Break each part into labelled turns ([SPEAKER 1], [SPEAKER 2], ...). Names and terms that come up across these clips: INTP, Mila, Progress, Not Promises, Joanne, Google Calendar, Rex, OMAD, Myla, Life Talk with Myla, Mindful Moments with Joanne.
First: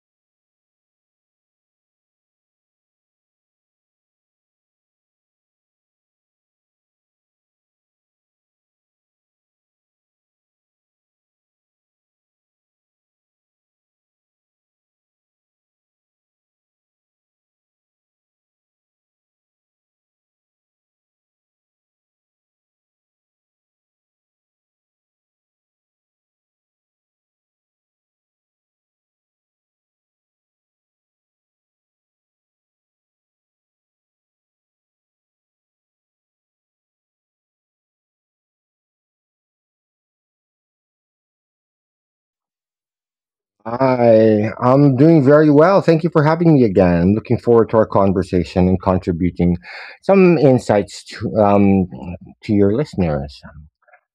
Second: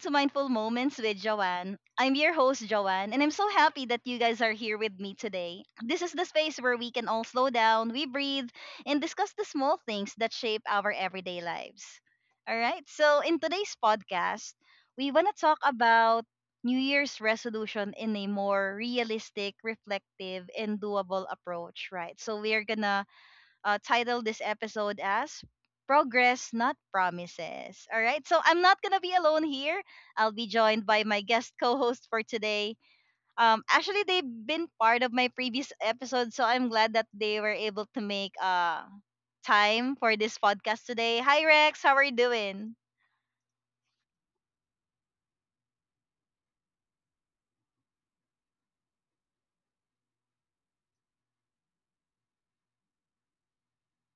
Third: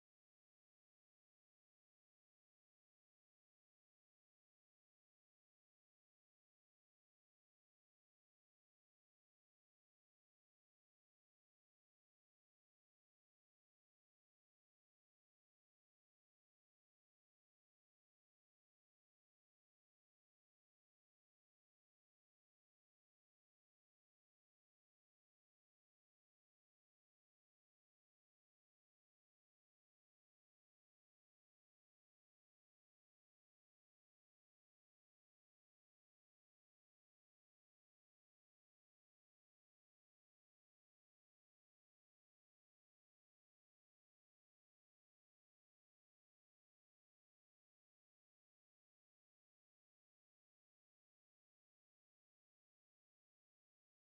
[SPEAKER 1] to Mindful Moments with Joanne. I'm your host, Joanne, and I'm so happy that you guys are here with me today. This is the space where we can all slow down, we breathe, and discuss the small things that shape our everyday lives. All right, so in today's podcast, we want to talk about New Year's resolution in a more realistic, reflective, and doable approach, right? So we're gonna titled this episode as Progress, Not Promises. All right, so I'm not going to be alone here. I'll be joined by my guest co host for today. Actually, they've been part of my previous episode, so I'm glad that they were able to make time for this podcast today. Hi, Rex. How are you doing?
[SPEAKER 2] Hi, I'm doing very well. Thank you for having me again. Looking forward to our conversation and contributing some insights to your listeners.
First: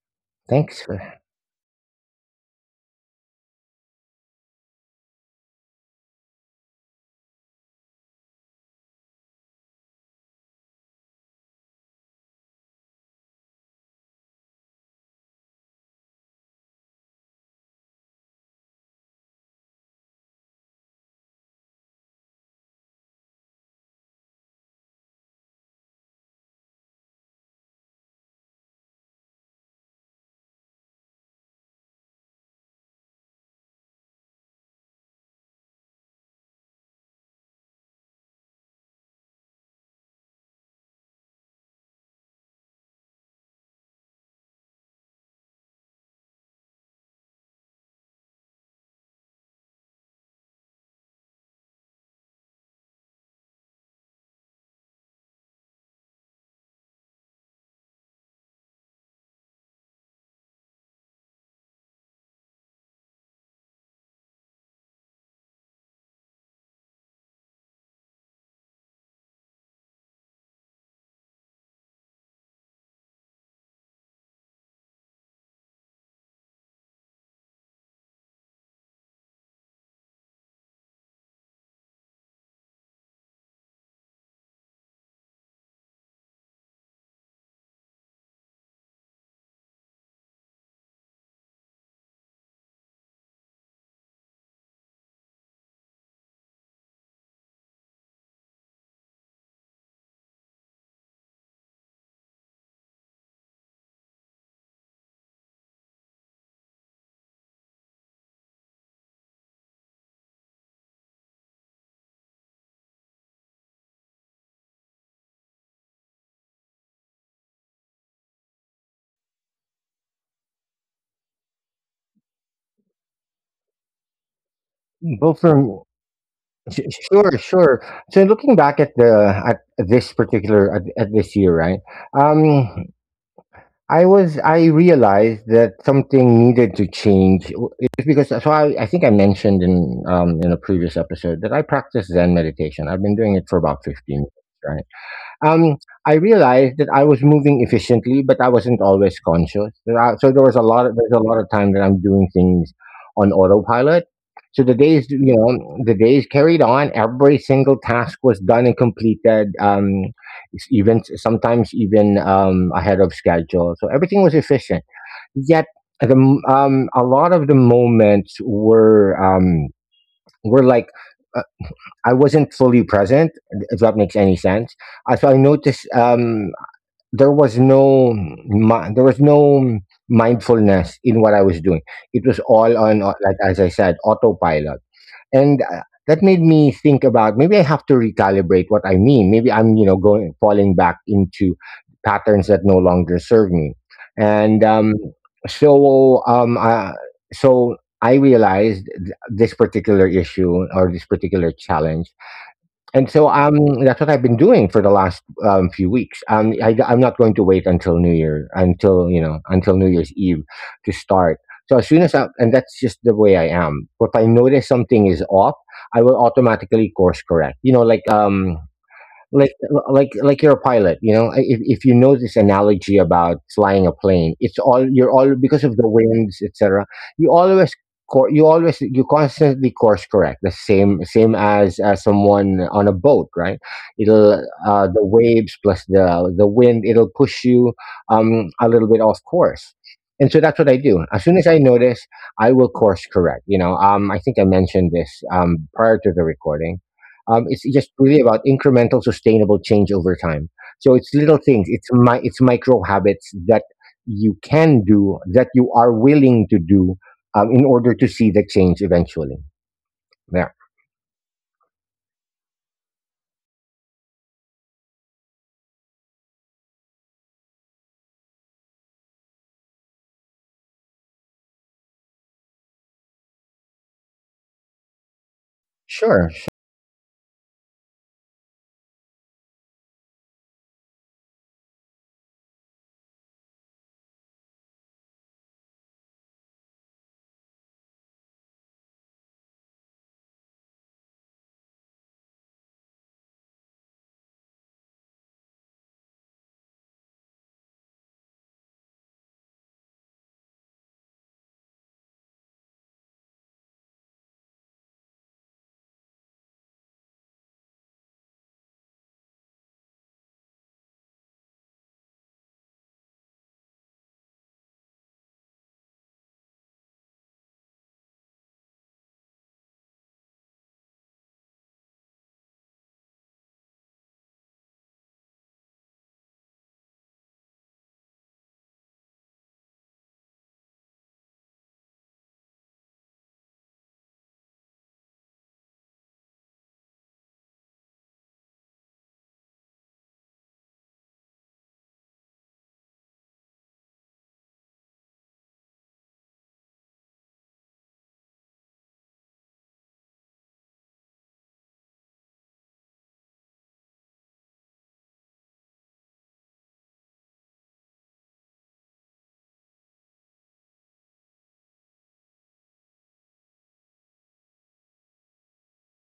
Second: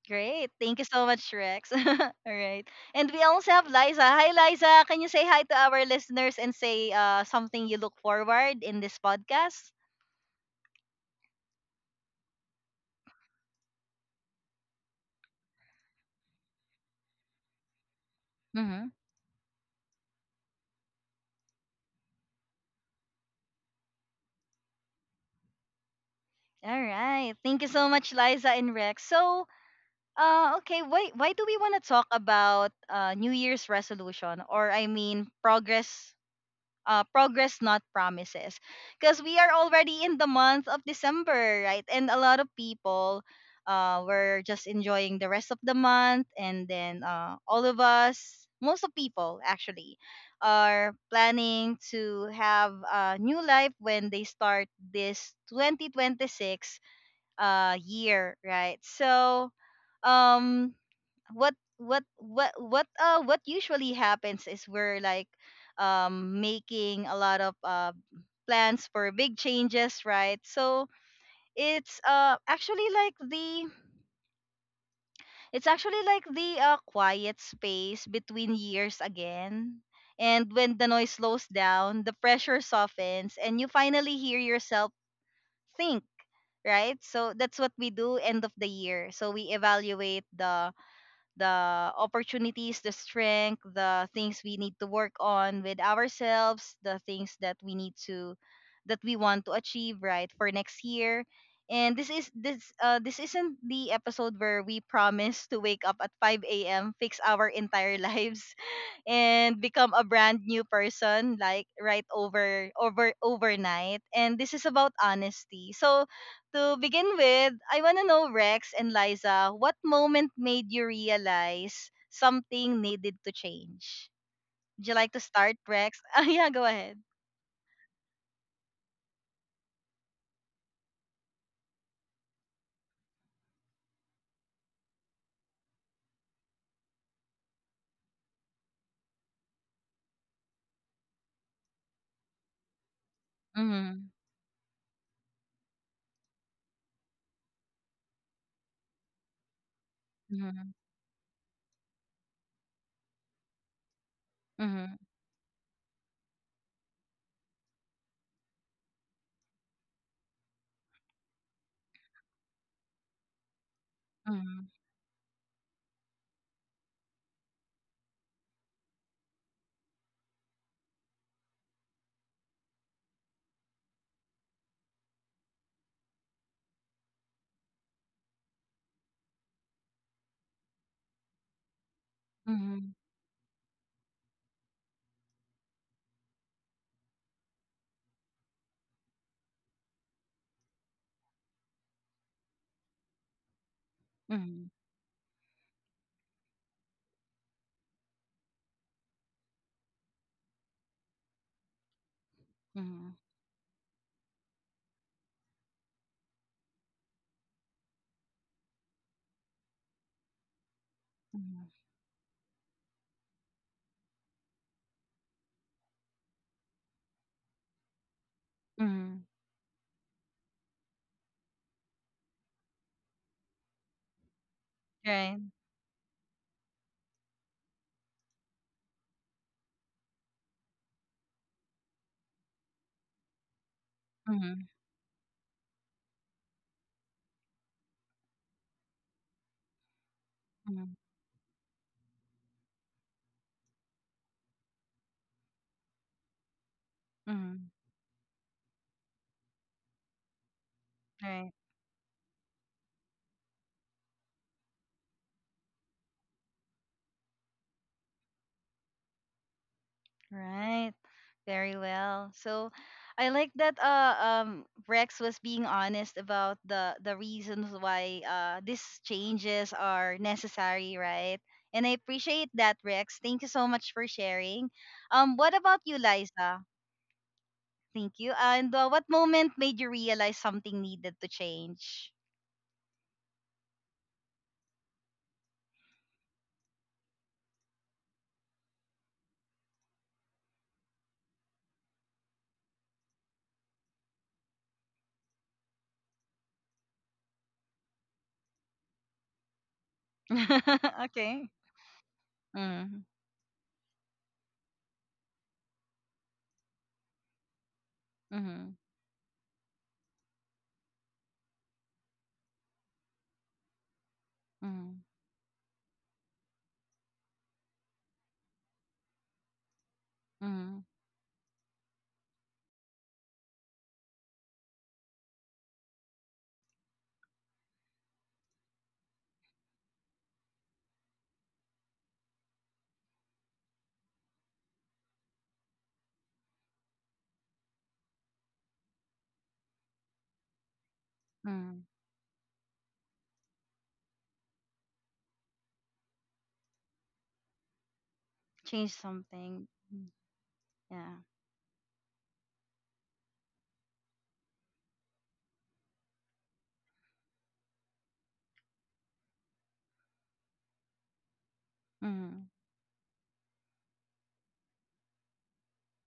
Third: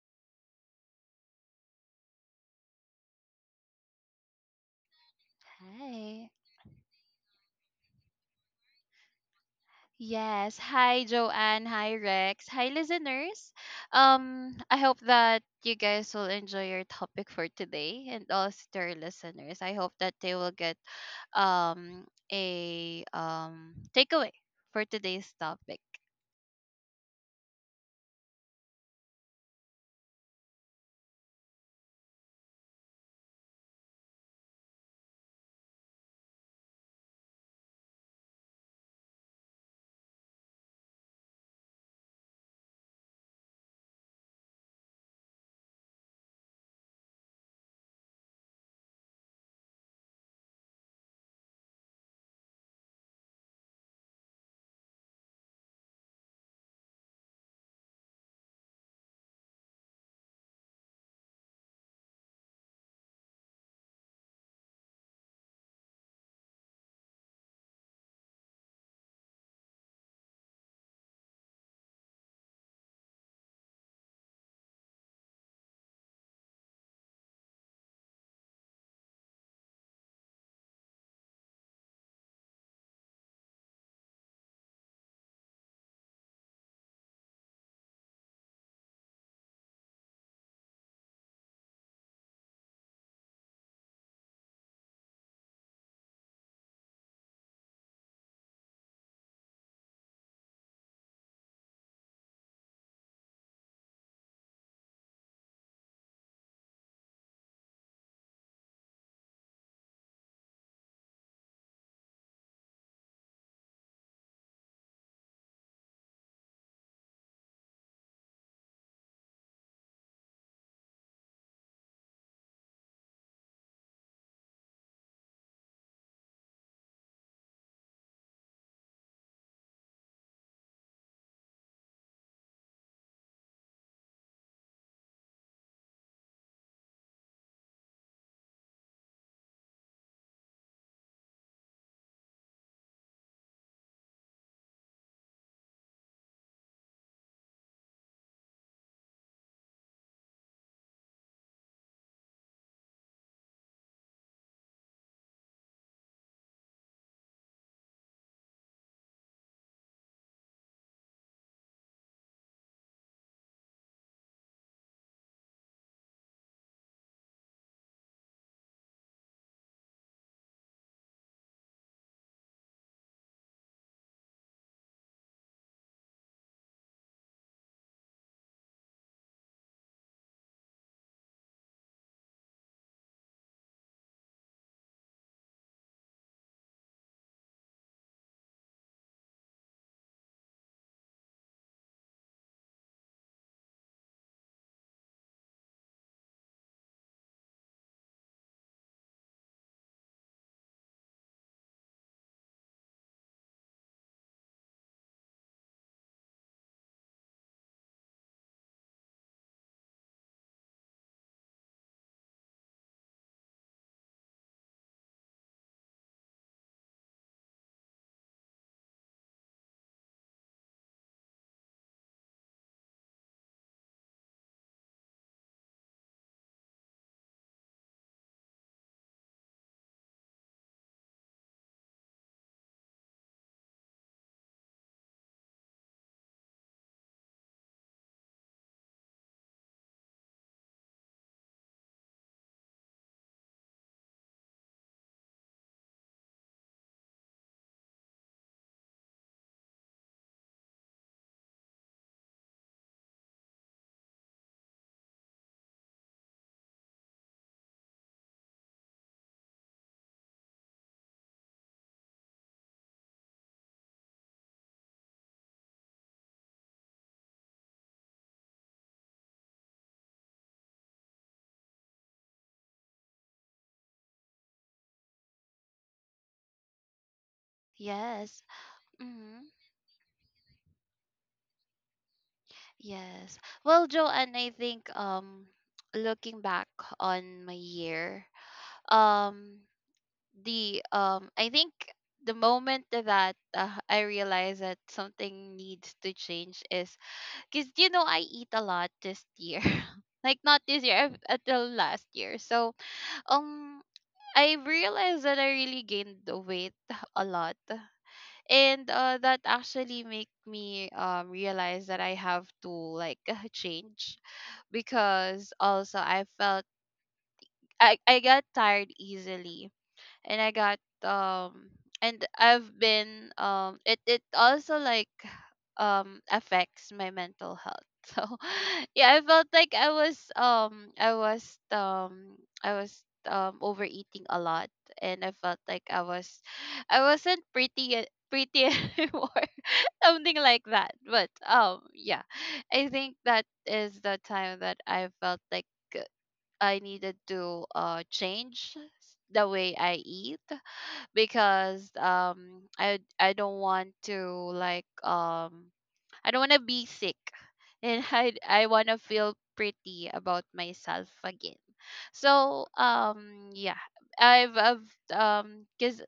[SPEAKER 1] Great. Thank you
[SPEAKER 2] Thanks.
[SPEAKER 1] so much, Rex. All right. And we also have Liza. Hi, Liza. Can you say hi to our
[SPEAKER 3] Hi.
[SPEAKER 1] listeners and say something you look forward in this podcast?
[SPEAKER 3] Yes. Hi, Joanne. Hi, Rex. Hi, listeners. I hope that you guys will enjoy your topic for today, and also to
[SPEAKER 1] Mm-hmm.
[SPEAKER 3] our listeners. I hope that they will get um a takeaway for today's topic.
[SPEAKER 1] All right. Thank you so much, Liza and Rex. So, okay, why do we want to talk about New Year's resolution, or I mean, progress, progress, not promises, because we are already in the month of December, right? And a lot of people, were just enjoying the rest of the month, and then all of us, most of people actually, are planning to have a new life when they start this 2026 year, right? So um what usually happens is we're like making a lot of plans for big changes, right? So it's uh actually like the it's actually like the quiet space between years again, and when the noise slows down, the pressure softens, and you finally hear yourself think, right? So that's what we do end of the year. So we evaluate the opportunities, the strength, the things we need to work on with ourselves, the things that we need to that we want to achieve, right, for next year. And this is this this isn't the episode where we promise to wake up at 5 a.m., fix our entire lives and become a brand new person, like, right overnight, and this is about honesty. So to begin with, I want to know, Rex and Liza, what moment made you realize something needed to change? Would you like to
[SPEAKER 2] Well, for both
[SPEAKER 1] start,
[SPEAKER 2] from
[SPEAKER 1] Rex? Ah, yeah, go
[SPEAKER 2] s-
[SPEAKER 1] ahead.
[SPEAKER 2] Sure, sure. So looking back at the at this particular at this year, right? Um, I realized that something needed to change w- because. So I think I mentioned in a previous episode that I practice Zen meditation. I've been doing it for about
[SPEAKER 1] Mhm,
[SPEAKER 2] 15 years, right? um, I realized that I was moving efficiently, but I wasn't always conscious. So there was
[SPEAKER 1] mhm,
[SPEAKER 2] there's a lot of time that I'm doing things on autopilot. So the
[SPEAKER 1] mhm,
[SPEAKER 2] days, you know, the days carried on. Every single task was done and completed. S- even sometimes even ahead of schedule. So everything was
[SPEAKER 1] mhm,
[SPEAKER 2] efficient. Yet a lot of the moments were like. uh, I wasn't fully present, if that makes any sense. So I noticed, there was no mindfulness in what I was doing. It was all
[SPEAKER 1] mhm,
[SPEAKER 2] on, like as I said, autopilot, and that made me think about maybe I have to recalibrate what I mean. Maybe I'm, you know, going falling back into patterns that no longer serve me, and
[SPEAKER 1] mhm,
[SPEAKER 2] um, so um, uh, so I realized this particular issue or this particular challenge, and
[SPEAKER 1] mhm,
[SPEAKER 2] so um, that's what I've been doing for the last few weeks. I am not going to wait until New Year, until, you know, until New Year's Eve to start.
[SPEAKER 1] mhm,
[SPEAKER 2] So as soon as and that's just the way I am. If I notice something is off, I will automatically course correct. You know, like,
[SPEAKER 1] mhm.
[SPEAKER 2] like like you're a pilot, you know. If you know this analogy about flying a plane, it's all, you're all,
[SPEAKER 1] Right.
[SPEAKER 2] because of the winds, etc., you always you constantly course correct, the same as someone on a boat, right? It'll,
[SPEAKER 1] Mhm,
[SPEAKER 2] the waves plus the wind, it'll push you a little bit off course. And so that's what I
[SPEAKER 1] mhm,
[SPEAKER 2] do. As soon as I notice, I will course correct, you know. I think I mentioned this prior to the recording.
[SPEAKER 1] mhm,
[SPEAKER 2] It's just really about incremental, sustainable change over time. So it's little
[SPEAKER 1] mhm.
[SPEAKER 2] things. It's my, it's micro habits that you can do, that you are willing to do, in order to see the change eventually. Yeah,
[SPEAKER 1] Right. Very well. So I like that Rex was being honest about the reasons why these changes are necessary, right? And I appreciate that, Rex. Thank you so much for sharing. What about you,
[SPEAKER 2] sure.
[SPEAKER 1] Liza? Thank you.
[SPEAKER 3] Yes.
[SPEAKER 1] And what
[SPEAKER 3] Mm-hmm.
[SPEAKER 1] moment made you realize something needed to change?
[SPEAKER 3] Yes. Well, Joanne, I think looking back on my year, um the I think the moment that I realized that something needs to change is because you know I eat a lot this year, like not this year
[SPEAKER 1] Okay.
[SPEAKER 3] until last year. So
[SPEAKER 1] Mhm.
[SPEAKER 3] um I realized that I really gained the weight a lot,
[SPEAKER 1] Mhm.
[SPEAKER 3] and that actually make me realize that I have to like change
[SPEAKER 1] Mhm.
[SPEAKER 3] because also I felt I got tired easily and I got
[SPEAKER 1] Mhm.
[SPEAKER 3] and I've been it also like affects my mental health. So yeah, I felt like I was overeating a lot and I felt like I was I wasn't pretty pretty anymore. Something like that. But
[SPEAKER 1] Mhm.
[SPEAKER 3] yeah. I think that is the time that I felt like I needed to change
[SPEAKER 1] Change
[SPEAKER 3] the
[SPEAKER 1] something.
[SPEAKER 3] way I
[SPEAKER 1] Mm.
[SPEAKER 3] eat
[SPEAKER 1] Yeah.
[SPEAKER 3] because I don't want to like um I don't want to be sick and I want to feel pretty about myself again.
[SPEAKER 1] Mhm.
[SPEAKER 3] So yeah, I've cuz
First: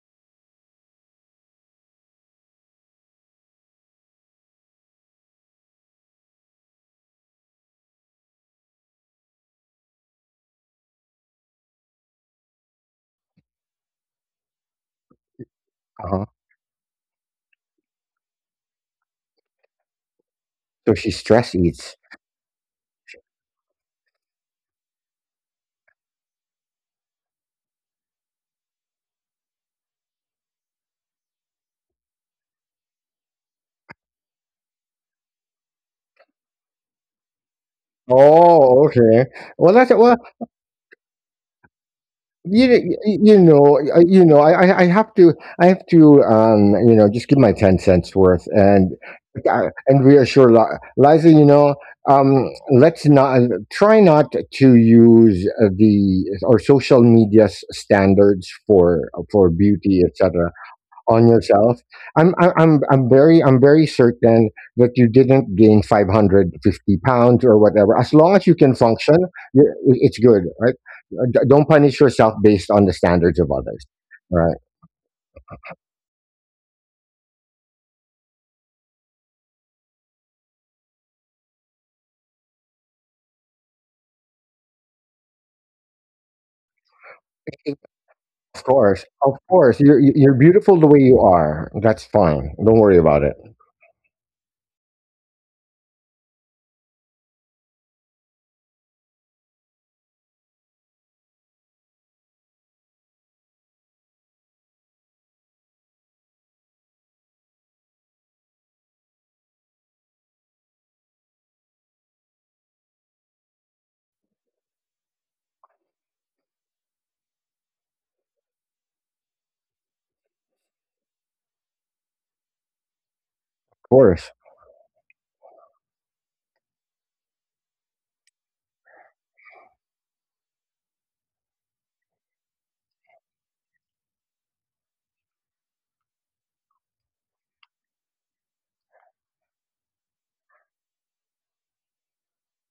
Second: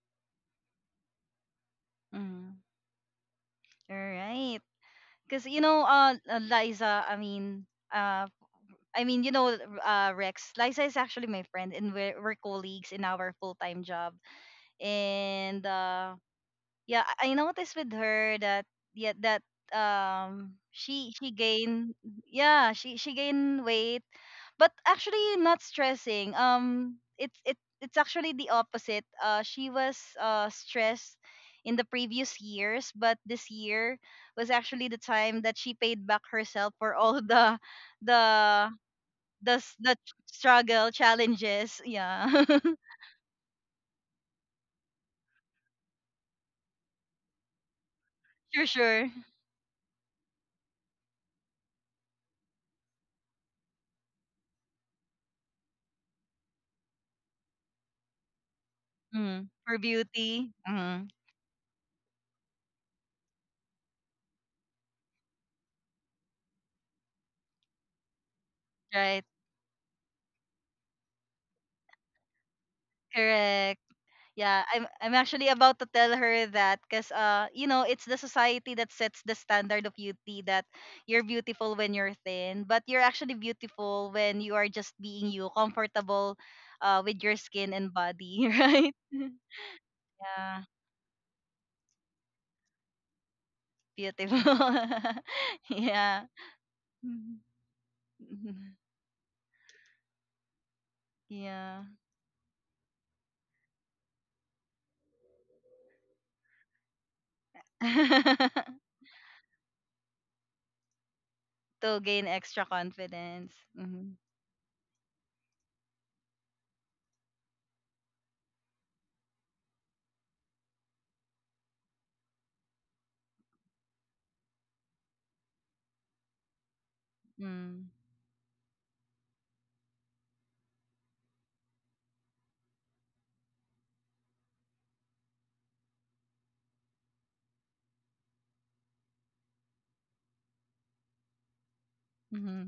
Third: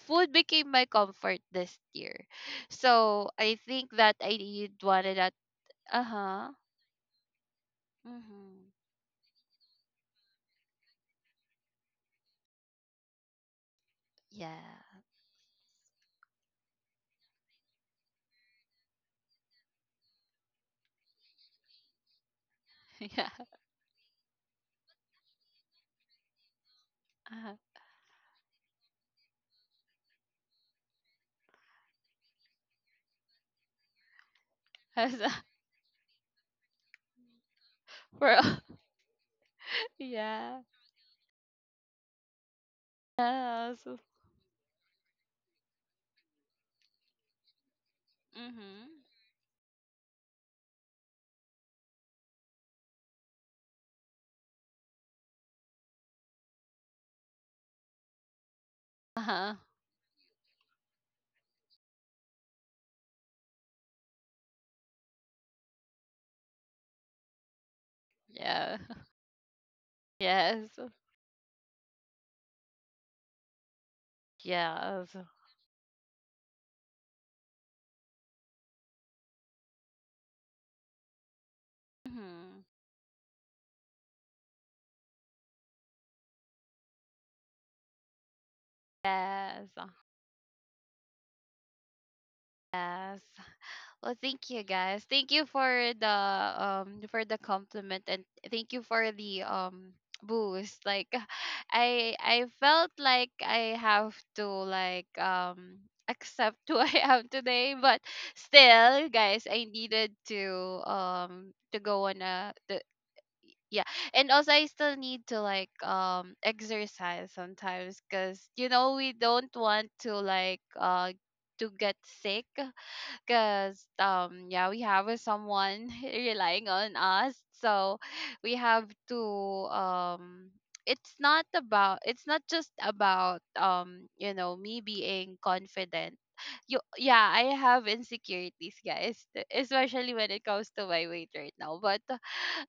[SPEAKER 3] food became my comfort this year.
[SPEAKER 1] Mhm.
[SPEAKER 3] So I think
[SPEAKER 1] All
[SPEAKER 3] that I
[SPEAKER 1] right.
[SPEAKER 3] did wanted that.
[SPEAKER 1] Because you know,
[SPEAKER 3] Uh-huh.
[SPEAKER 1] Liza, uh,
[SPEAKER 3] Mhm.
[SPEAKER 1] I mean, you know, Rex, Liza is actually my friend, and we're colleagues in our full time job.
[SPEAKER 3] Yeah.
[SPEAKER 1] And
[SPEAKER 2] Uh-huh.
[SPEAKER 1] yeah, I noticed with her that yeah, that um
[SPEAKER 2] So she
[SPEAKER 1] she she
[SPEAKER 2] stress
[SPEAKER 1] gained,
[SPEAKER 2] eats.
[SPEAKER 1] yeah, she
[SPEAKER 3] Yeah.
[SPEAKER 1] gained weight, but actually not stressing. It's,
[SPEAKER 3] Uh-huh.
[SPEAKER 1] it it's actually the opposite. She was stressed in the previous years, but this year was actually the
[SPEAKER 3] As a-
[SPEAKER 1] time that she paid back herself for all
[SPEAKER 3] we're all-
[SPEAKER 1] the
[SPEAKER 2] Oh, okay.
[SPEAKER 1] the,
[SPEAKER 2] Well,
[SPEAKER 1] s-
[SPEAKER 2] that's
[SPEAKER 1] the
[SPEAKER 2] well.
[SPEAKER 3] yeah.
[SPEAKER 1] struggle challenges, yeah.
[SPEAKER 2] you, you
[SPEAKER 3] Yeah.
[SPEAKER 2] know
[SPEAKER 3] So,
[SPEAKER 2] I- you know, I have to, I have to, you know, just give my 10 cents worth
[SPEAKER 1] Sure,
[SPEAKER 3] mhm.
[SPEAKER 1] sure.
[SPEAKER 2] and reassure Liza, you know, um let's not, try not to use, the or social media's standards for
[SPEAKER 1] Mm,
[SPEAKER 3] Uh-huh.
[SPEAKER 1] for
[SPEAKER 2] beauty, etc.,
[SPEAKER 1] beauty. Mm,
[SPEAKER 2] on yourself. I'm very, I'm very certain that you didn't gain 550 pounds or whatever. As long as you can
[SPEAKER 3] Yeah.
[SPEAKER 2] function,
[SPEAKER 1] right.
[SPEAKER 2] it's good, right?
[SPEAKER 3] Yes.
[SPEAKER 2] Don't punish yourself based on the standards of others,
[SPEAKER 1] Correct.
[SPEAKER 2] right?
[SPEAKER 1] Yeah,
[SPEAKER 3] Yes.
[SPEAKER 1] I'm actually about to tell her that, because you know, it's the society that sets the standard of beauty, that you're beautiful when you're
[SPEAKER 3] Mhm.
[SPEAKER 1] thin, but you're actually beautiful when you are just being you, comfortable with your skin
[SPEAKER 2] It-
[SPEAKER 1] and body,
[SPEAKER 2] of
[SPEAKER 1] right?
[SPEAKER 2] course of
[SPEAKER 3] Yes.
[SPEAKER 2] course you're
[SPEAKER 1] Yeah,
[SPEAKER 2] beautiful the way you are, that's fine, don't worry
[SPEAKER 3] Yes.
[SPEAKER 2] about it.
[SPEAKER 3] Well,
[SPEAKER 1] beautiful.
[SPEAKER 3] thank you guys. Thank you
[SPEAKER 1] Yeah.
[SPEAKER 3] for the
[SPEAKER 1] Mhm.
[SPEAKER 3] compliment and thank
[SPEAKER 1] Mhm.
[SPEAKER 3] you for the boost. Like
[SPEAKER 1] Yeah.
[SPEAKER 3] I felt like I have to like accept who I am today, but still guys, I needed to
[SPEAKER 1] To
[SPEAKER 3] go on
[SPEAKER 1] gain
[SPEAKER 3] a
[SPEAKER 1] extra
[SPEAKER 3] to,
[SPEAKER 1] confidence.
[SPEAKER 3] yeah,
[SPEAKER 1] Mm-hmm.
[SPEAKER 3] and also I still need to like exercise sometimes because you know we don't want to like to get sick because
[SPEAKER 2] Course.
[SPEAKER 3] yeah, we have someone relying on us
[SPEAKER 1] Mm-hmm.
[SPEAKER 3] so we have to um it's not just about you know me being confident. You Yeah, I have insecurities guys, especially when it comes to my weight right now, but uh,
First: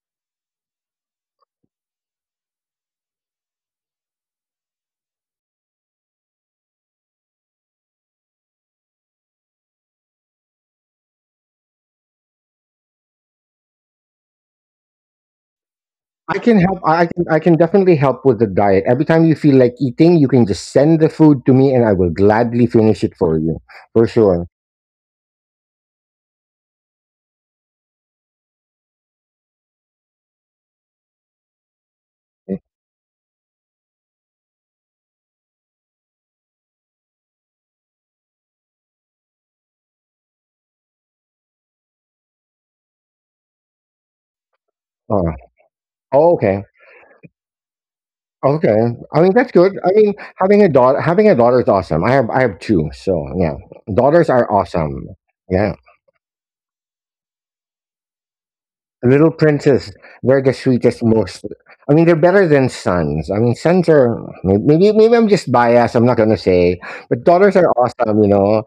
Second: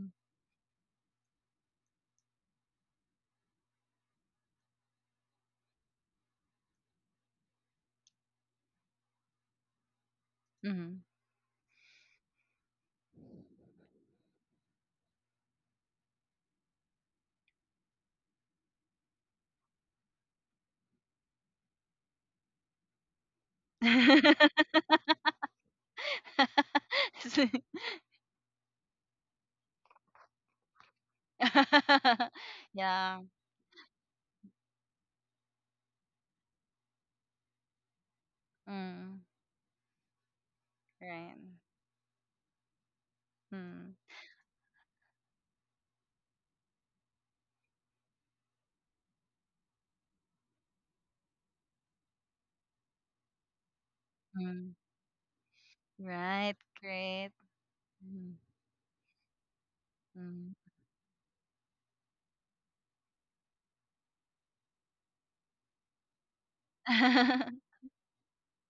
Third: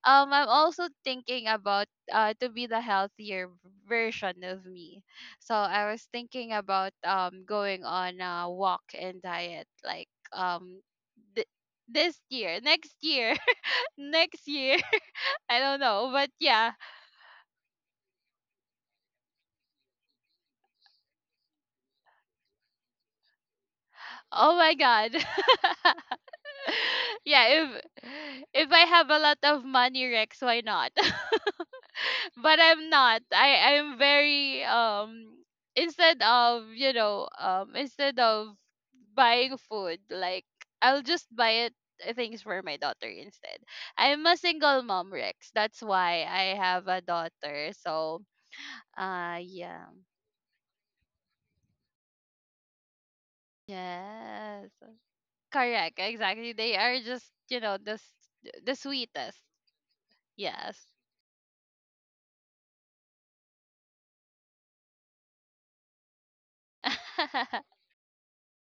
[SPEAKER 3] um I'm also thinking about to be the healthier version of me, so I was thinking about going on a walk and diet like um
[SPEAKER 1] Mm-hmm.
[SPEAKER 3] th- this year, next year, next year. I don't know, but
[SPEAKER 2] I can
[SPEAKER 3] yeah.
[SPEAKER 2] help. I can definitely help with the diet. Every time you feel like eating, you can just send the food to me, and I will gladly finish it for you, for sure.
[SPEAKER 3] Oh my god. Yeah, if I have a lot of money, Rex, why not? But I'm not.
[SPEAKER 1] Yeah.
[SPEAKER 3] I'm very instead of, you know, instead of
[SPEAKER 1] Mm.
[SPEAKER 3] buying food, like I'll just
[SPEAKER 1] Right.
[SPEAKER 3] buy it things for my daughter instead.
[SPEAKER 1] Mm.
[SPEAKER 3] I'm a single mom,
[SPEAKER 2] Uh,
[SPEAKER 3] Rex. That's why
[SPEAKER 2] oh,
[SPEAKER 3] I
[SPEAKER 2] okay,
[SPEAKER 3] have a daughter. So,
[SPEAKER 2] okay. I mean,
[SPEAKER 3] uh,
[SPEAKER 2] that's good.
[SPEAKER 3] yeah.
[SPEAKER 2] I mean, having a daughter, is awesome. I have two, so yeah, daughters are
[SPEAKER 3] Yes.
[SPEAKER 1] Mm.
[SPEAKER 2] awesome. Yeah.
[SPEAKER 3] Correct. Exactly.
[SPEAKER 1] Right.
[SPEAKER 3] They are
[SPEAKER 1] Great.
[SPEAKER 3] just, you know,
[SPEAKER 1] Mm.
[SPEAKER 3] the
[SPEAKER 2] Little
[SPEAKER 3] sweetest.
[SPEAKER 2] Princess, they're
[SPEAKER 1] Mm.
[SPEAKER 2] the
[SPEAKER 3] Yes.
[SPEAKER 2] sweetest, most. I mean, they're better than sons. I mean, sons are, maybe maybe I'm just biased. I'm not gonna say, but daughters are awesome. You know,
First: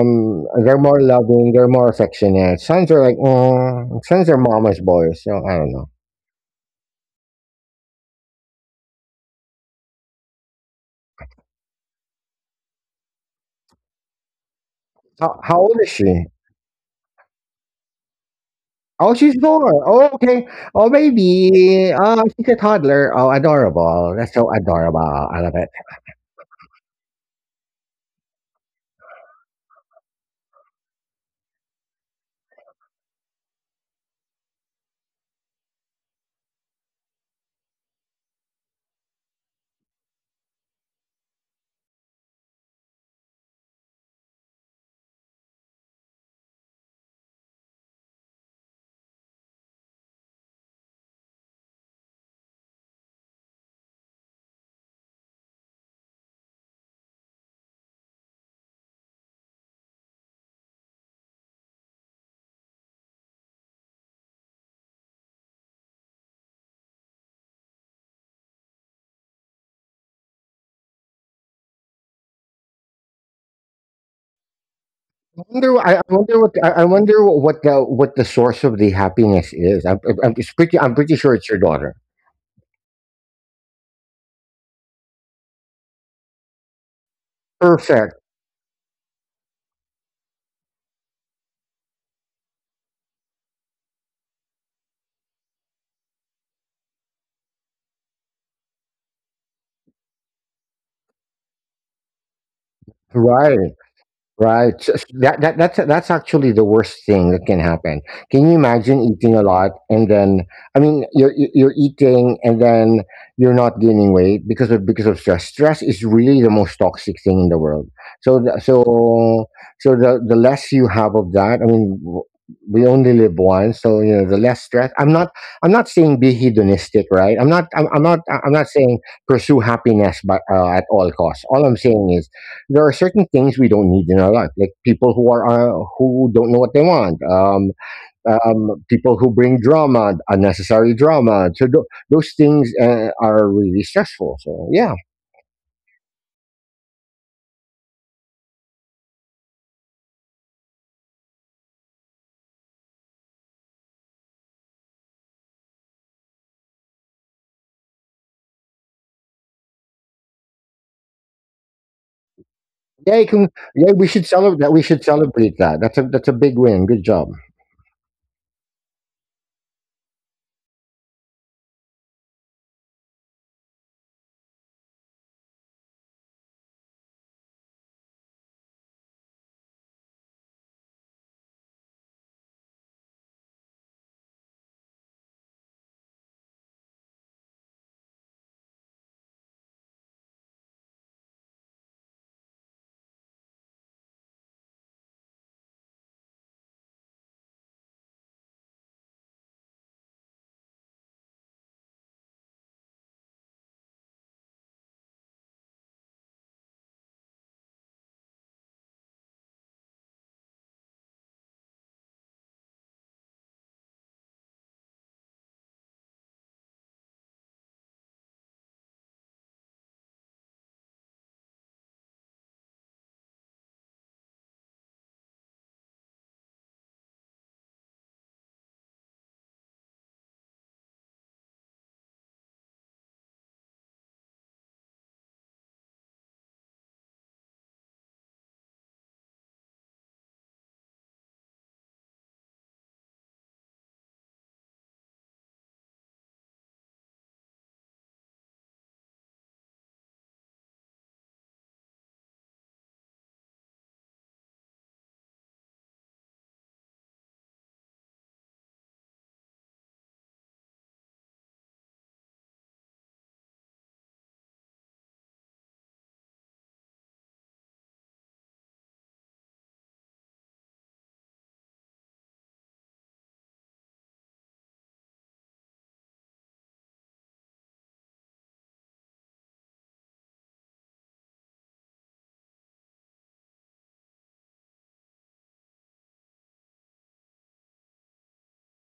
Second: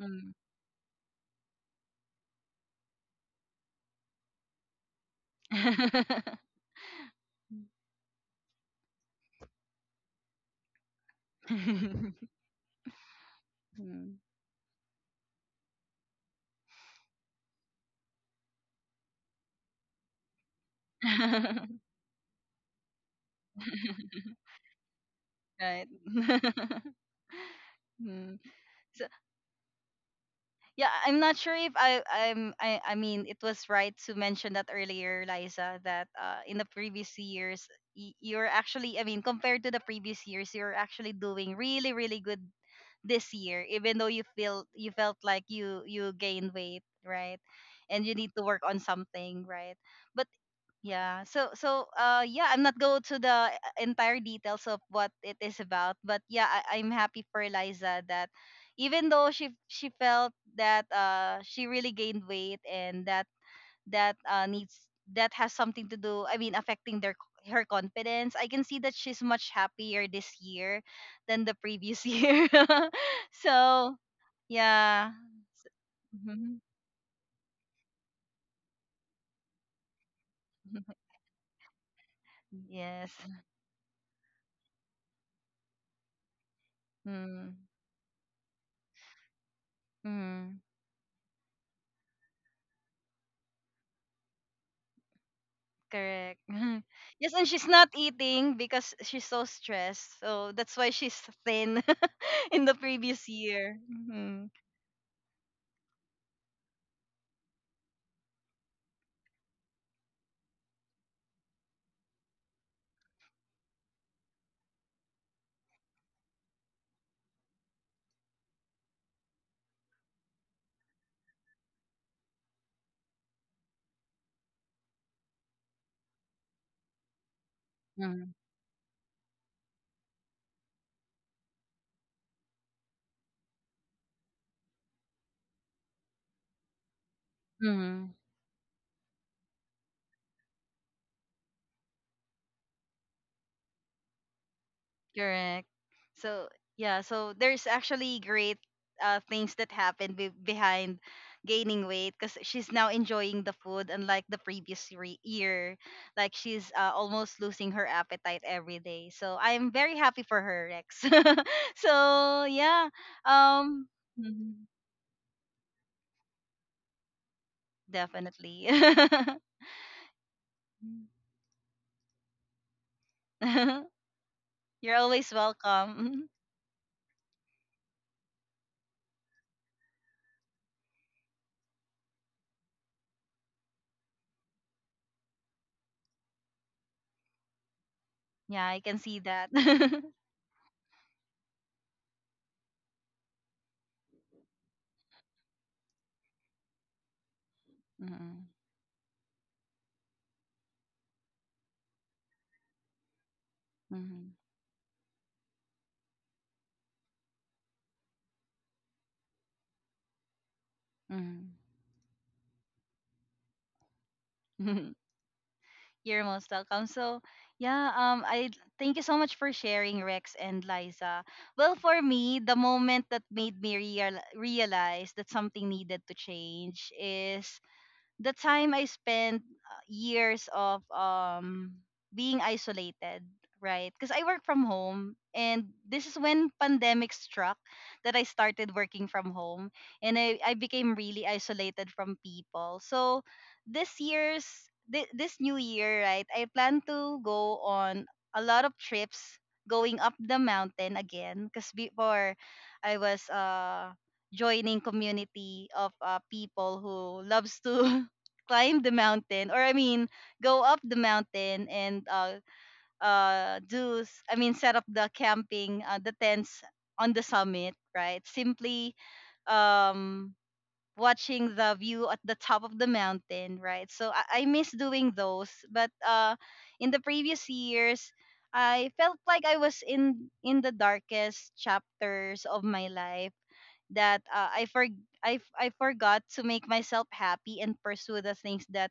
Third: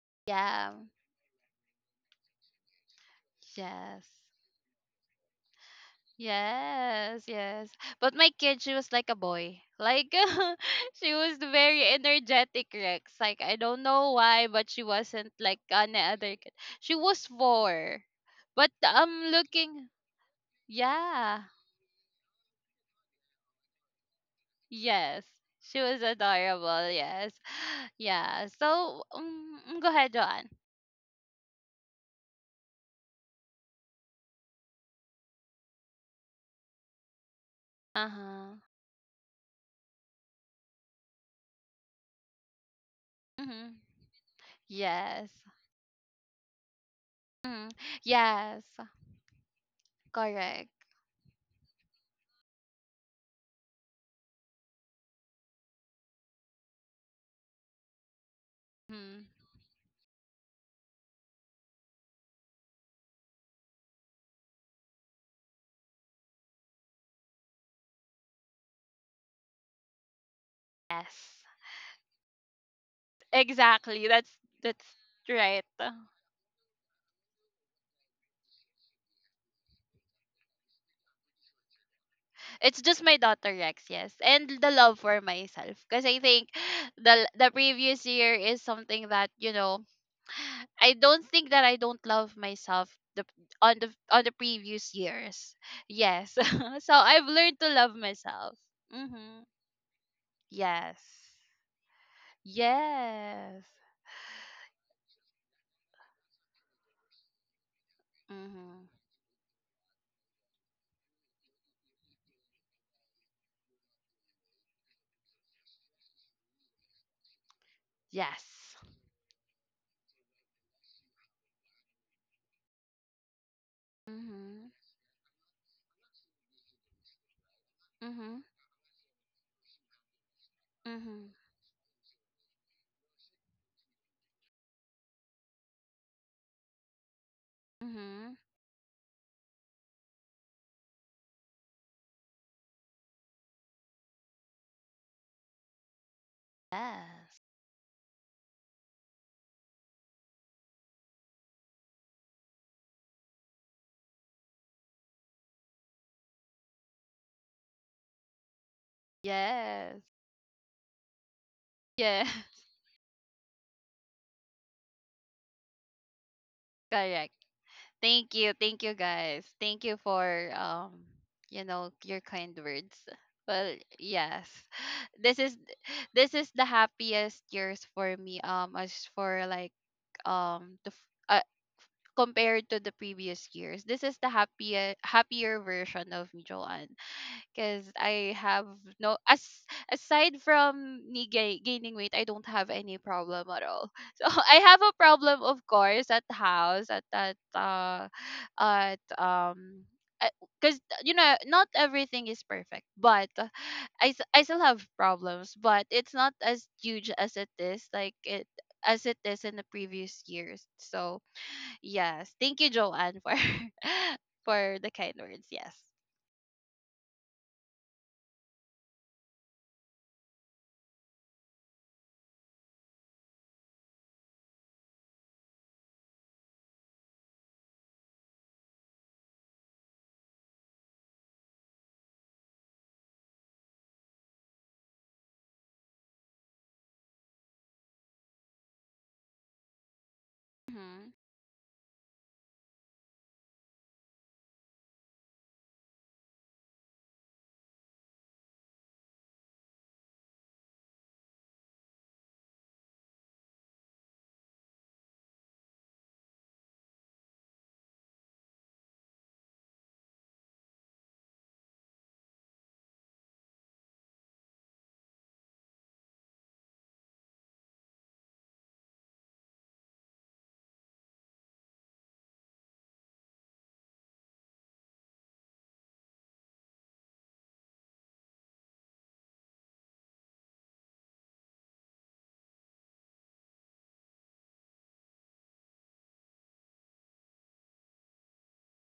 [SPEAKER 1] Mm.
[SPEAKER 3] Yeah.
[SPEAKER 2] they're more loving. They're more affectionate. Sons are like, mm,
[SPEAKER 3] Yes.
[SPEAKER 2] sons are mama's boys. So I don't know.
[SPEAKER 3] Yes, yes. But my kid, she was like a boy. Like she was very energetic, Rex. Like I don't know
[SPEAKER 1] Mm.
[SPEAKER 3] why, but she wasn't
[SPEAKER 2] How
[SPEAKER 3] like
[SPEAKER 2] old is
[SPEAKER 3] any
[SPEAKER 2] she?
[SPEAKER 3] other kid. She was four. But
[SPEAKER 2] Oh,
[SPEAKER 3] I'm
[SPEAKER 2] she's four.
[SPEAKER 3] looking,
[SPEAKER 2] Oh, okay. Oh,
[SPEAKER 3] yeah.
[SPEAKER 2] baby. Oh, she's a toddler. Oh, adorable. That's so adorable.
[SPEAKER 3] Yes,
[SPEAKER 2] I love it.
[SPEAKER 3] she
[SPEAKER 1] Right.
[SPEAKER 3] was adorable. Yes,
[SPEAKER 1] Mm.
[SPEAKER 3] yeah. So go ahead, John.
[SPEAKER 1] Yeah, I'm not sure if I I'm I mean, it was right to mention that earlier, Liza, that in the previous years,
[SPEAKER 3] Uh
[SPEAKER 1] you're
[SPEAKER 3] huh.
[SPEAKER 1] actually, I mean, compared to the previous years, you're actually doing really really good this year,
[SPEAKER 3] Mm-hmm.
[SPEAKER 1] even though you feel you felt
[SPEAKER 3] Yes.
[SPEAKER 1] like you gained weight, right?
[SPEAKER 3] Mm-hmm.
[SPEAKER 1] And you need to work
[SPEAKER 3] Yes.
[SPEAKER 1] on something, right? But
[SPEAKER 3] Correct.
[SPEAKER 1] yeah. So so yeah, I'm not go to the entire details of what it is about, but yeah, I'm happy for Liza that even
[SPEAKER 3] Mm-hmm.
[SPEAKER 1] though she felt that she really gained weight and that that needs, that has something to do, I mean affecting their her confidence. I can see that she's much happier this year
[SPEAKER 3] Yes.
[SPEAKER 1] than the previous year. So
[SPEAKER 3] Exactly. That's
[SPEAKER 1] yeah.
[SPEAKER 3] right.
[SPEAKER 2] I wonder what.
[SPEAKER 1] Mhm.
[SPEAKER 2] I wonder what the, what the source of the happiness is. It's pretty, I'm pretty sure it's your daughter.
[SPEAKER 3] It's just
[SPEAKER 1] Yes.
[SPEAKER 3] my daughter, Rex. Yes, and the love for myself. Because I think the
[SPEAKER 1] Mm-hmm.
[SPEAKER 3] previous
[SPEAKER 2] Perfect.
[SPEAKER 3] year is something that you know
[SPEAKER 1] Mm-hmm.
[SPEAKER 3] I don't think that I don't love myself the on the previous years. Yes.
[SPEAKER 1] Correct.
[SPEAKER 3] So I've
[SPEAKER 1] Yes, and
[SPEAKER 3] learned
[SPEAKER 1] she's
[SPEAKER 3] to
[SPEAKER 1] not
[SPEAKER 3] love
[SPEAKER 1] eating
[SPEAKER 3] myself.
[SPEAKER 1] because she's
[SPEAKER 3] Mhm.
[SPEAKER 1] so stressed. So that's why
[SPEAKER 3] Yes.
[SPEAKER 1] she's thin in the previous
[SPEAKER 3] Yes.
[SPEAKER 2] Right.
[SPEAKER 1] year. Hmm.
[SPEAKER 2] Right. So s that, that's that's actually the worst thing that can happen. Can you
[SPEAKER 3] Mhm.
[SPEAKER 2] imagine eating a lot and then, I mean, you're, you're eating and then you're not gaining weight because of, because of stress. Stress is really the most toxic thing in the world. So the,
[SPEAKER 3] Yes.
[SPEAKER 2] so so the less you have of that, I mean, we only live once, so you know, the less
[SPEAKER 3] Mhm.
[SPEAKER 2] stress. I'm not saying be hedonistic, right? I'm not I'm, I'm not
[SPEAKER 3] Mhm.
[SPEAKER 2] I'm not saying pursue happiness, but at all
[SPEAKER 3] Mhm.
[SPEAKER 2] costs. All I'm saying is there are certain things we don't need in our life, like people who are, who don't know what they want,
[SPEAKER 1] Hmm.
[SPEAKER 3] Mhm.
[SPEAKER 2] people who bring drama, unnecessary drama. So those things, are really stressful. So yeah,
[SPEAKER 1] Correct. So yeah, so
[SPEAKER 3] Yes.
[SPEAKER 1] there's actually great things that happened behind gaining weight, because she's now enjoying the food unlike the previous year. Like, she's almost losing her appetite every day. So I'm
[SPEAKER 3] Yes.
[SPEAKER 1] very happy for her, Rex.
[SPEAKER 3] Yes.
[SPEAKER 1] So yeah.
[SPEAKER 2] yeah, you can, yeah,
[SPEAKER 1] Um.
[SPEAKER 2] we should celebrate
[SPEAKER 1] Mm-hmm.
[SPEAKER 2] that. That's a, that's a big win. Good job,
[SPEAKER 3] Correct. Thank you.
[SPEAKER 1] Definitely.
[SPEAKER 3] Thank you guys. Thank you for
[SPEAKER 1] Mm.
[SPEAKER 3] you know your kind words. Well, yes.
[SPEAKER 1] You're always
[SPEAKER 3] This is this
[SPEAKER 1] welcome.
[SPEAKER 3] is the happiest years for me as for like um the f- uh, compared to the previous years. This is the happier version of me, because I have
[SPEAKER 1] Yeah, I can
[SPEAKER 3] no
[SPEAKER 1] see
[SPEAKER 3] as
[SPEAKER 1] that.
[SPEAKER 3] aside from me gaining weight, I don't have any problem at all. So I have a problem, of course, at the house at that
[SPEAKER 1] Mhm,
[SPEAKER 3] at because you know not everything is perfect, but
[SPEAKER 1] mhm,
[SPEAKER 3] I still have problems, but it's not as huge as it is like it as it is in the previous years. So
[SPEAKER 1] mhm.
[SPEAKER 3] yes, thank you, Joanne, for for the kind words. Yes.
[SPEAKER 1] You're most welcome. So, yeah, I thank you so much for sharing, Rex and Liza. Well, for me, the moment that made me realize that something needed to change is the time I spent years of being isolated, right? Because I work from home, and this is when pandemic struck that I started working from home, and I became really isolated from people. So this year's this new year, right? I plan to go on a lot of trips, going up the mountain again, because before I was joining community of people who loves to climb the mountain, or I mean go up the mountain, and I mean set up the camping the tents on the summit, right? Simply um watching the view at the top of the mountain, right? So I miss doing those, but in the previous years I felt like I was in the darkest chapters of my life, that I forgot to make myself happy and pursue the things that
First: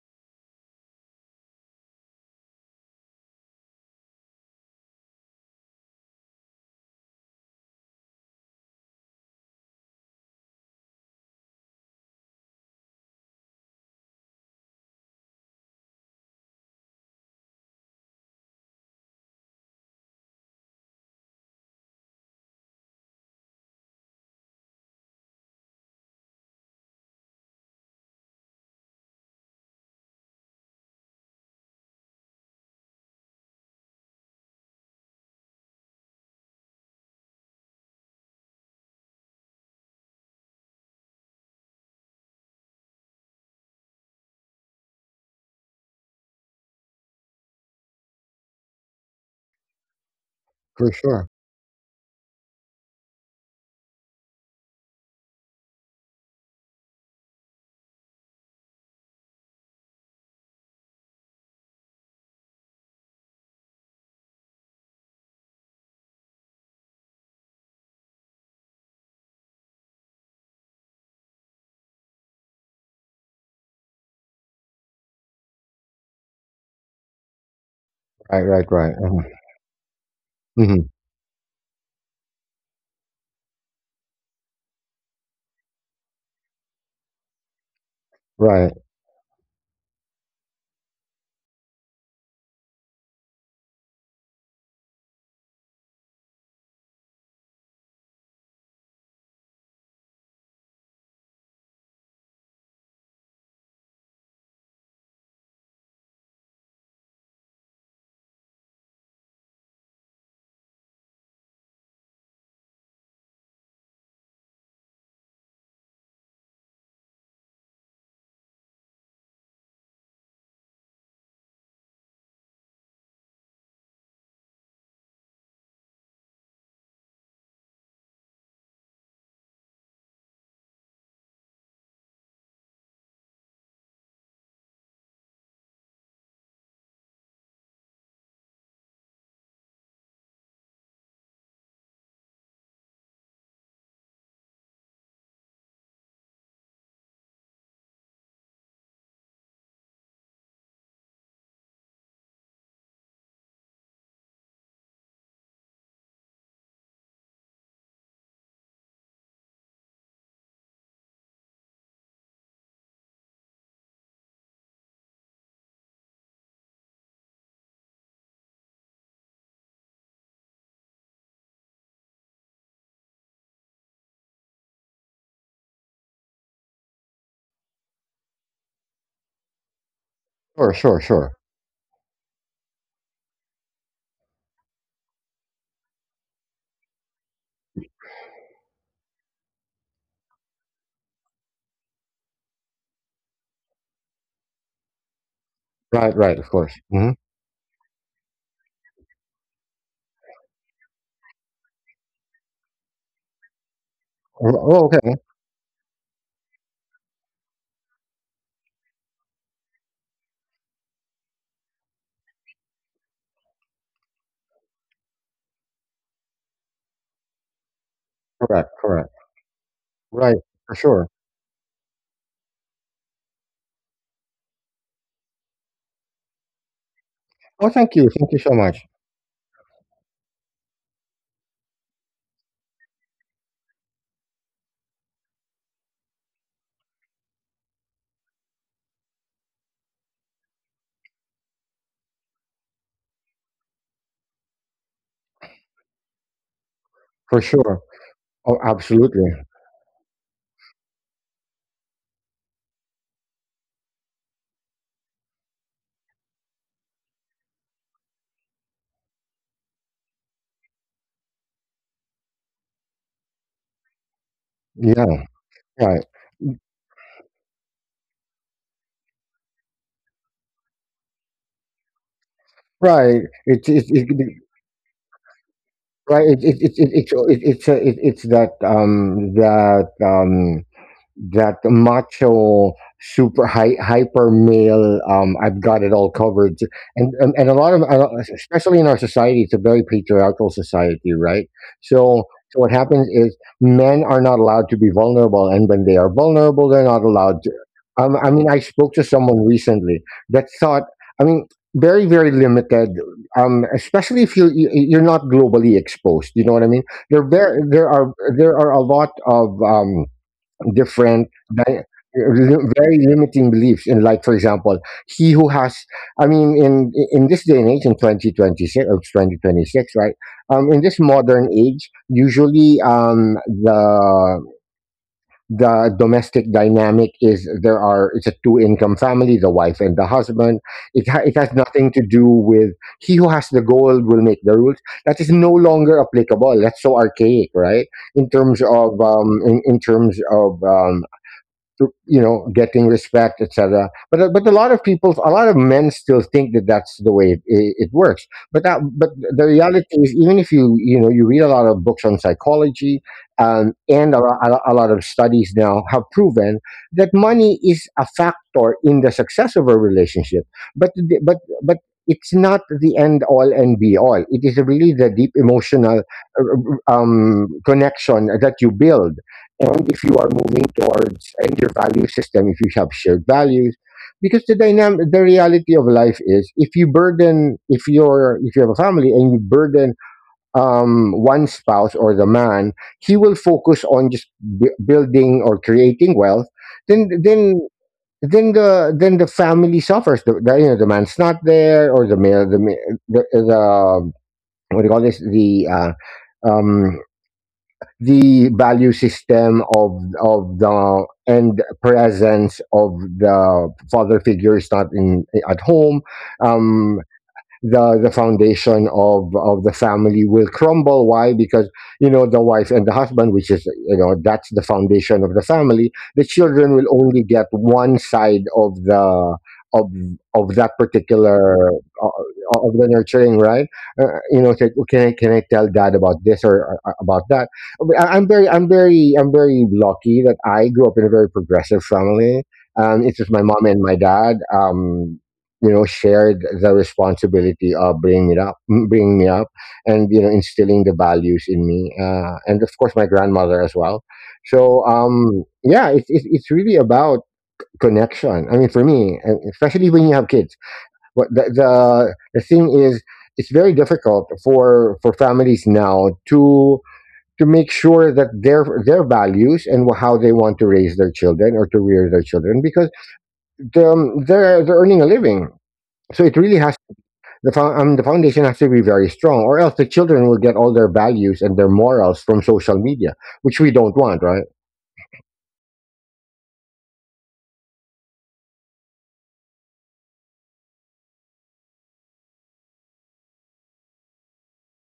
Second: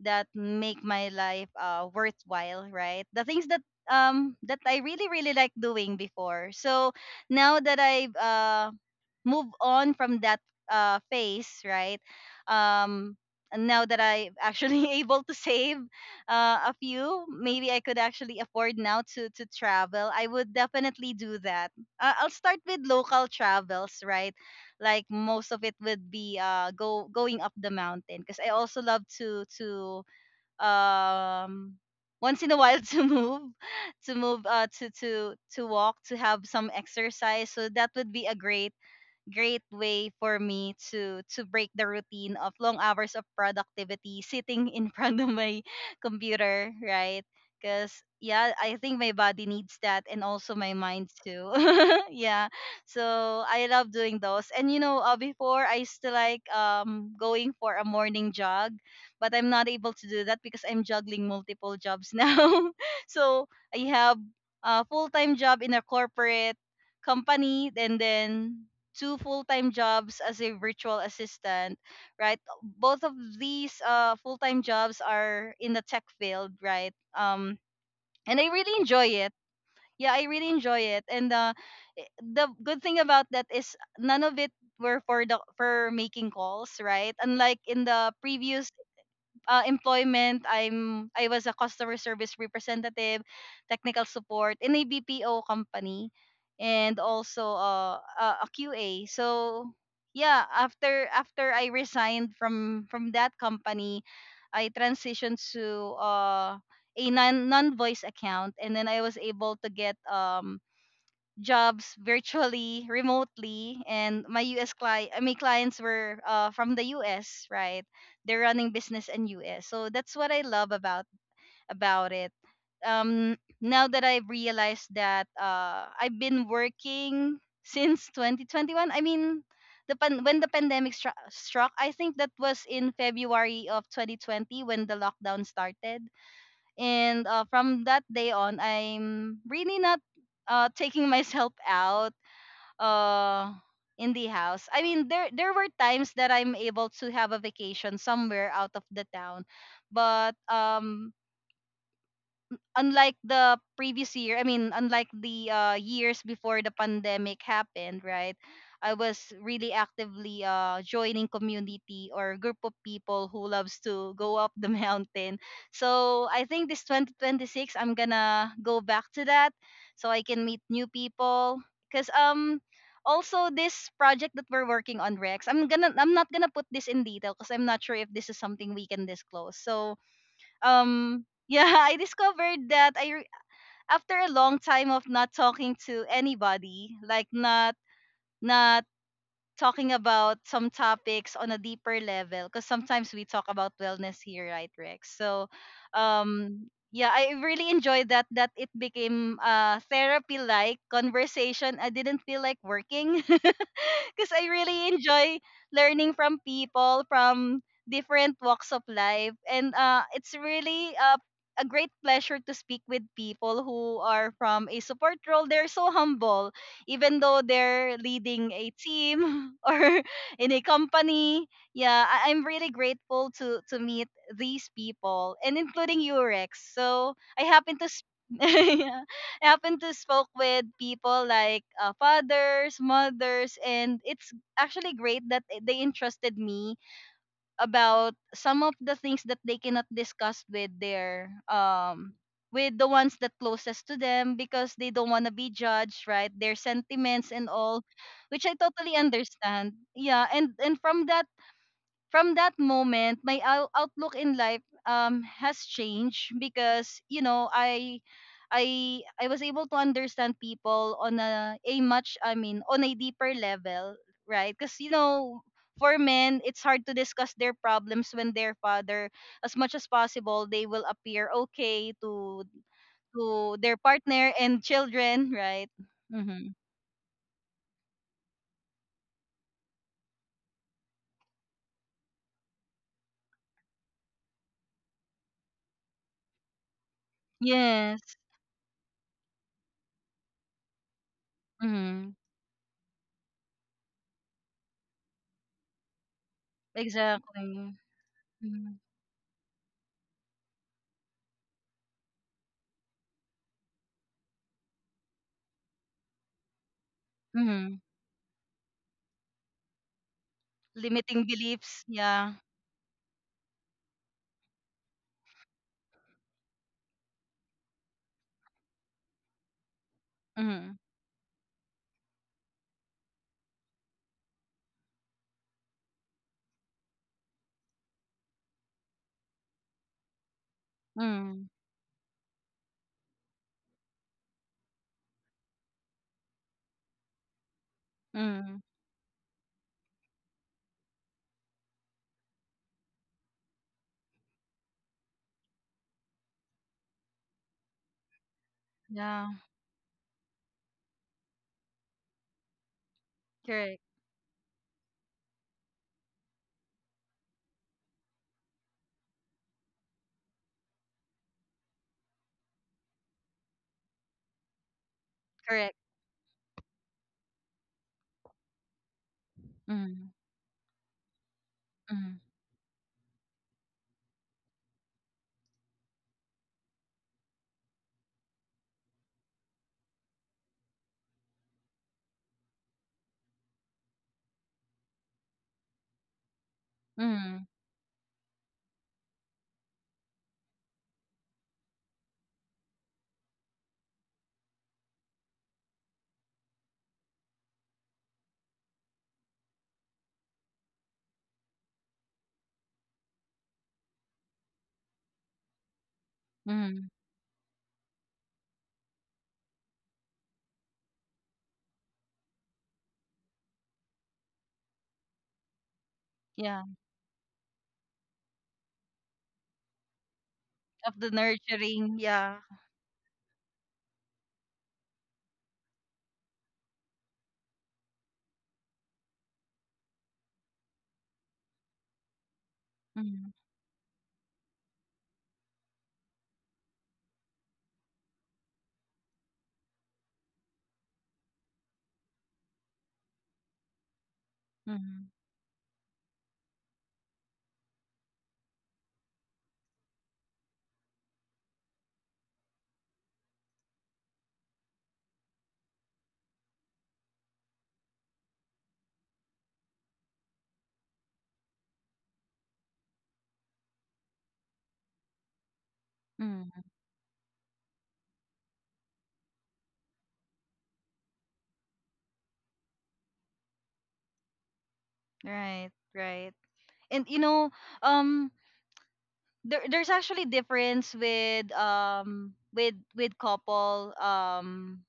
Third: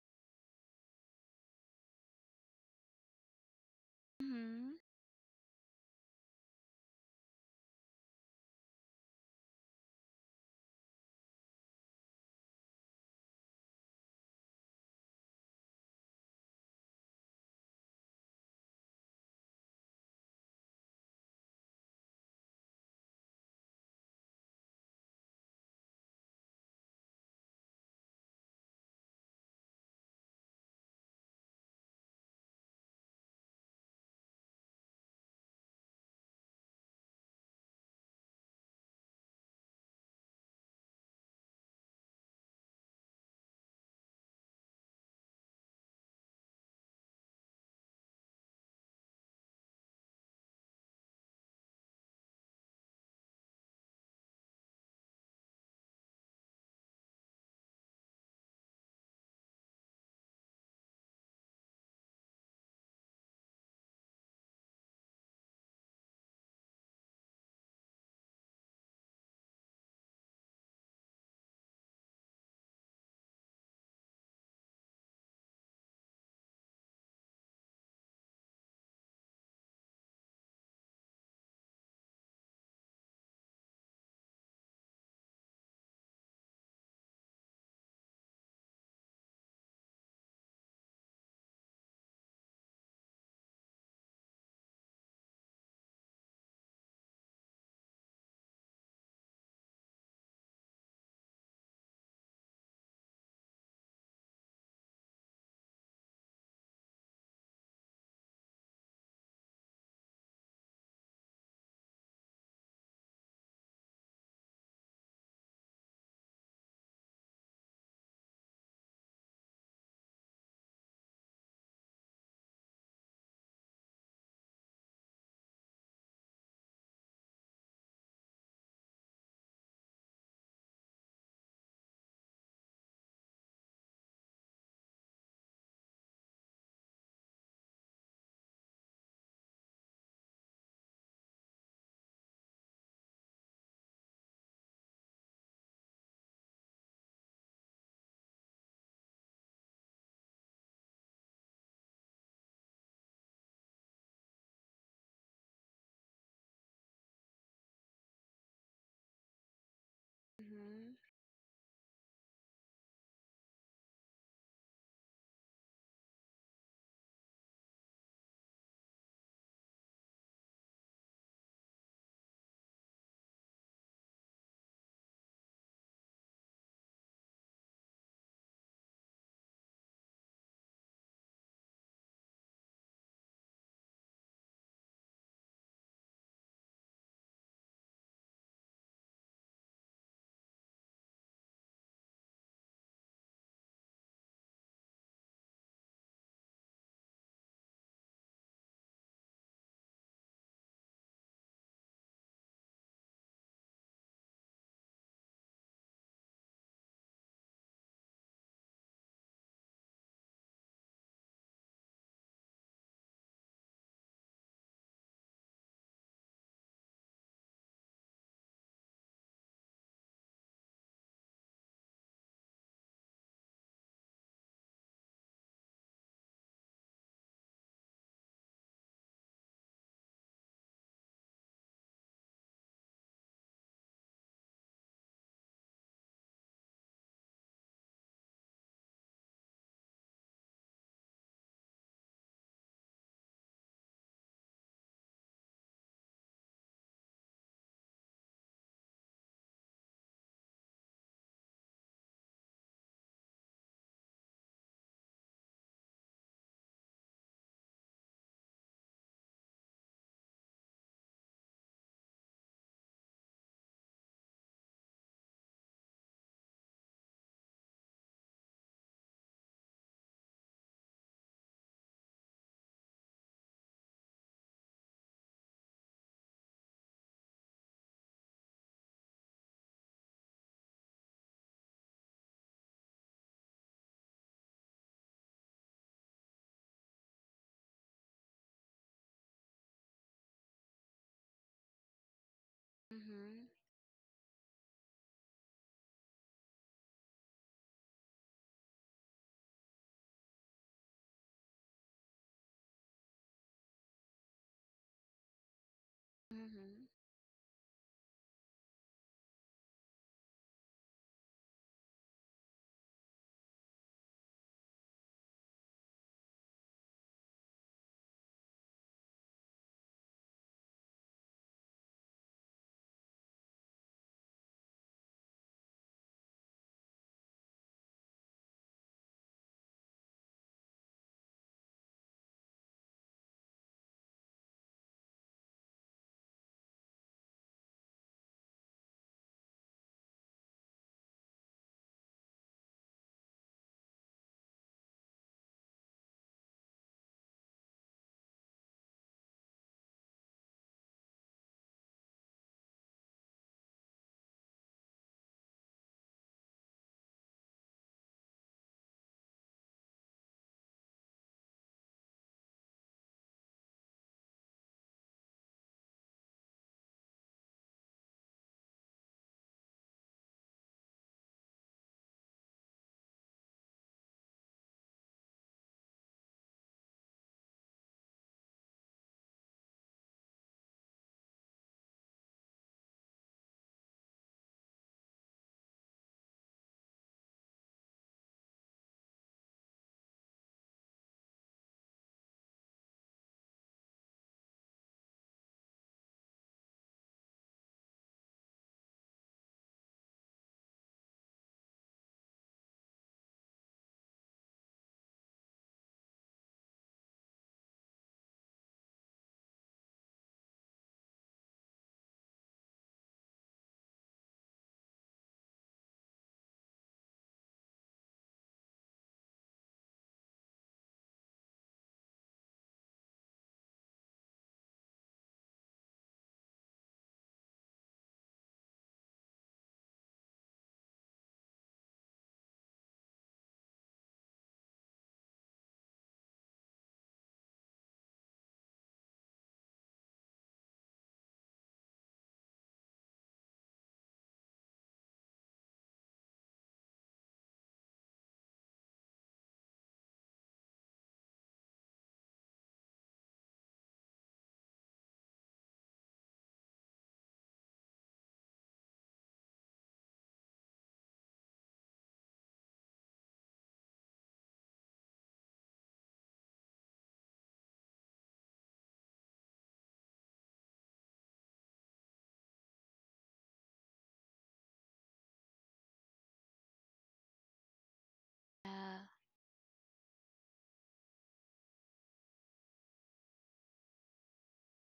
[SPEAKER 1] that make my life worthwhile, right? The things that that I
[SPEAKER 3] Hmm.
[SPEAKER 1] really really like doing before. So now that I've move on from that phase, right? Um, and now that I'm actually able to save a few, maybe I could actually afford now to travel. I would definitely do that. I'll start with local travels, right? Like most of it would be go going up the mountain, because I also love to um once in a while to move to walk, to have some exercise, so that would be a great way for me to break the routine of long hours of productivity, sitting in front of my computer, right? Because yeah, I think my body needs that, and also my
[SPEAKER 2] for
[SPEAKER 1] mind
[SPEAKER 2] sure.
[SPEAKER 1] too. Yeah. So I love doing those, and you know, before I used to like going for a morning jog, but I'm not able to do that because I'm juggling multiple jobs now. So I have a full-time job in a corporate company, and then two full-time jobs as a virtual assistant, right? Both of these full-time jobs are in the tech field, right? And
[SPEAKER 2] Right,
[SPEAKER 1] I
[SPEAKER 2] right,
[SPEAKER 1] really
[SPEAKER 2] right.
[SPEAKER 1] enjoy
[SPEAKER 2] Hmm.
[SPEAKER 1] it. Yeah, I really enjoy
[SPEAKER 2] Hmm.
[SPEAKER 1] it. And the good thing about that is none of it were for the for making calls, right? Unlike in the previous
[SPEAKER 2] Right.
[SPEAKER 1] employment, I was a customer service representative, technical support in a BPO company, and also QA. So yeah, after after I resigned from that company, I transitioned to a non voice account, and then I was able to get jobs virtually, remotely, and my US client, my clients were from the US, right? They're running business in US, so that's what I love about it. Now that I've realized that I've been working since 2021. I mean, the when the pandemic struck, I think that was in February of 2020 when the lockdown started. And from that day on, I'm really not taking myself out uh, in the house. I mean, there were times that I'm able to have a vacation somewhere out of the town, but unlike the previous year, I mean, unlike the years before the pandemic happened, right? I was really actively
[SPEAKER 3] Mhm.
[SPEAKER 1] joining community or group of people who loves to go up the mountain. So I think this 2026, I'm gonna go back to that so I can meet new people. Cause also this project that we're working on, Rex, I'm not gonna put this in detail because I'm not sure if this is something we can disclose. So
[SPEAKER 2] Sure, sure, sure.
[SPEAKER 1] yeah, I discovered that I re- after a long time of not talking to anybody, like not talking about some topics on a deeper level. Because sometimes we talk about wellness here, right, Rex? So
[SPEAKER 2] Right, right. Of
[SPEAKER 1] um
[SPEAKER 2] course.
[SPEAKER 1] yeah,
[SPEAKER 2] Hmm.
[SPEAKER 1] I really enjoyed that, it became a therapy like conversation. I didn't feel like working, because I really
[SPEAKER 2] Oh, okay.
[SPEAKER 1] enjoy learning from people from different walks of life. And it's really a great pleasure to speak with people who are from a support role. They're so humble even though they're leading a
[SPEAKER 2] Correct, correct.
[SPEAKER 1] team or
[SPEAKER 2] Right,
[SPEAKER 1] in a
[SPEAKER 2] for sure.
[SPEAKER 1] company. Yeah, I'm really grateful to meet these people, and including you, Rex. So I
[SPEAKER 2] Oh,
[SPEAKER 1] happen to
[SPEAKER 2] thank
[SPEAKER 1] sp-
[SPEAKER 2] you. Thank you so much.
[SPEAKER 1] yeah, I happen to spoke with people like fathers, mothers, and it's actually great that they entrusted me about some of the things that they cannot discuss with their with the ones that closest to them, because they don't want to be judged, right? Their sentiments
[SPEAKER 2] For
[SPEAKER 1] and all,
[SPEAKER 2] sure.
[SPEAKER 1] which I
[SPEAKER 2] Oh,
[SPEAKER 1] totally
[SPEAKER 2] absolutely.
[SPEAKER 1] understand. Yeah. And from that, moment, my outlook in life has changed. Because you know, I was able to understand people on a much, I mean, on a deeper level, right? Because you
[SPEAKER 2] Yeah.
[SPEAKER 1] know, for
[SPEAKER 2] Right.
[SPEAKER 1] men it's hard to discuss their problems. When their father, as much as possible, they will appear okay to
[SPEAKER 2] Right.
[SPEAKER 1] their partner and children, right?
[SPEAKER 2] Right.
[SPEAKER 1] Mm-hmm.
[SPEAKER 2] It's that that macho super hyper male, I've got it all covered. And and, a lot of,
[SPEAKER 1] Yes.
[SPEAKER 2] especially in our society, it's a very patriarchal society, right?
[SPEAKER 1] Mm-hmm.
[SPEAKER 2] So so what happens is
[SPEAKER 3] Mhm.
[SPEAKER 2] men are not allowed to be vulnerable, and when they are vulnerable, they're not
[SPEAKER 1] Exactly.
[SPEAKER 2] allowed to. I mean, I
[SPEAKER 1] Mm-hmm.
[SPEAKER 2] spoke to someone recently that thought, I mean, very, very limited, especially if you, you're not globally exposed, you know what I mean?
[SPEAKER 3] Mhm.
[SPEAKER 1] Mm-hmm.
[SPEAKER 2] There are, there are a lot of
[SPEAKER 1] Limiting
[SPEAKER 2] different, di-
[SPEAKER 1] beliefs. Yeah.
[SPEAKER 2] very limiting beliefs in, like, for example, he who has, I mean, in this day and age in 2026 or 2026, right? Um,
[SPEAKER 1] Mm.
[SPEAKER 2] in this modern age, usually, the domestic dynamic is, there are, it's a two income family, the wife and the husband. It it
[SPEAKER 1] Mm.
[SPEAKER 2] has nothing to do with he who has the gold will make the rules. That is no longer applicable, that's so archaic, right? In terms
[SPEAKER 1] Mm.
[SPEAKER 2] of, in terms of, to you know getting respect, etc., but a lot of people, a lot of men still think that that's the way it works. But that, but
[SPEAKER 1] Yeah.
[SPEAKER 2] the reality is, even if you, you know, you read a lot of books on psychology, um,
[SPEAKER 1] Correct.
[SPEAKER 2] and a, lo- a lo- a lot of studies now have proven that money is a factor in the success of a relationship, but it's not the end all and be all. It is really the deep
[SPEAKER 1] Correct.
[SPEAKER 2] emotional, uh, connection that you build. And if
[SPEAKER 1] Mm.
[SPEAKER 2] you are moving towards, and your value
[SPEAKER 1] Mm.
[SPEAKER 2] system, if you have shared values, because the dynamic, the reality of life is, if you burden, if you're, if you have a family and you burden, one spouse or the man, he will focus on just, building or creating wealth, then
[SPEAKER 1] Mm.
[SPEAKER 2] then then the, then the family suffers. The, you know, the man's not there, or the male, the, what do you call this, the, the value system of the, and presence of the father figure, is not in at home.
[SPEAKER 1] Mm.
[SPEAKER 2] Um, the foundation of the family will crumble. Why? Because you know, the wife and the husband, which is, you know, that's the foundation of the family, the
[SPEAKER 1] Yeah.
[SPEAKER 2] children will only get one side of the, of of that
[SPEAKER 1] Of the
[SPEAKER 2] particular,
[SPEAKER 1] nurturing.
[SPEAKER 2] uh,
[SPEAKER 1] Yeah.
[SPEAKER 2] of the nurturing, right? Uh, you know, it's like, okay, can I tell dad about this, or about that. I'm very, I'm very lucky that I grew up in a very progressive family. Um, it's just
[SPEAKER 1] Mm.
[SPEAKER 2] my mom and my dad. Shared the responsibility of bringing me up, and instilling the values in me, and of course my grandmother as well. so
[SPEAKER 1] Mm.
[SPEAKER 2] um yeah it's really about connection. I mean, for me, and especially when you have kids, what the thing is, it's very difficult for families now to make sure that their values and how they want to raise their children or to rear their children, because they're earning a living. So it really
[SPEAKER 1] Mm.
[SPEAKER 2] has the foundation has to be very strong, or else the children will get all their values and their morals from social media, which we don't want, right?
[SPEAKER 1] Right. Right. And you know, um,
[SPEAKER 3] Yeah.
[SPEAKER 1] there's actually difference with with couple,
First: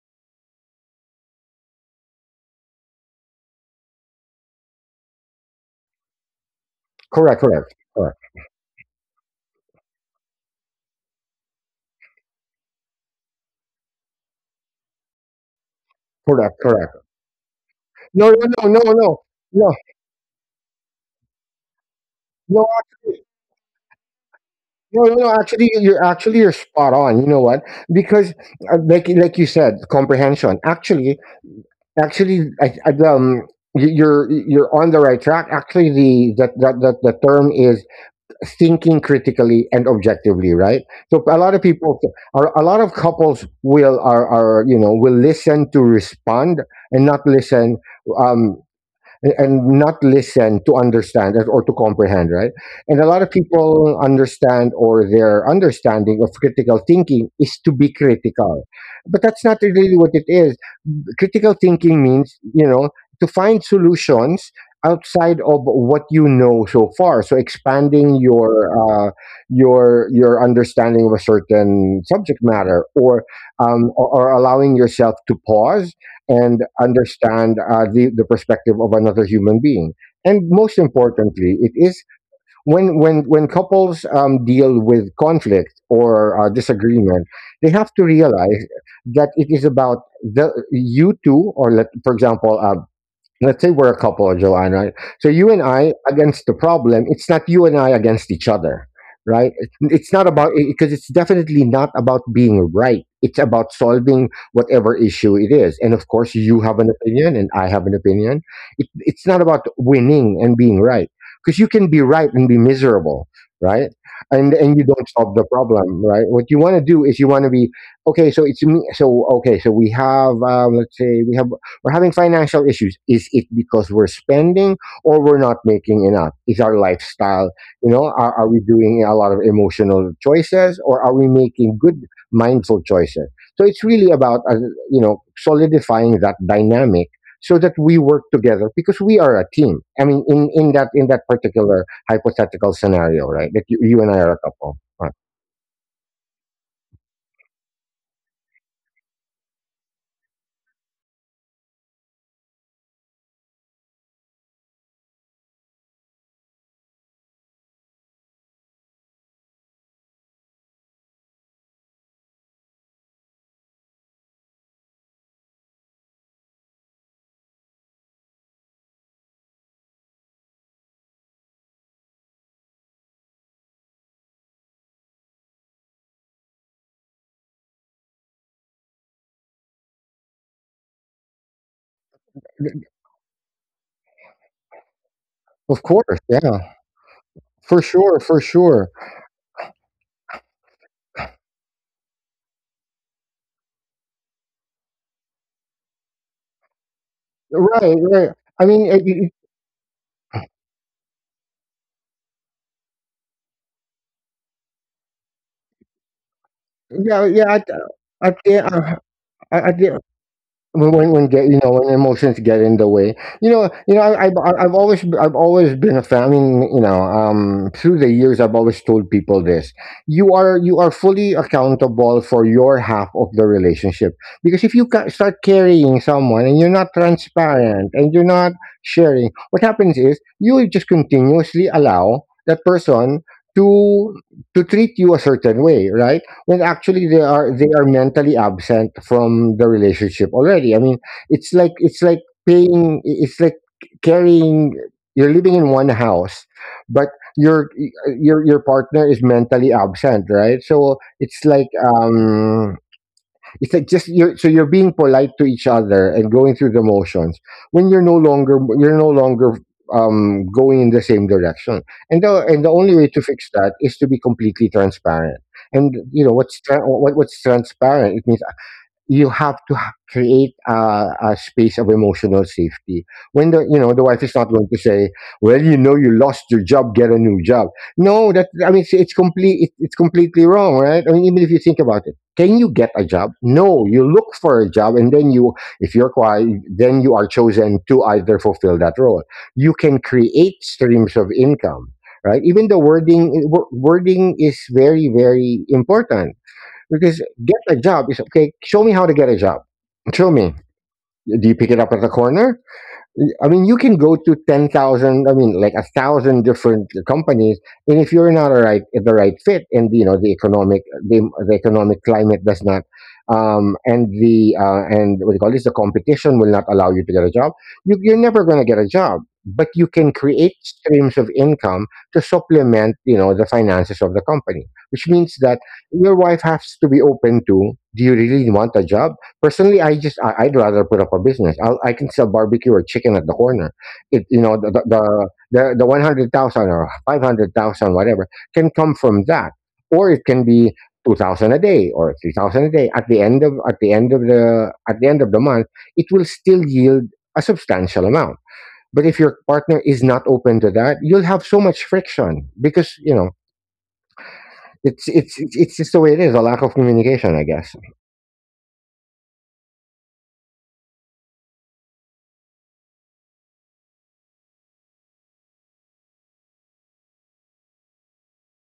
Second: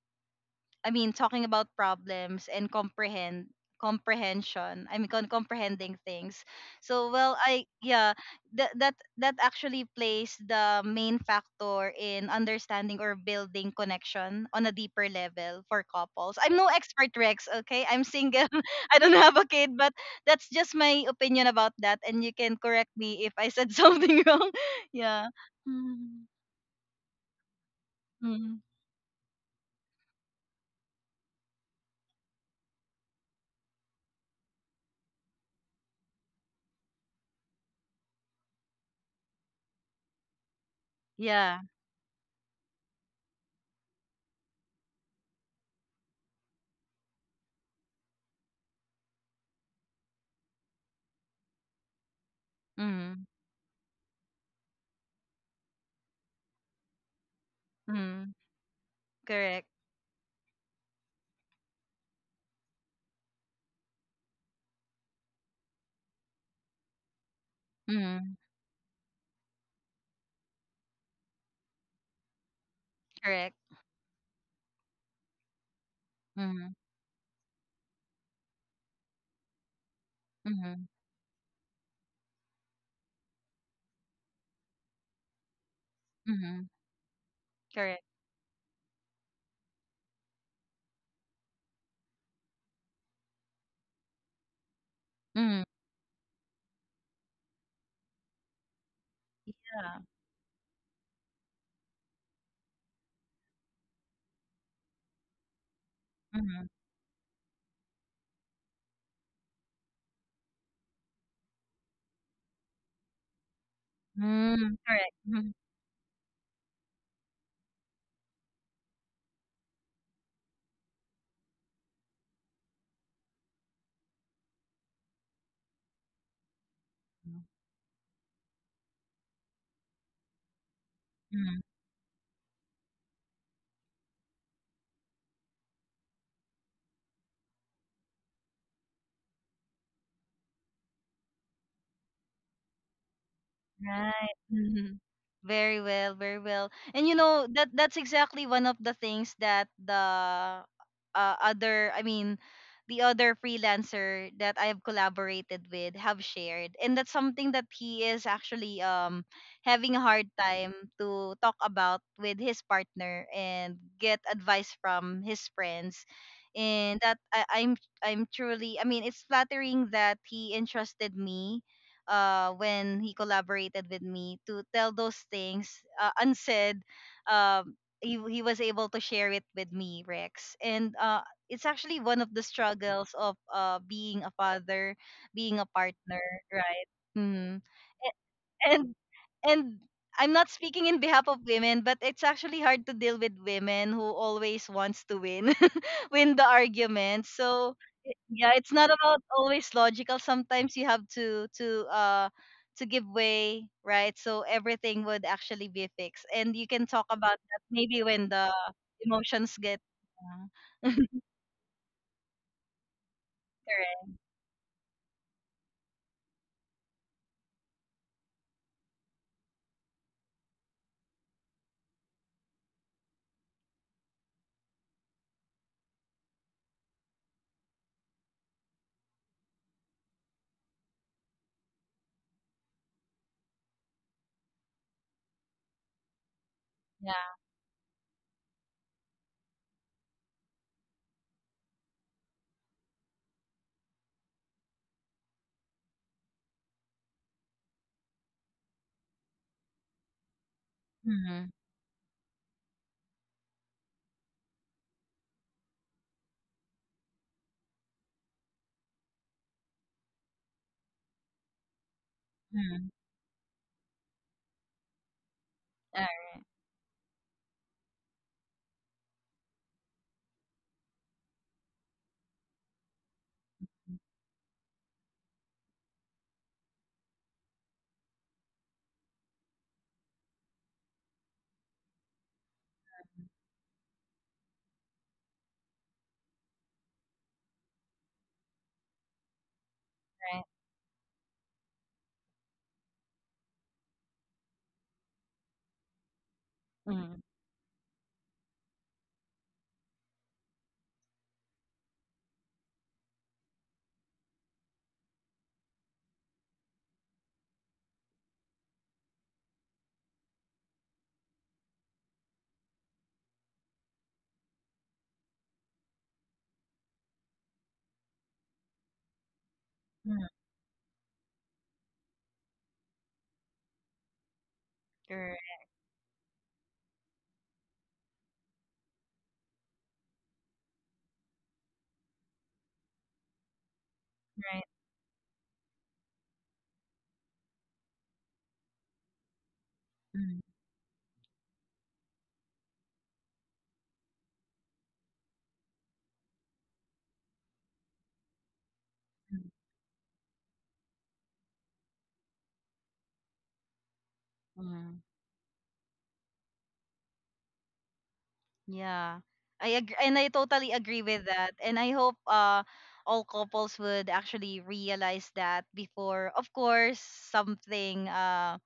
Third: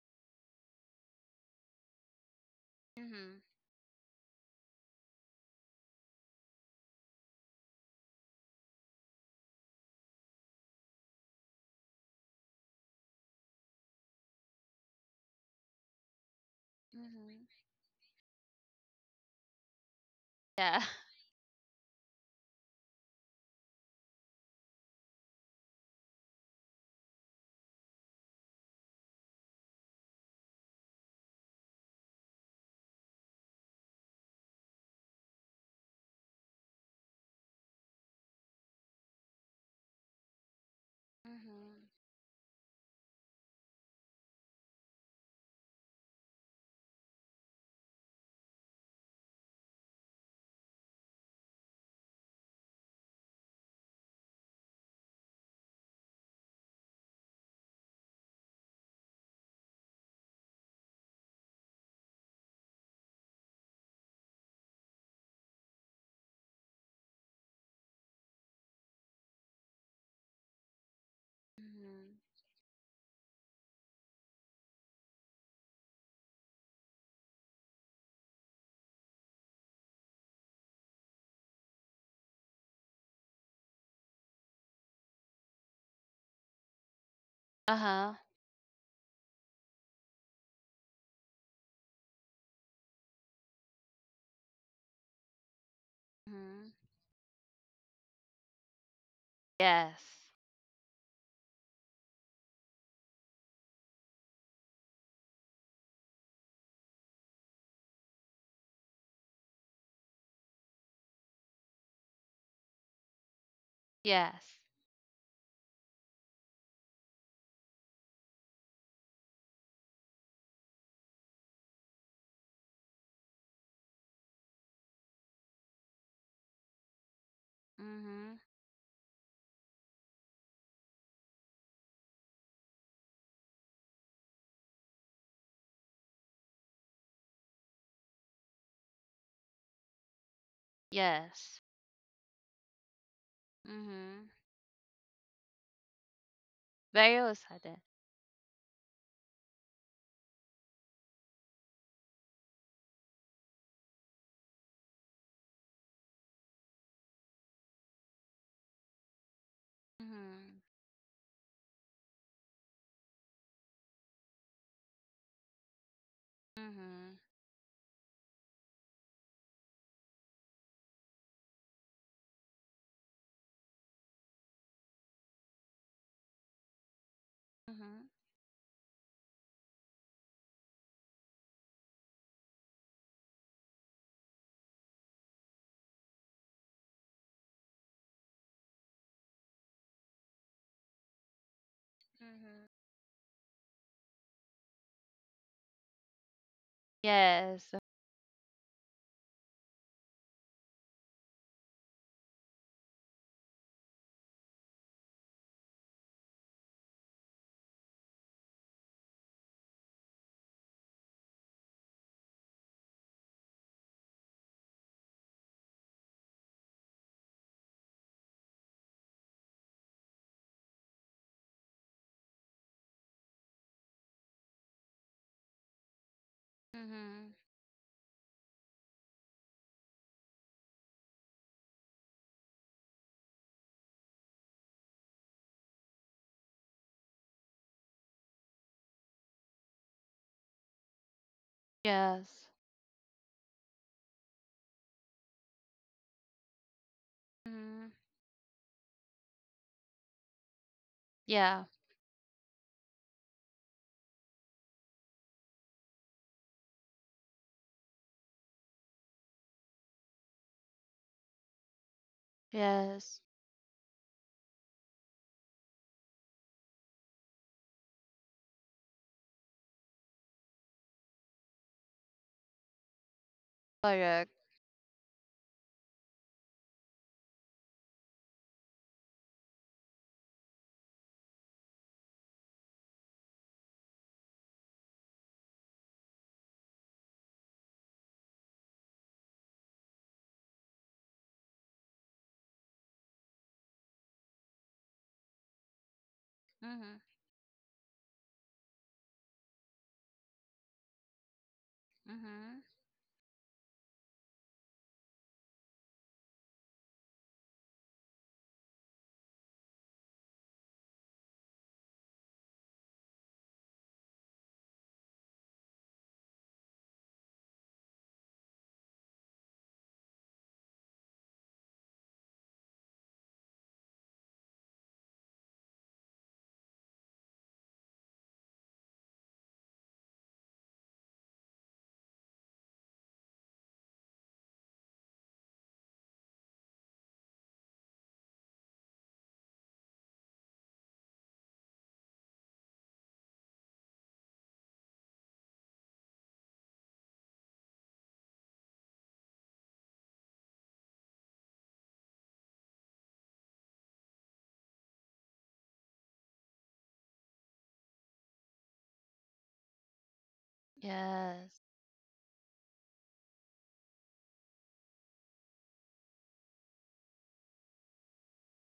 [SPEAKER 1] I mean, talking about problems and
[SPEAKER 3] Mhm.
[SPEAKER 1] comprehend comprehension. I mean, comprehending things. So, well,
[SPEAKER 2] Correct,
[SPEAKER 1] I
[SPEAKER 2] correct,
[SPEAKER 1] yeah,
[SPEAKER 2] correct,
[SPEAKER 1] that actually plays the main factor in understanding or building connection on a deeper level for couples. I'm
[SPEAKER 2] correct,
[SPEAKER 1] no
[SPEAKER 2] correct.
[SPEAKER 1] expert, Rex.
[SPEAKER 3] Mhm.
[SPEAKER 1] Okay, I'm
[SPEAKER 2] No, no,
[SPEAKER 1] single.
[SPEAKER 2] no, no,
[SPEAKER 1] I don't
[SPEAKER 2] no,
[SPEAKER 1] have a
[SPEAKER 2] no,
[SPEAKER 1] kid, but that's just
[SPEAKER 3] Yeah.
[SPEAKER 1] my opinion about that, and you can
[SPEAKER 2] no.
[SPEAKER 1] correct me
[SPEAKER 2] Actually,
[SPEAKER 1] if I said something wrong.
[SPEAKER 2] no, no,
[SPEAKER 1] Yeah.
[SPEAKER 2] no. Actually, you're
[SPEAKER 1] Mm,
[SPEAKER 2] spot on. You know what? Because,
[SPEAKER 1] mm,
[SPEAKER 2] like, you said, comprehension. Actually, you're on the right track. Actually, the that that that the term is thinking critically and objectively, right? So
[SPEAKER 1] yeah.
[SPEAKER 3] Mhm.
[SPEAKER 2] a lot of couples will are you know will listen to respond and not listen, um and not listen to understand or to comprehend, right? And a lot
[SPEAKER 1] Mm,
[SPEAKER 2] of people understand, or their understanding of critical thinking is to be
[SPEAKER 1] mm,
[SPEAKER 2] critical, but that's not
[SPEAKER 1] correct.
[SPEAKER 2] really what it is. Critical thinking means, to find solutions outside of what you know so far, so expanding
[SPEAKER 1] Mm,
[SPEAKER 2] your, uh, your understanding of a certain
[SPEAKER 3] Mhm.
[SPEAKER 2] subject matter, or,
[SPEAKER 1] correct.
[SPEAKER 2] or allowing yourself to pause and
[SPEAKER 1] Mhm,
[SPEAKER 2] understand, the perspective of another human being. And most
[SPEAKER 1] mhm,
[SPEAKER 2] importantly, it is when couples, deal with conflict or,
[SPEAKER 1] mhm.
[SPEAKER 2] disagreement, they
[SPEAKER 3] Uh
[SPEAKER 2] have
[SPEAKER 1] Correct.
[SPEAKER 2] to
[SPEAKER 3] huh.
[SPEAKER 2] realize that it is about the you two. Or, for example, let's say we're a couple, Joanne, right? So you and
[SPEAKER 1] Mhm.
[SPEAKER 2] I against the
[SPEAKER 3] Mhm.
[SPEAKER 2] problem. It's not you and I against each other, right?
[SPEAKER 1] Yeah.
[SPEAKER 2] It's
[SPEAKER 3] Yes.
[SPEAKER 2] not about, because it's definitely not about being right. It's about solving whatever issue it is. And of course, you
[SPEAKER 1] Mhm.
[SPEAKER 2] have an opinion and I have an opinion. It's not about winning and being right, because you can be right and be miserable, right?
[SPEAKER 3] Yes.
[SPEAKER 1] Mm,
[SPEAKER 2] And you don't solve the
[SPEAKER 1] correct.
[SPEAKER 2] problem, right? What you want to do is you want to be okay. So it's me. So okay. So we have, let's say we're having financial issues. Is it because we're spending, or we're not making enough? Is our lifestyle, are
[SPEAKER 3] Mhm.
[SPEAKER 2] we doing a lot of emotional choices, or are we
[SPEAKER 1] Mhm.
[SPEAKER 2] making good, mindful choices? So it's really about, solidifying that dynamic so that we work together, because we are a team. I mean, in, in that
[SPEAKER 3] Yes.
[SPEAKER 2] particular hypothetical scenario, right? That you and I
[SPEAKER 3] Mhm.
[SPEAKER 2] are
[SPEAKER 1] Right.
[SPEAKER 2] a couple.
[SPEAKER 1] Mhm.
[SPEAKER 2] Right.
[SPEAKER 1] Very well, very well. And you
[SPEAKER 3] Very
[SPEAKER 1] know,
[SPEAKER 3] sudden.
[SPEAKER 1] that's exactly one of the things that the other, I mean, the other freelancer that I have collaborated with have shared, and that's something that he is actually having a hard
[SPEAKER 3] Mhm.
[SPEAKER 1] time to talk about with his partner and get advice from his friends. And
[SPEAKER 3] Mhm.
[SPEAKER 1] that I'm truly, I mean, it's flattering that he entrusted me when he collaborated with me to tell those things, unsaid.
[SPEAKER 3] Mhm.
[SPEAKER 1] He was able to share it with me, Rex. And it's actually one of the struggles of being a father, being a
[SPEAKER 2] Of course.
[SPEAKER 1] partner,
[SPEAKER 2] Yeah,
[SPEAKER 1] right? hmm
[SPEAKER 2] for sure. For sure.
[SPEAKER 1] and and I'm not speaking in behalf of women, but it's actually
[SPEAKER 3] Mhm.
[SPEAKER 1] hard to deal with women who always wants to win, win the argument.
[SPEAKER 3] Yes.
[SPEAKER 1] So
[SPEAKER 2] Right. Right.
[SPEAKER 1] yeah,
[SPEAKER 2] I
[SPEAKER 1] it's
[SPEAKER 2] mean,
[SPEAKER 1] not about always logical. Sometimes you have to give way, right? So everything would actually be fixed, and you can talk
[SPEAKER 2] yeah,
[SPEAKER 1] about
[SPEAKER 2] yeah.
[SPEAKER 1] that maybe when
[SPEAKER 2] At
[SPEAKER 1] the
[SPEAKER 2] the uh,
[SPEAKER 1] emotions
[SPEAKER 2] at
[SPEAKER 1] get
[SPEAKER 2] the
[SPEAKER 1] uh,
[SPEAKER 2] when emotions get in the way, you know,
[SPEAKER 1] correct.
[SPEAKER 2] I've always been a fan. I mean, through the years, I've always told people this: you are fully accountable for your half of the relationship. Because if you start carrying someone and you're not
[SPEAKER 3] Mhm.
[SPEAKER 2] transparent and you're not sharing, what happens is you just continuously allow that person to treat you a certain way, right? When actually they
[SPEAKER 1] Yeah.
[SPEAKER 2] are mentally absent from the relationship already. I mean, it's like it's like
[SPEAKER 3] Yes.
[SPEAKER 2] it's like carrying, you're living in one house, but your
[SPEAKER 3] Mhm.
[SPEAKER 2] your partner is mentally absent, right? So it's
[SPEAKER 1] Mm-hmm.
[SPEAKER 3] Yeah.
[SPEAKER 2] like, it's like just you're so you're being polite to each other and going through the motions, when you're no longer, going in the same direction. And the
[SPEAKER 1] Mm-hmm.
[SPEAKER 2] only way
[SPEAKER 3] Yes.
[SPEAKER 2] to fix that is to be completely transparent. And
[SPEAKER 1] All
[SPEAKER 2] you know
[SPEAKER 1] right.
[SPEAKER 2] what's what's transparent? It means you have to create a space of emotional safety, when the you know the wife
[SPEAKER 3] Correct.
[SPEAKER 2] is not going to say, well, you lost your job, get a new job. No, that I mean, it's completely wrong, right? I mean, even if you think about it, can you get a
[SPEAKER 1] Mm-hmm.
[SPEAKER 2] job? No, you look for a job, and then you, if you're quiet, then you are chosen to either fulfill that role. You can
[SPEAKER 1] Right.
[SPEAKER 2] create streams of income, right? Even the wording, wording is very, very important,
[SPEAKER 3] Mhm.
[SPEAKER 1] Mm-hmm.
[SPEAKER 2] because get a job is okay. Show me how to get a job. Show me. Do you pick it up at the corner?
[SPEAKER 3] Mhm.
[SPEAKER 2] I mean, you can go to 10,000, I mean, like a thousand different companies. And if you're not a the right fit, and, you know, the economic, the economic climate does not, and and what do you call this, the competition will not allow you to get a job. You're never going to get a job, but you can
[SPEAKER 1] Mm-hmm.
[SPEAKER 2] create streams of income to supplement, the finances of the company, which means
[SPEAKER 1] Correct.
[SPEAKER 2] that your wife has to be open to, do you really want a job? Personally, I'd rather put up a business. I can sell barbecue or chicken at the corner. It you know
[SPEAKER 1] Right.
[SPEAKER 2] the 100,000 or 500,000, whatever, can come from that, or it
[SPEAKER 1] Mm-hmm.
[SPEAKER 2] can be 2,000 a day or 3,000 a day. At the end of the month, it will still yield a substantial amount. But if your partner is not open to that, you'll have so much friction because,
[SPEAKER 1] Mm-hmm.
[SPEAKER 2] it's just the way it is. A lack of communication, I guess.
[SPEAKER 1] Yeah. I agree, and I totally agree with that.
[SPEAKER 3] Yes.
[SPEAKER 1] And I hope all couples would actually realize that before, of course, something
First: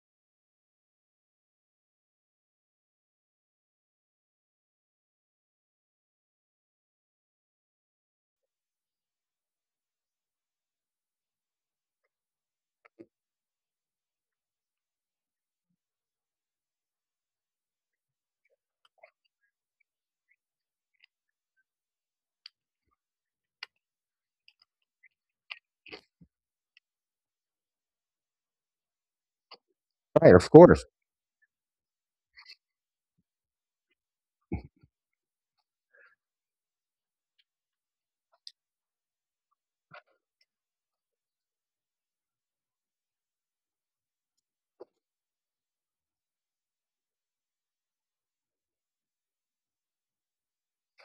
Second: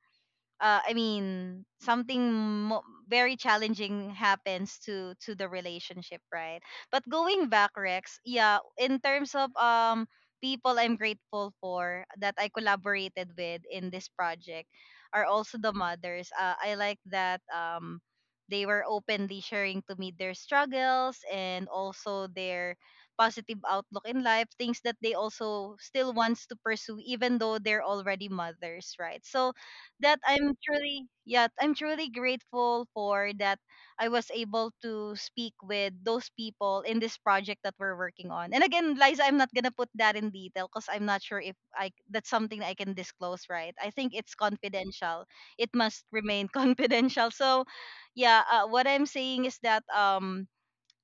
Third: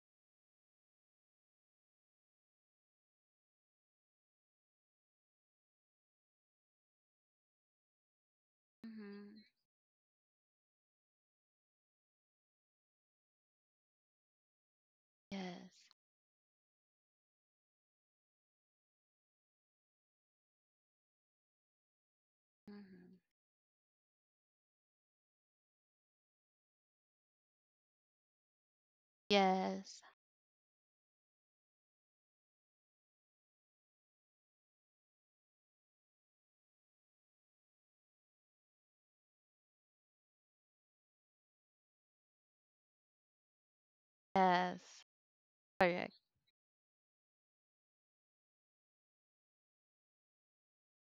[SPEAKER 1] I mean, something very challenging happens to the relationship, right? But going back, Rex, yeah, in terms
[SPEAKER 3] Mhm.
[SPEAKER 1] of people I'm grateful for that I collaborated with in this project are also the
[SPEAKER 3] Yes.
[SPEAKER 1] mothers. I like that they were openly sharing to me their struggles and also their
[SPEAKER 3] Mhm.
[SPEAKER 1] positive outlook in life, things that they also still wants to pursue even though they're already mothers, right? So
[SPEAKER 3] Yes.
[SPEAKER 1] that
[SPEAKER 2] Right, of
[SPEAKER 1] I'm
[SPEAKER 2] course.
[SPEAKER 1] truly, yeah, I'm truly grateful for that. I was able to speak with those people in this project that we're working on. And again, Liza, I'm not gonna put that in detail because I'm not sure if I that's something I can disclose, right? I think it's
[SPEAKER 3] Yes.
[SPEAKER 1] confidential. It must
[SPEAKER 3] Correct.
[SPEAKER 1] remain confidential. So yeah, what I'm saying is that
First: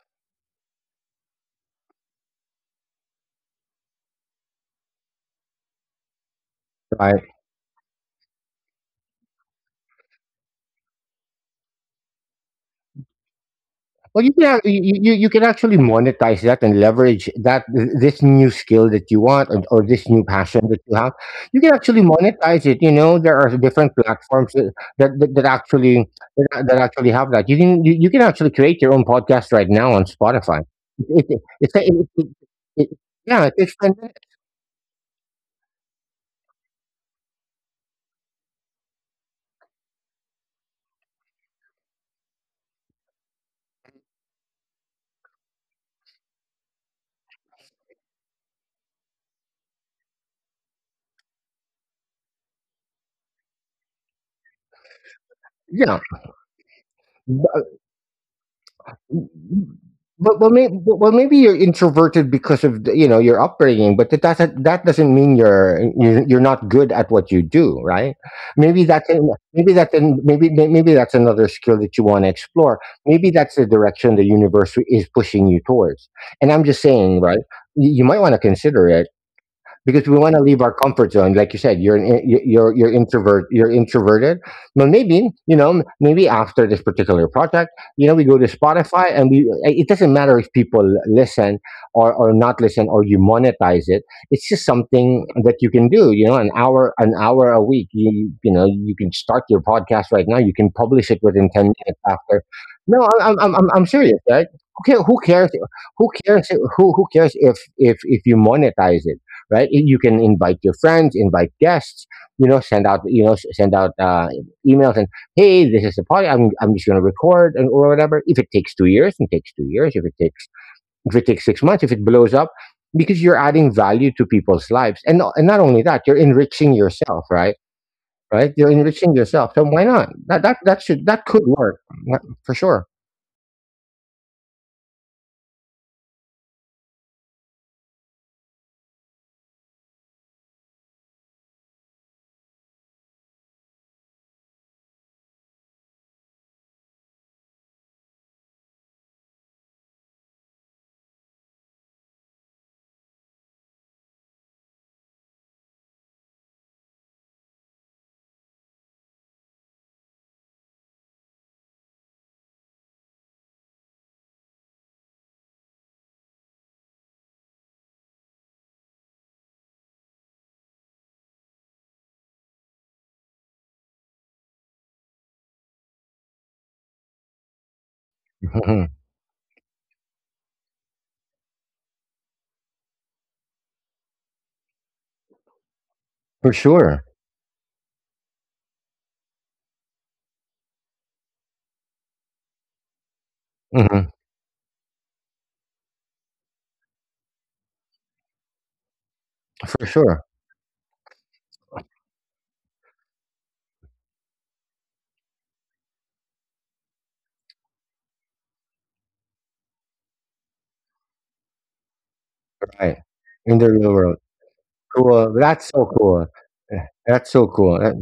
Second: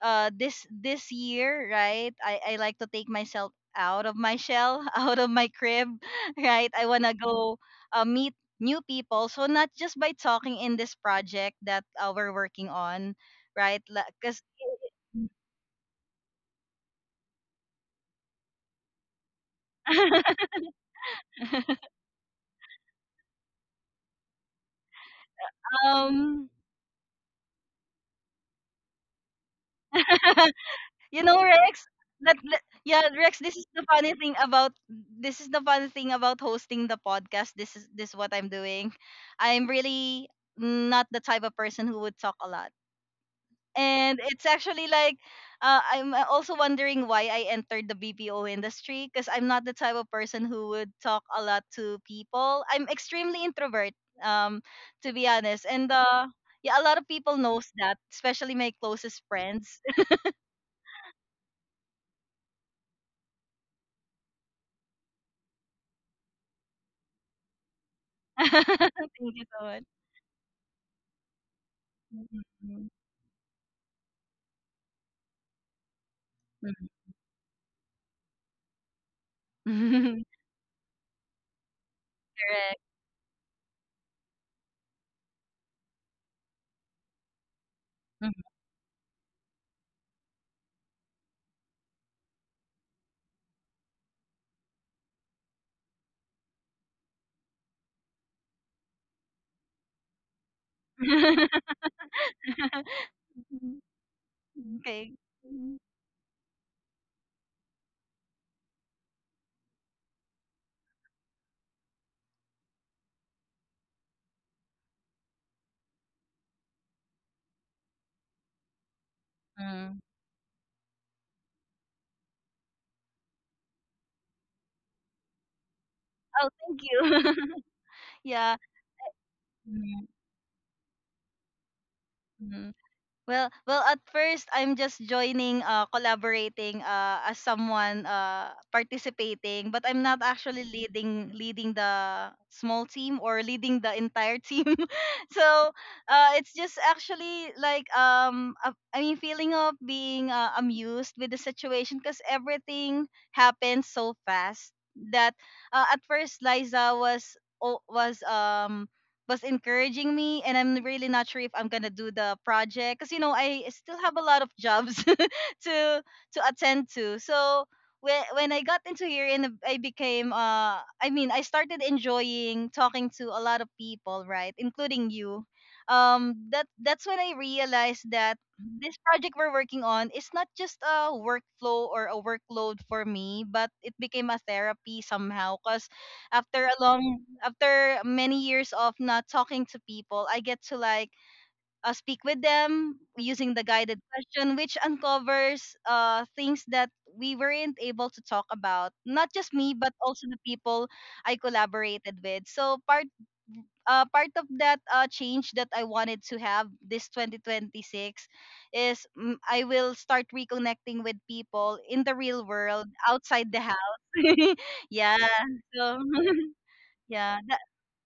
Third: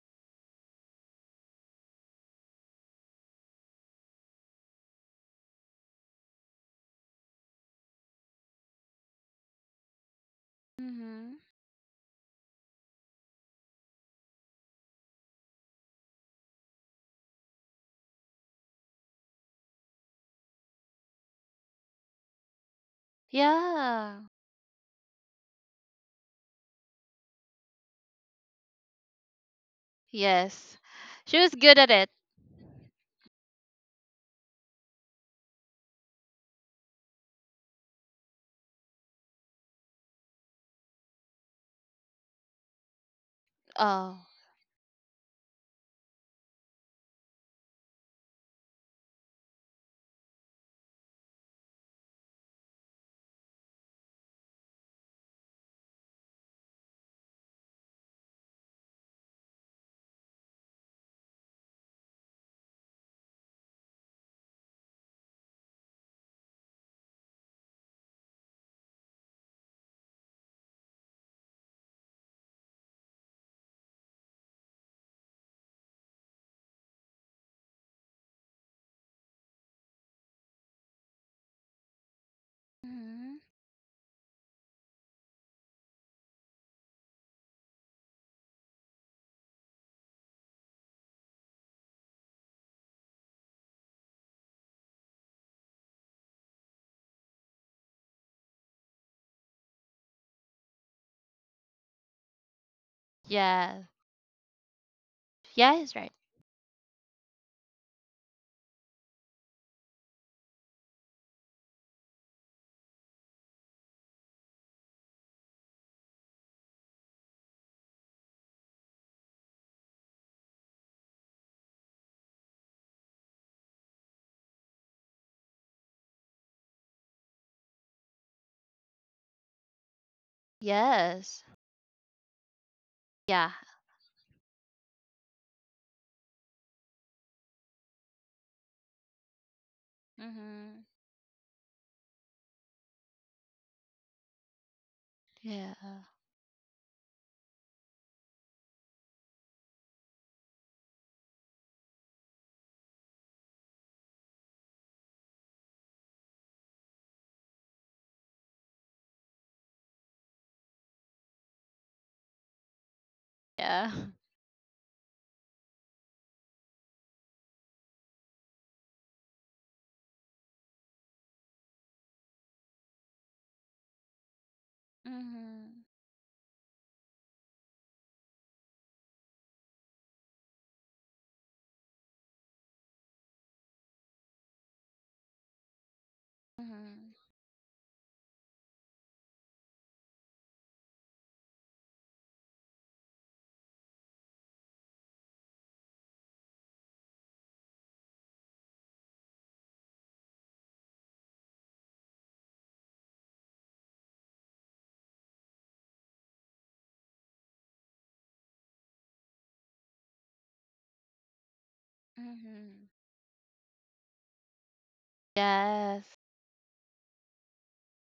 [SPEAKER 1] this year, right, I like to take myself out of my shell, out of my crib, right? I want to go meet new people, so not just by talking in this
[SPEAKER 3] Mm-hmm.
[SPEAKER 1] project that we're working on, right?
[SPEAKER 2] Well, you
[SPEAKER 1] Because
[SPEAKER 2] can you can actually monetize that and leverage that, this new skill that you want, or, this new passion that you have. You can actually monetize it. You know there are different
[SPEAKER 3] Yeah.
[SPEAKER 2] platforms that that, that, that actually
[SPEAKER 1] um
[SPEAKER 2] that actually have that. You you can actually create your own podcast right now on Spotify.
[SPEAKER 3] Yes.
[SPEAKER 1] you
[SPEAKER 2] It,
[SPEAKER 3] She
[SPEAKER 2] it,
[SPEAKER 1] know,
[SPEAKER 3] was
[SPEAKER 2] it's
[SPEAKER 3] good
[SPEAKER 1] Rex,
[SPEAKER 3] at
[SPEAKER 2] it,
[SPEAKER 3] it.
[SPEAKER 2] it,
[SPEAKER 1] that, that
[SPEAKER 2] it-
[SPEAKER 1] yeah, Rex,
[SPEAKER 2] Yeah, it takes ten minutes.
[SPEAKER 1] this is the funny thing about hosting the podcast. This is what I'm doing. I'm really not the type of person who would talk a lot, and
[SPEAKER 3] Oh.
[SPEAKER 1] it's actually like I'm also wondering why I entered the BPO industry, because I'm not the type of person who would talk a lot to people. I'm extremely introvert, um, to be honest, and
[SPEAKER 2] Yeah,
[SPEAKER 1] yeah, a lot of people knows that, especially my closest friends.
[SPEAKER 2] but, well, maybe you're introverted because of the, you know your upbringing, but that doesn't mean you're not good at what you do, right? Maybe that's an,
[SPEAKER 1] Thank you so
[SPEAKER 2] maybe
[SPEAKER 1] much.
[SPEAKER 2] that's an, maybe may- Maybe that's another skill that you want to explore.
[SPEAKER 1] Mhm.
[SPEAKER 2] Maybe that's the direction the universe is pushing you towards. And I'm just
[SPEAKER 1] Mhm.
[SPEAKER 2] saying, right? You might want to consider it, because we want to leave our comfort zone. Like you said, you're an, in- you-
[SPEAKER 1] Correct.
[SPEAKER 2] you're
[SPEAKER 3] Mm-hmm.
[SPEAKER 2] introvert, you're introverted. But maybe, maybe after this particular project, you know, we go
[SPEAKER 1] Mhm.
[SPEAKER 2] to Spotify, and we. It doesn't matter if people listen or not listen, or you monetize it. It's just something that you can do. You know, an hour a week. You can start your podcast right now. You can publish it within 10 minutes after. No,
[SPEAKER 3] Yeah.
[SPEAKER 2] I'm serious, right? Who cares?
[SPEAKER 1] Okay.
[SPEAKER 2] Who cares?
[SPEAKER 3] Yeah, he's
[SPEAKER 2] Who
[SPEAKER 3] right.
[SPEAKER 2] cares? Who cares if you monetize it, right? You can invite your friends, invite guests, you know, send out, send out, emails, and, hey, this is the party. I'm just going to record and or whatever. If it takes 2 years, it takes 2 years.
[SPEAKER 1] Mm.
[SPEAKER 2] If it takes 6 months, if it blows up, because you're adding value to people's lives. And, not only that, you're
[SPEAKER 1] Oh,
[SPEAKER 2] enriching
[SPEAKER 1] thank you.
[SPEAKER 2] yourself, right? Right?
[SPEAKER 1] Yeah.
[SPEAKER 2] You're enriching yourself. So why not? That
[SPEAKER 3] Yes.
[SPEAKER 2] could work for
[SPEAKER 1] Mhm.
[SPEAKER 2] sure.
[SPEAKER 1] Well,
[SPEAKER 3] Yeah.
[SPEAKER 1] well, at first I'm just joining, collaborating, as someone, participating, but I'm not actually
[SPEAKER 3] Mm-hmm.
[SPEAKER 1] leading the small team or leading the entire team. So,
[SPEAKER 3] Yeah.
[SPEAKER 1] it's just actually like I mean, feeling of being amused with the situation because everything happened so fast that at first Liza was o- was um was encouraging me, and I'm really not sure if I'm going to do the project cuz you know I
[SPEAKER 3] Yeah.
[SPEAKER 1] still have a lot of jobs to to attend to. So when I got into here and I became I mean I started enjoying talking to a lot of people, right? Including you.
[SPEAKER 3] Mm-hmm.
[SPEAKER 1] That's when I realized that
[SPEAKER 2] Mhm.
[SPEAKER 1] this project we're working on is not just a workflow or a workload for me, but it became a therapy somehow cuz
[SPEAKER 2] For
[SPEAKER 1] after a
[SPEAKER 2] sure.
[SPEAKER 3] Mm-hmm.
[SPEAKER 1] long after many years of not talking to people, I get to like speak with them using the guided
[SPEAKER 2] Hmm.
[SPEAKER 1] question, which uncovers things that we weren't able to talk about, not just me
[SPEAKER 2] For
[SPEAKER 1] but
[SPEAKER 2] sure.
[SPEAKER 1] also the people I collaborated with. So part of that change that I wanted to have this 2026 is, I will start reconnecting with people in the real world
[SPEAKER 3] Mm-hmm.
[SPEAKER 2] Right.
[SPEAKER 1] outside the
[SPEAKER 2] In the real
[SPEAKER 1] house.
[SPEAKER 2] world.
[SPEAKER 1] Yeah.
[SPEAKER 2] Cool. That's so
[SPEAKER 1] So
[SPEAKER 3] Yes.
[SPEAKER 2] cool. Yeah, that's
[SPEAKER 1] yeah,
[SPEAKER 2] so cool. That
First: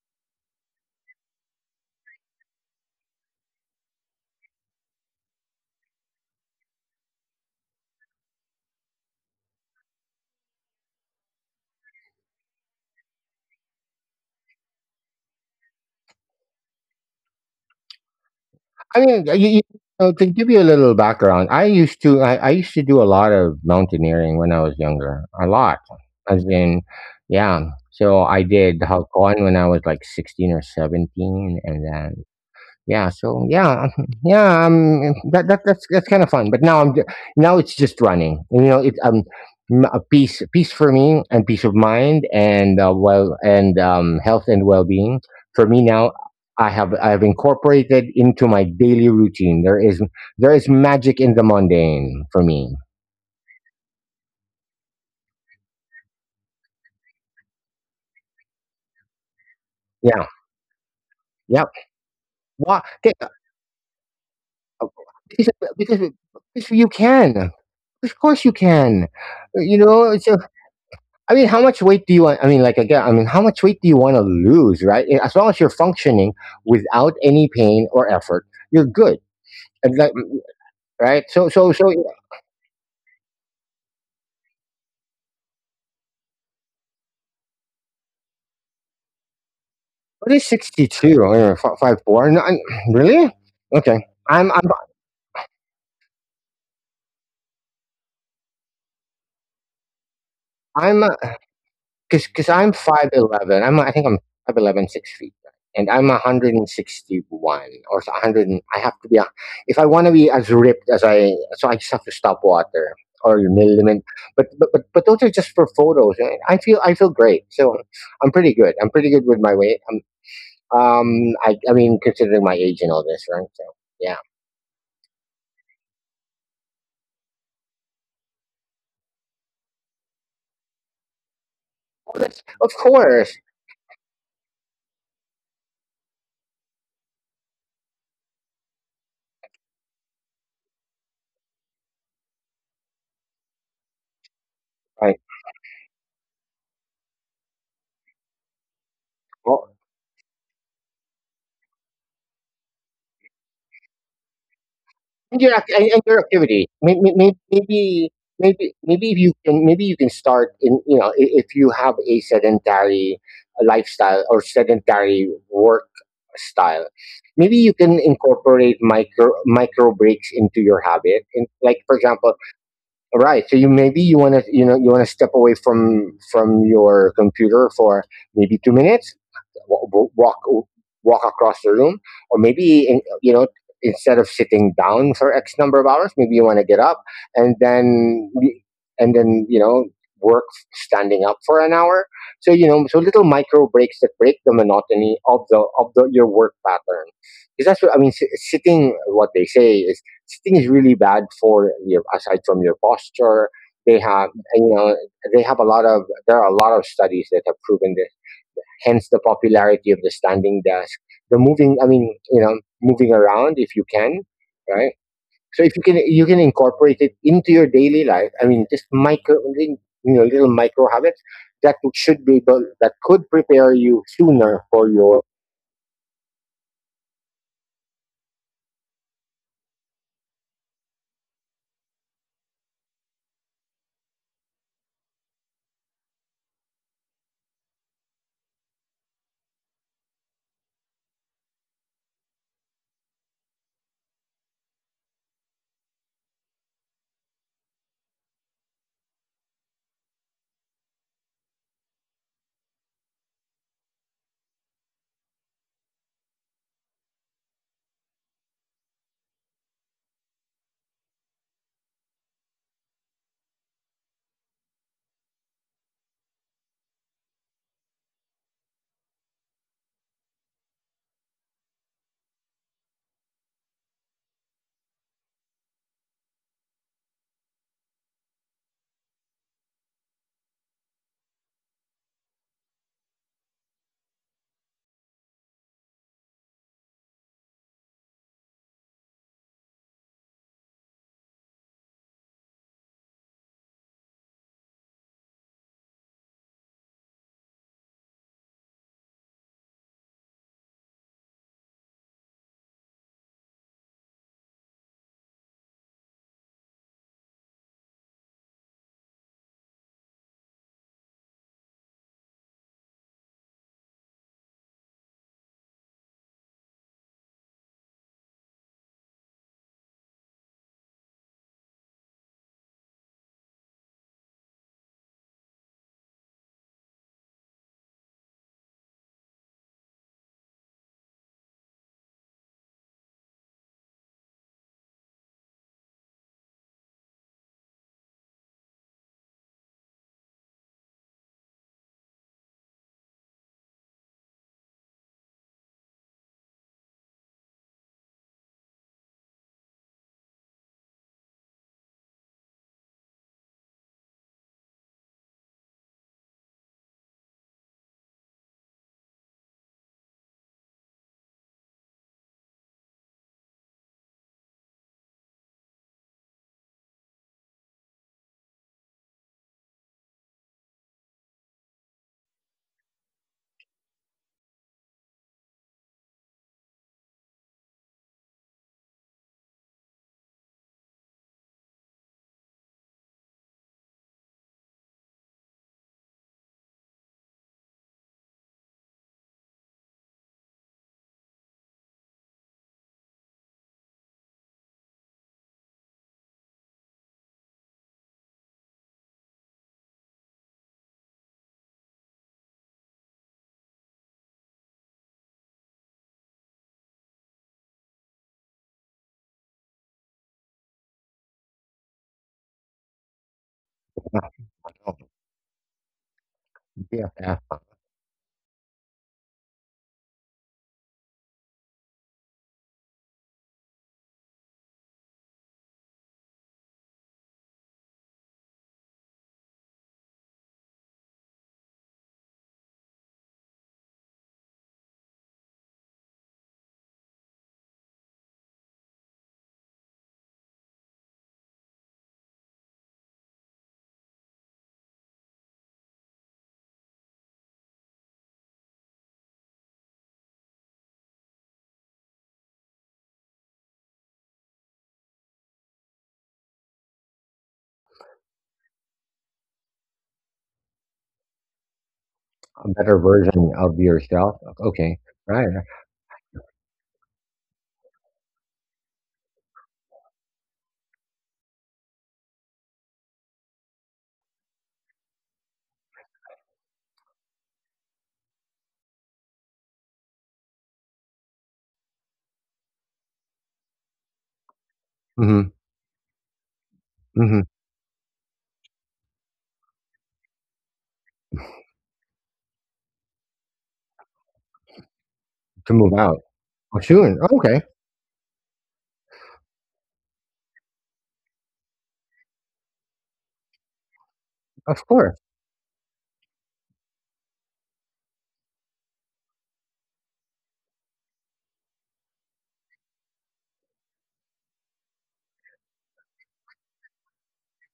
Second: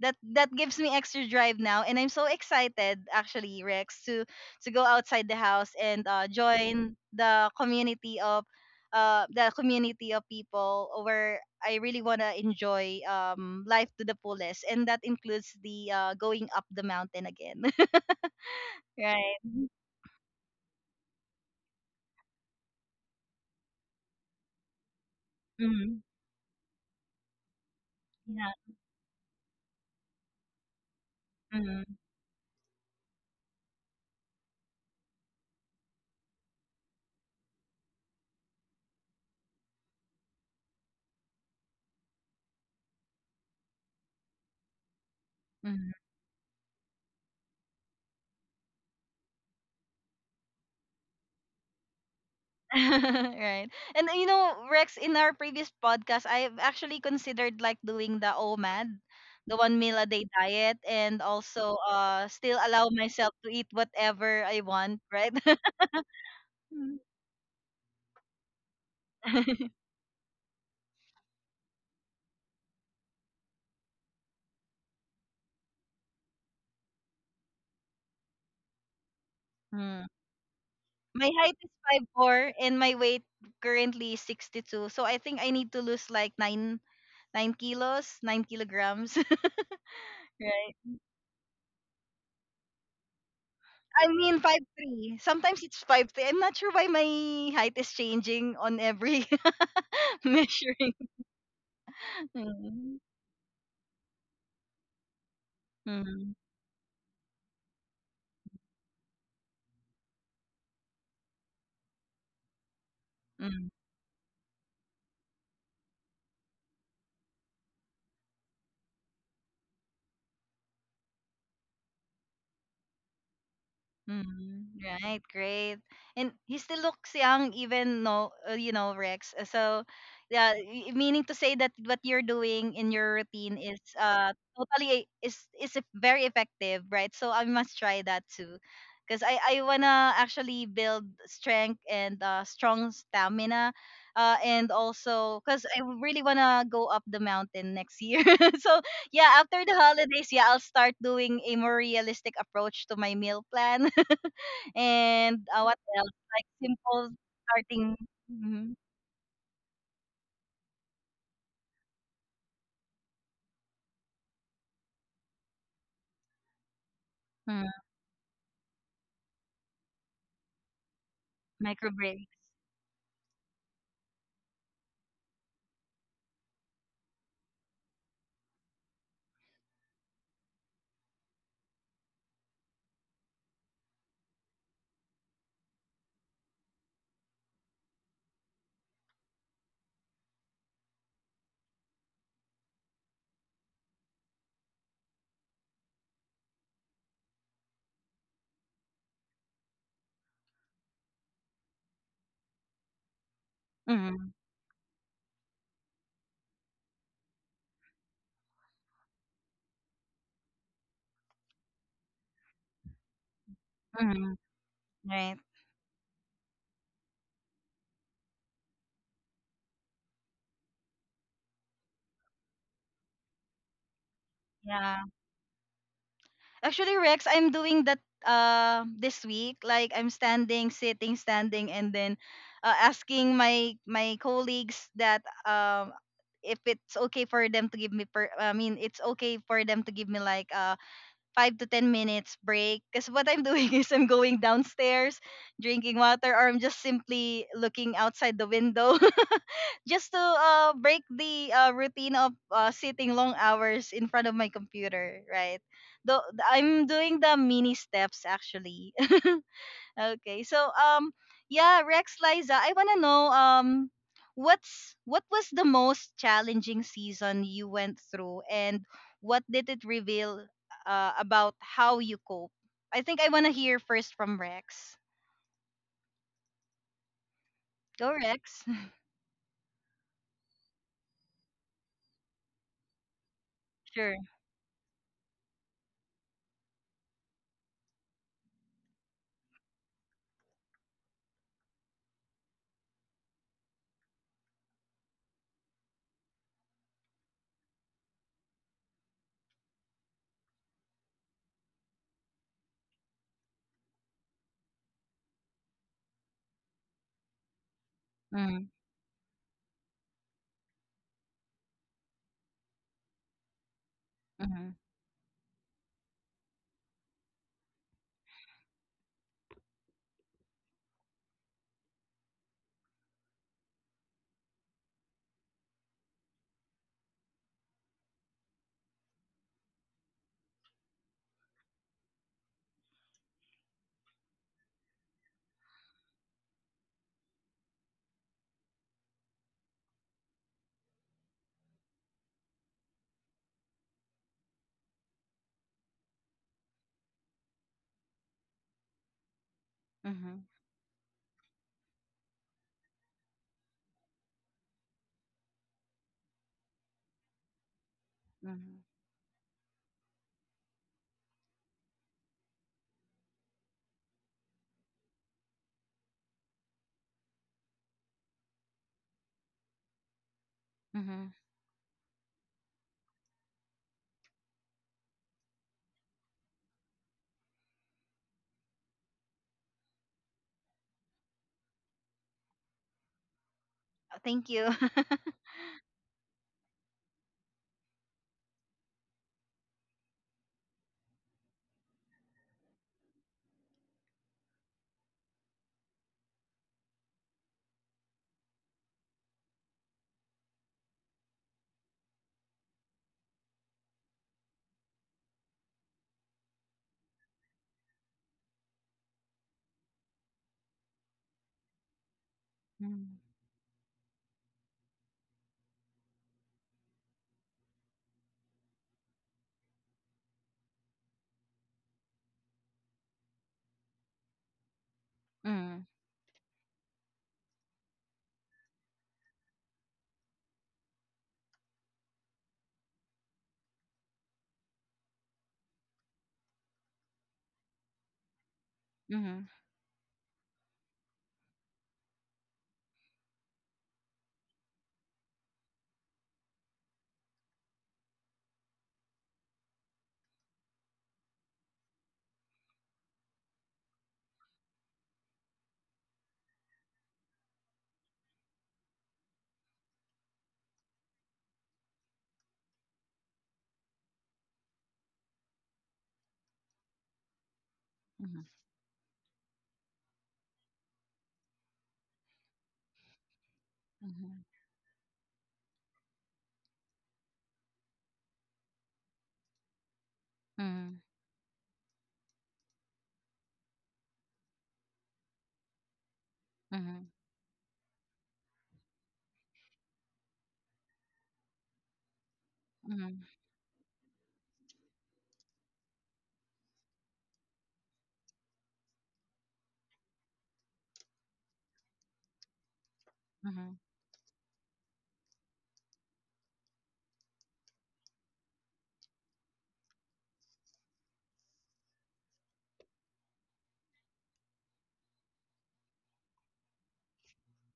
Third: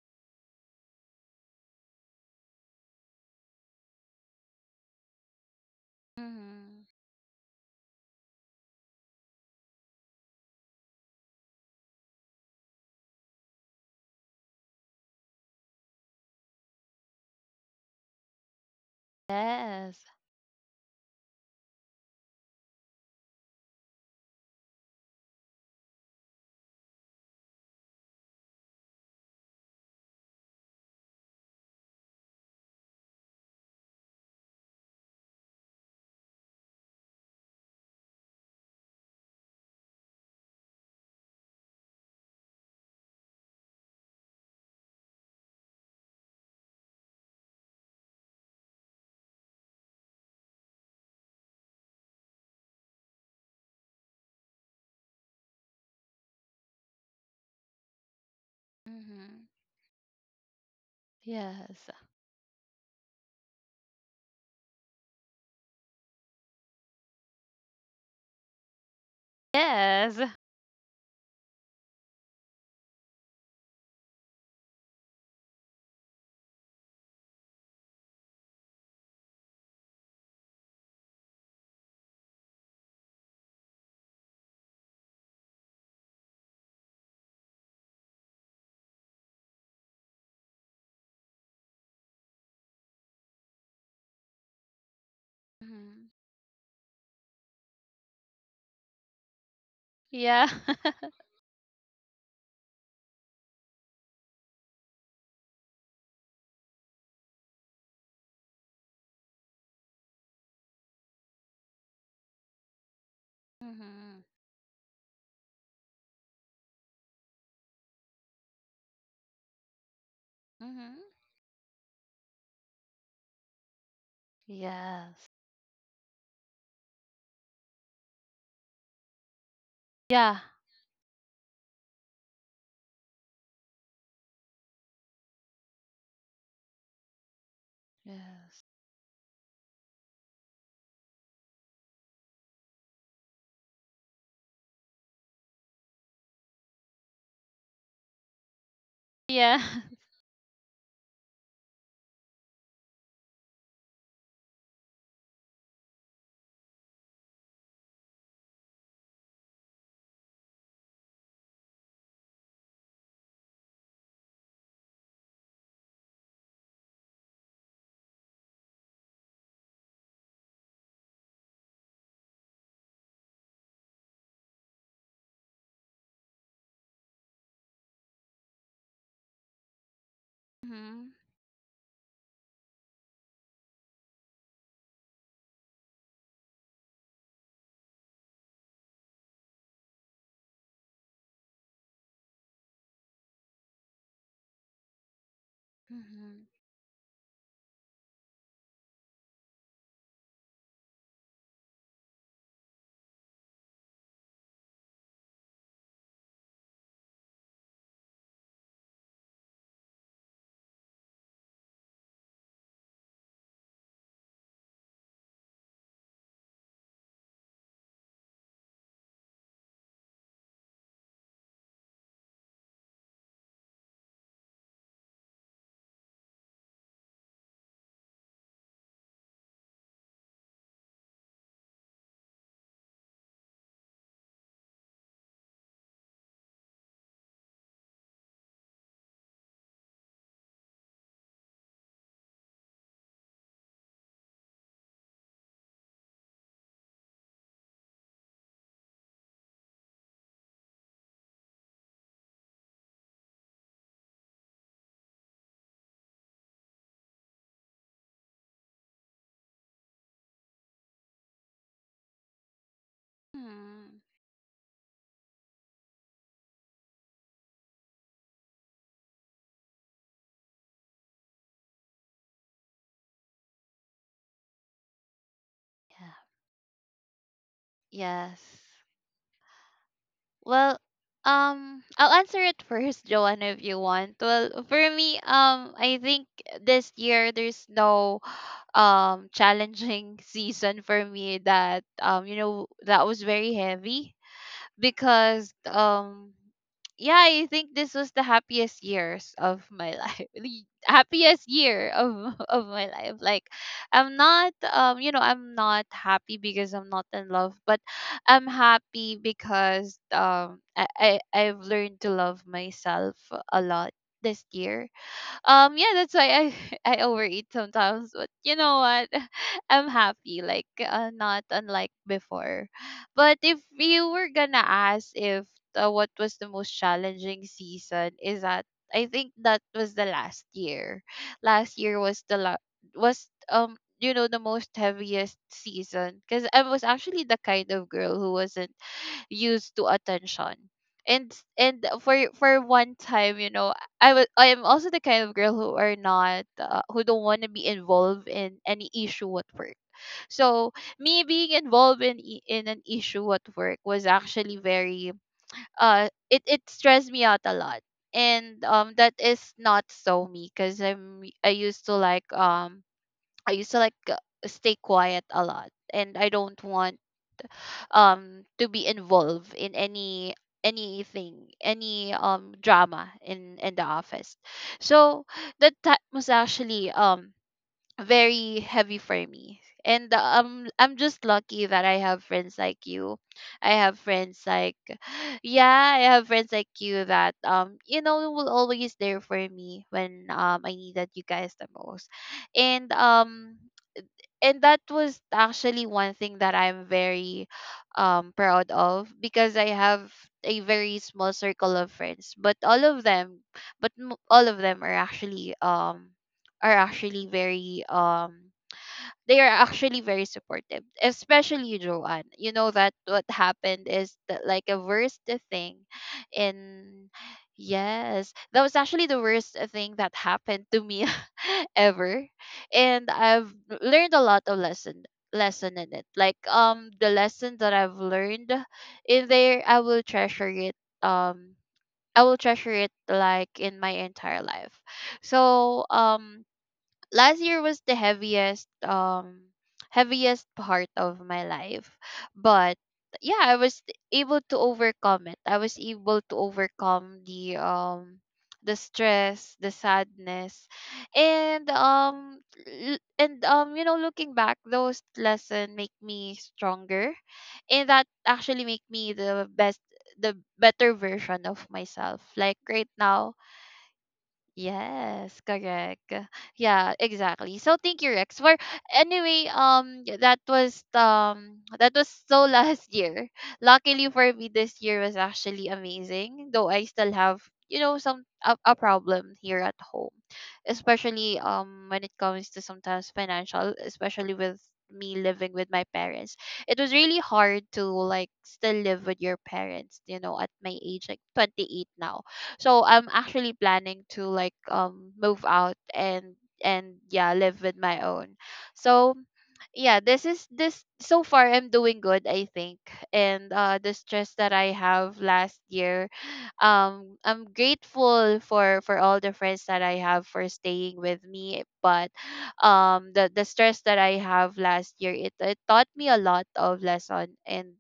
[SPEAKER 1] that gives me extra drive now, and I'm so excited actually, Rex, to go outside the house and
[SPEAKER 3] Mm-hmm.
[SPEAKER 1] join the community of people where I really want to enjoy life to the fullest, and that includes the going up the mountain again.
[SPEAKER 2] I mean,
[SPEAKER 1] Right.
[SPEAKER 3] Yes.
[SPEAKER 2] to give you a little background, I used to do a lot of mountaineering when I was younger. A lot.
[SPEAKER 1] Hmm.
[SPEAKER 2] As in, yeah. So I
[SPEAKER 1] Yeah.
[SPEAKER 2] did Halcon when I was like 16 or 17, and
[SPEAKER 1] Mm-hmm.
[SPEAKER 2] then, yeah, so yeah, yeah, that's kind of fun. But now, now it's just running. You know, it's, a peace for me, and peace of mind, and, well, and, health and well being for me now. I have incorporated into my daily routine. There is magic in the mundane for me.
[SPEAKER 1] Right. And you know, Rex, in our previous podcast, I've actually considered like doing the OMAD,
[SPEAKER 3] Mm-hmm.
[SPEAKER 1] the one meal a
[SPEAKER 2] Yeah,
[SPEAKER 1] day diet, and
[SPEAKER 2] yep.
[SPEAKER 1] also
[SPEAKER 3] Yes.
[SPEAKER 1] still
[SPEAKER 2] Why?
[SPEAKER 1] allow
[SPEAKER 2] Because,
[SPEAKER 1] myself to eat whatever I want, right?
[SPEAKER 2] because, because you
[SPEAKER 1] Hmm.
[SPEAKER 2] can. Of course you can. You know,
[SPEAKER 3] Yes.
[SPEAKER 2] it's I mean, how much weight do you want? I mean, like, again, I mean, how much weight do you want to lose, right? As long as you're functioning without any pain or effort, you're good. And like, right?
[SPEAKER 1] My
[SPEAKER 2] So,
[SPEAKER 1] height is 5'4", and my weight currently is 62. So I think I need to lose like 9 kilos, 9 kilograms.
[SPEAKER 2] what is sixty
[SPEAKER 1] Right.
[SPEAKER 2] two? 5'4"? No, really? Okay.
[SPEAKER 1] I mean,
[SPEAKER 2] I'm,
[SPEAKER 1] 5'3". Sometimes it's
[SPEAKER 3] Mm-hmm.
[SPEAKER 1] 5'3". I'm not sure why my height is changing on every
[SPEAKER 3] Yeah.
[SPEAKER 1] measuring.
[SPEAKER 2] I'm. Cause, I'm
[SPEAKER 1] Mm,
[SPEAKER 2] 5'11". I think I'm 5'11" 6 feet. And I'm
[SPEAKER 1] mm,
[SPEAKER 2] 161 or so 100. I have to be, if I want to be as ripped as so I just have to stop water or
[SPEAKER 1] mm,
[SPEAKER 2] limit.
[SPEAKER 3] mm-hmm.
[SPEAKER 2] But those are just for photos. And I feel great. So I'm pretty good. I'm pretty good with my weight. Um,
[SPEAKER 3] Mm-hmm.
[SPEAKER 2] um, I, I mean, considering my age and all this, right? So yeah,
[SPEAKER 1] mm. Right,
[SPEAKER 3] Yes.
[SPEAKER 1] great. And he still looks young, even no, you know, Rex. So,
[SPEAKER 3] Yeah.
[SPEAKER 1] yeah, meaning to say that what you're doing in your
[SPEAKER 2] well, that's,
[SPEAKER 1] routine is
[SPEAKER 2] of course.
[SPEAKER 1] totally very effective, right? So I must try that too,
[SPEAKER 3] Yes.
[SPEAKER 1] because I wanna actually build strength and strong stamina, and also because I
[SPEAKER 2] Right.
[SPEAKER 1] really wanna go up the mountain next year. So yeah,
[SPEAKER 3] Yeah.
[SPEAKER 1] after the holidays, yeah, I'll start doing a more realistic approach to my meal plan. And
[SPEAKER 2] and
[SPEAKER 1] what
[SPEAKER 2] your ac-
[SPEAKER 1] else?
[SPEAKER 2] and and your
[SPEAKER 1] Like
[SPEAKER 2] activity.
[SPEAKER 1] simple
[SPEAKER 2] May- may- may-
[SPEAKER 1] starting,
[SPEAKER 2] Maybe
[SPEAKER 1] mm-hmm,
[SPEAKER 2] maybe maybe if you can, maybe you can start in, if you have a sedentary lifestyle or sedentary work style, maybe
[SPEAKER 1] mm,
[SPEAKER 2] you can incorporate micro breaks into your habit. And like
[SPEAKER 1] micro
[SPEAKER 2] for example,
[SPEAKER 1] breaks.
[SPEAKER 2] right. So you maybe you want to, you want to step away from your computer for maybe 2 minutes, wa- wa- walk
[SPEAKER 3] Mm-hmm.
[SPEAKER 2] walk across the room, or you know, instead of sitting down for X number of hours, maybe you want to get up and then and then you know work standing up for an hour. So you know, so little micro breaks that break the monotony of the your
[SPEAKER 3] Mm-hmm.
[SPEAKER 2] work pattern, because that's what I mean. Sitting, what they say is, sitting is really bad for your, aside from your posture. They
[SPEAKER 1] Mm-hmm,
[SPEAKER 2] have, and, you know, they have a lot of. There are a lot of studies that have proven this. Hence, the popularity of the standing desk, the moving. I mean, you know, moving around if you can,
[SPEAKER 1] mm-hmm,
[SPEAKER 2] right?
[SPEAKER 1] right.
[SPEAKER 2] So if you can, you can incorporate it into your daily life. I mean, just micro, you know, little micro habits that should be able, that could prepare you sooner for
[SPEAKER 1] Yeah.
[SPEAKER 2] your.
[SPEAKER 1] Actually, Rex, I'm doing that this week. Like I'm standing, sitting, standing, and then asking my colleagues that if it's okay for them to give me per I mean it's okay for them to give me like 5 to 10 minutes break. Because what I'm doing is I'm going downstairs, drinking water, or I'm just simply looking outside the window just to break the routine of sitting long hours in front of my computer, right? Though I'm doing the mini steps actually. Okay. So yeah, Rex Liza, I wanna know
[SPEAKER 3] Hmm.
[SPEAKER 1] what was the most challenging season you went through and what did it reveal about how you cope? I think I wanna hear first from Rex.
[SPEAKER 3] Yeah.
[SPEAKER 1] Go
[SPEAKER 3] Yes.
[SPEAKER 1] Rex.
[SPEAKER 3] Well, I'll answer it first, Joanna, if you want.
[SPEAKER 1] Sure.
[SPEAKER 3] Well, for me, I think this year there's no challenging season for me that you know that was very heavy because yeah, I think this was the happiest years of my life. The happiest year of of my life. Like I'm not you know, I'm not happy because I'm not in love, but I'm
[SPEAKER 1] Mm,
[SPEAKER 3] happy because I've learned to love myself a lot this
[SPEAKER 1] mm-hmm,
[SPEAKER 3] year. Yeah, that's why I I overeat sometimes, but you know what, I'm happy like not unlike before, but if you were gonna ask if what was the most challenging season is that I think that was the last year. last year was the la- was you know the most heaviest season because I was actually the kind of girl who wasn't used to attention. And and for one time, you know, I am also the kind of girl who are not who don't want to be involved in any issue at work.
[SPEAKER 1] mm-hmm,
[SPEAKER 3] So me being involved in in an issue at work was actually very it it stressed me out a lot. And
[SPEAKER 1] mm-hmm,
[SPEAKER 3] that is not so me because I used to like I used to like stay quiet a lot, and I don't want to be involved in any
[SPEAKER 1] mm-hmm.
[SPEAKER 3] any drama in the office. So that time was actually very heavy for me, and I'm just lucky that I have friends like you. I have friends
[SPEAKER 1] Thank you.
[SPEAKER 3] like Yeah, I have friends like you that you know will always there for me when I needed you guys the most. And and that was actually one thing that I'm very proud of because I have a very small circle of friends, but all of them are actually very they are actually very supportive, especially you, Joanne. You know that what
[SPEAKER 1] Mm,
[SPEAKER 3] happened is that like a worst thing
[SPEAKER 2] yeah,
[SPEAKER 3] in.
[SPEAKER 2] yeah,
[SPEAKER 3] Yes, that was actually the worst thing that happened to me ever. And I've learned a lot of lesson
[SPEAKER 1] mm,
[SPEAKER 3] in it. Like the lesson that I've learned in there I will treasure it um I will treasure it like in my entire life. So last year was the
[SPEAKER 1] mhm,
[SPEAKER 3] heaviest part of my life, but yeah, I was able to overcome it. I was able to overcome the stress, the sadness, and you know looking back those lessons make me stronger, and that actually make me the better version of myself like
[SPEAKER 2] a
[SPEAKER 3] right
[SPEAKER 2] better
[SPEAKER 3] now.
[SPEAKER 2] version of yourself. Okay,
[SPEAKER 3] Yes,
[SPEAKER 2] right.
[SPEAKER 3] correct. Yeah, exactly. So thank you, Rex.
[SPEAKER 1] mhm,
[SPEAKER 3] For anyway, that was so last year. Luckily for
[SPEAKER 1] mhm,
[SPEAKER 3] me, this year was actually amazing. Though I still have, you know, a problem here at home,
[SPEAKER 1] mhm,
[SPEAKER 3] especially when it comes to sometimes financial, especially with me
[SPEAKER 2] Mm-hmm.
[SPEAKER 3] living with my parents. It was
[SPEAKER 1] mhm,
[SPEAKER 3] really
[SPEAKER 2] Mm-hmm.
[SPEAKER 3] hard to like still live with your parents, you know, at my age, like 28 now. So I'm
[SPEAKER 1] mhm,
[SPEAKER 3] actually planning to like move
[SPEAKER 2] To
[SPEAKER 3] out
[SPEAKER 2] move out. Oh,
[SPEAKER 3] and
[SPEAKER 2] soon.
[SPEAKER 3] yeah,
[SPEAKER 2] Oh, okay.
[SPEAKER 3] live with my own. So yeah, this is this so far I'm doing good, I think. And
[SPEAKER 1] mhm.
[SPEAKER 3] the stress that I
[SPEAKER 2] Of course.
[SPEAKER 3] have last year, I'm grateful for all the friends that I have for staying with me, but the stress that I have last year, it taught me a lot of lesson, and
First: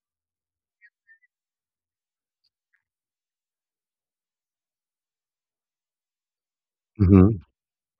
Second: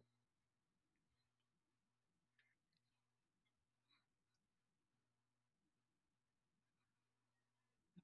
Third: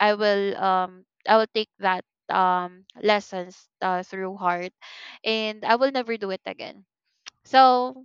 [SPEAKER 3] I will take that lessons through heart, and I will never do it again.
[SPEAKER 2] Mhm.
[SPEAKER 3] So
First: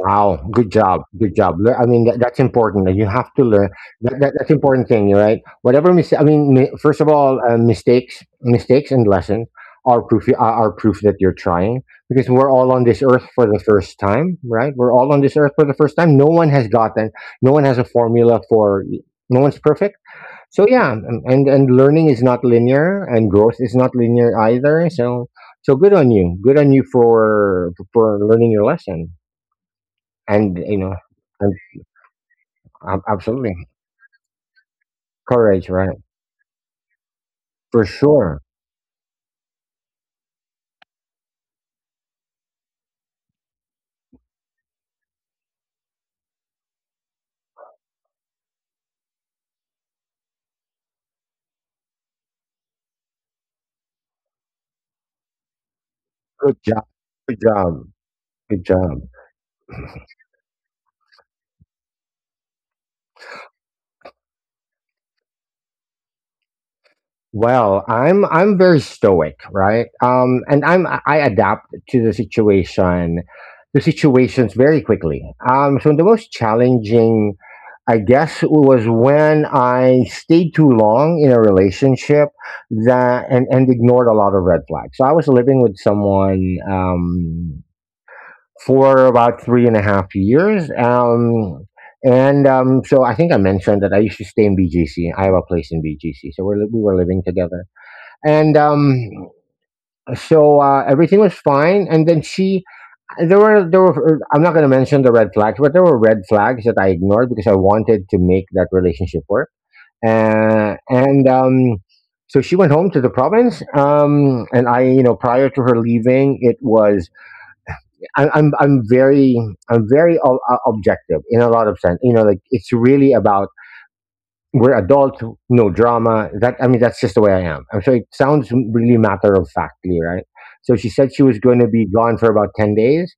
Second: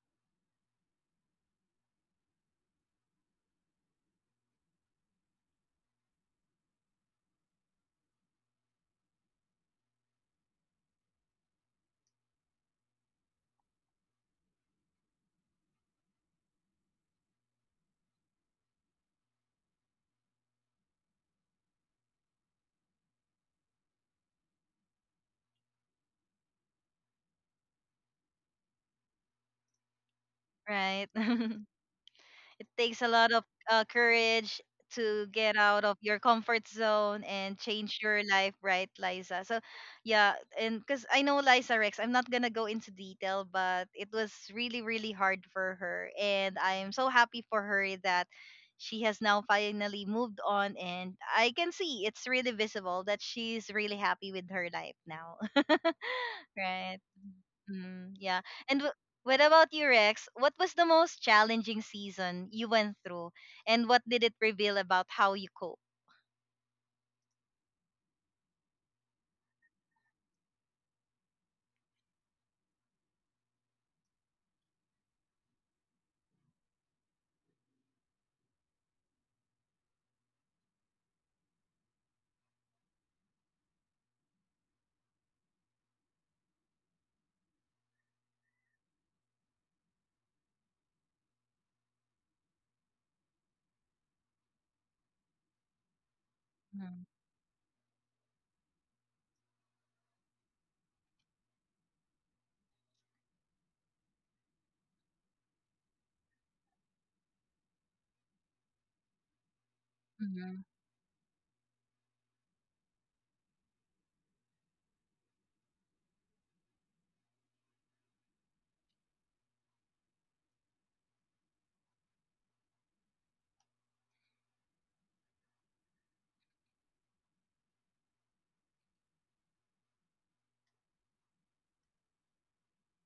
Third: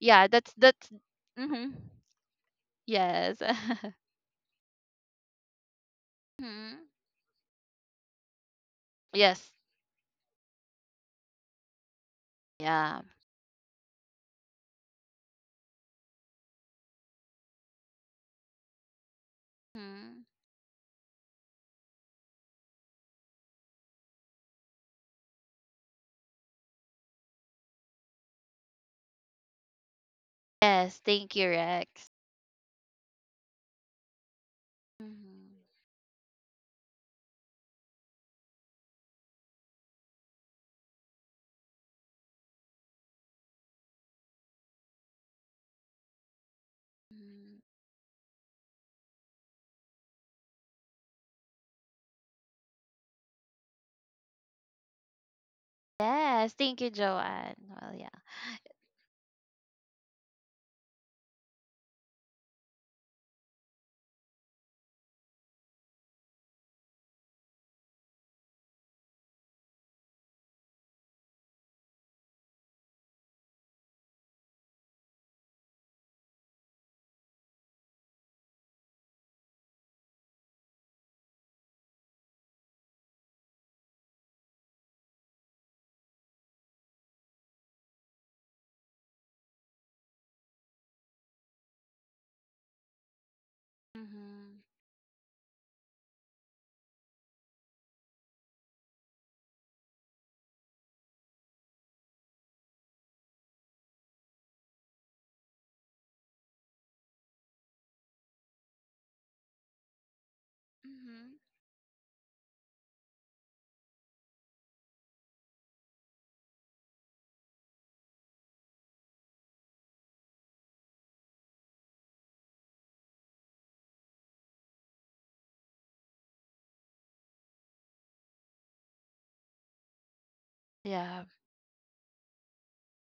[SPEAKER 3] yeah,
[SPEAKER 2] Good
[SPEAKER 3] that's
[SPEAKER 2] job. Good job.
[SPEAKER 3] mm-hmm.
[SPEAKER 2] I mean, that, that's important. That You have
[SPEAKER 3] Yes.
[SPEAKER 2] to learn. That's important thing, right? Whatever mistake.
[SPEAKER 3] Hmm.
[SPEAKER 2] First of all, mistakes and
[SPEAKER 3] Yes.
[SPEAKER 2] lessons are proof. Are proof that you're trying, because we're all on
[SPEAKER 3] Yeah.
[SPEAKER 2] this earth for the first time, right? We're all on this earth for the first time. No one has gotten. No one has a formula for. No one's perfect.
[SPEAKER 3] Hmm.
[SPEAKER 2] So yeah, and learning is not linear and growth is not linear either, so good on you, good on you for learning your lesson. And you know,
[SPEAKER 3] Yes,
[SPEAKER 1] Right.
[SPEAKER 3] thank
[SPEAKER 2] and
[SPEAKER 3] you, Rex.
[SPEAKER 1] It takes a lot of
[SPEAKER 2] absolutely,
[SPEAKER 1] courage to get
[SPEAKER 2] courage,
[SPEAKER 3] Hmm.
[SPEAKER 1] out
[SPEAKER 2] right,
[SPEAKER 1] of your comfort zone and
[SPEAKER 2] for
[SPEAKER 1] change your
[SPEAKER 2] sure.
[SPEAKER 1] life, right, Liza? So, yeah, and because I know Liza Rex, I'm not gonna go into detail, but it was really, really hard for her, and I'm so happy for her that she has now finally moved on, and I can see it's really visible that she's really happy with her life now,
[SPEAKER 2] Good
[SPEAKER 3] Yes,
[SPEAKER 2] job,
[SPEAKER 3] thank you,
[SPEAKER 1] right?
[SPEAKER 2] good
[SPEAKER 3] Joanne.
[SPEAKER 2] job,
[SPEAKER 3] Well, yeah.
[SPEAKER 1] Mm, yeah.
[SPEAKER 2] good
[SPEAKER 1] And
[SPEAKER 2] job.
[SPEAKER 1] wh- what about you, Rex? What was the most challenging season you went through, and what did it reveal about how you cope?
[SPEAKER 2] Well, I'm very stoic, right? And I adapt to the situation, to situations very quickly. So the most challenging, I guess, was when I stayed too long in a relationship that and ignored a lot of red flags. So I was living with someone, for about three and a half years. And So I think I mentioned that I used to stay in
[SPEAKER 3] Hmm.
[SPEAKER 2] BGC. I have a place in BGC, so we're, we were
[SPEAKER 1] Mm,
[SPEAKER 2] living together. And everything was fine, and then she, there were, I'm not going to mention the red flags, but there were red flags that I ignored because I wanted to make that relationship work.
[SPEAKER 1] mhm,
[SPEAKER 2] And
[SPEAKER 3] Hmm.
[SPEAKER 2] So she went home to the province, um, and I, you know, prior to her leaving, it was, I'm very, I'm very objective in a lot of sense, you know, like it's really about, we're adults, no drama. That I mean, that's just the way I am. I'm sure it sounds really matter of factly, right? So she said she
[SPEAKER 3] Yeah.
[SPEAKER 2] was going to be gone for about 10 days,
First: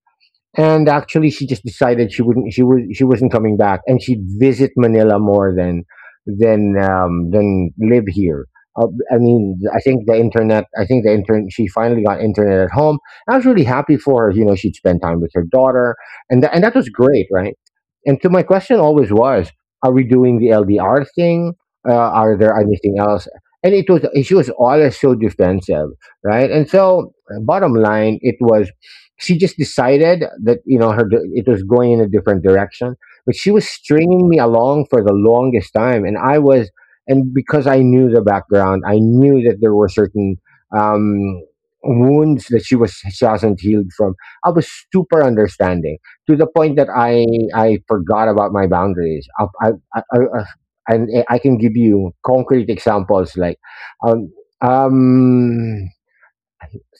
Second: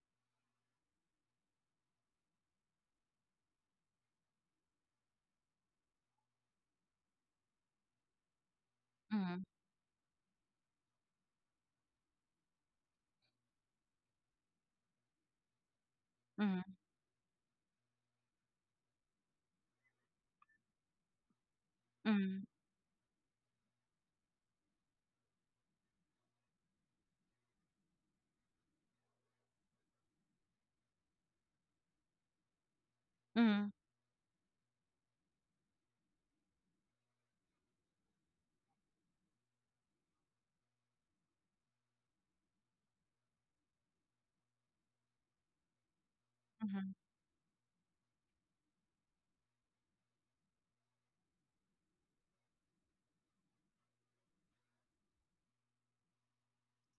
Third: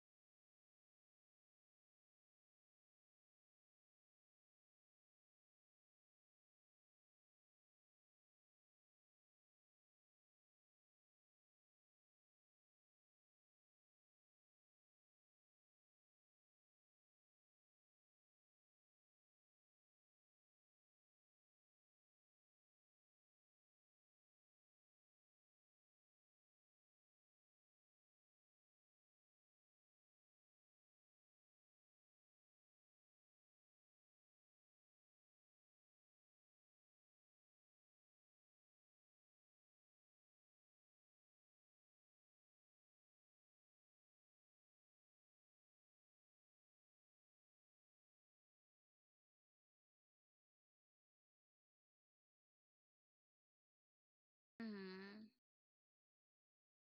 [SPEAKER 2] and actually she just decided she wouldn't, she wasn't coming back, and she'd visit Manila more than, than live here. uh, I
[SPEAKER 1] mhm,
[SPEAKER 2] mean, I think the internet, she finally got internet at home. I was really happy for her, you know, she'd spend time with her daughter. And that was great, right? And so my question always was, are we doing the LDR thing, are
[SPEAKER 1] mhm,
[SPEAKER 2] there anything else? And it was, she was always so defensive, right? And so, bottom line it was, she just decided that, you know, it was going in a different direction, but she was
[SPEAKER 1] mhm,
[SPEAKER 2] stringing me along for the longest time. And I was, and because I knew the background, I knew that there were certain, um, wounds that she hasn't healed from. I was super understanding, to the point that
[SPEAKER 1] mhm,
[SPEAKER 2] I forgot about my boundaries. I And I can give you concrete examples, like, um,
[SPEAKER 3] Hmm.
[SPEAKER 2] um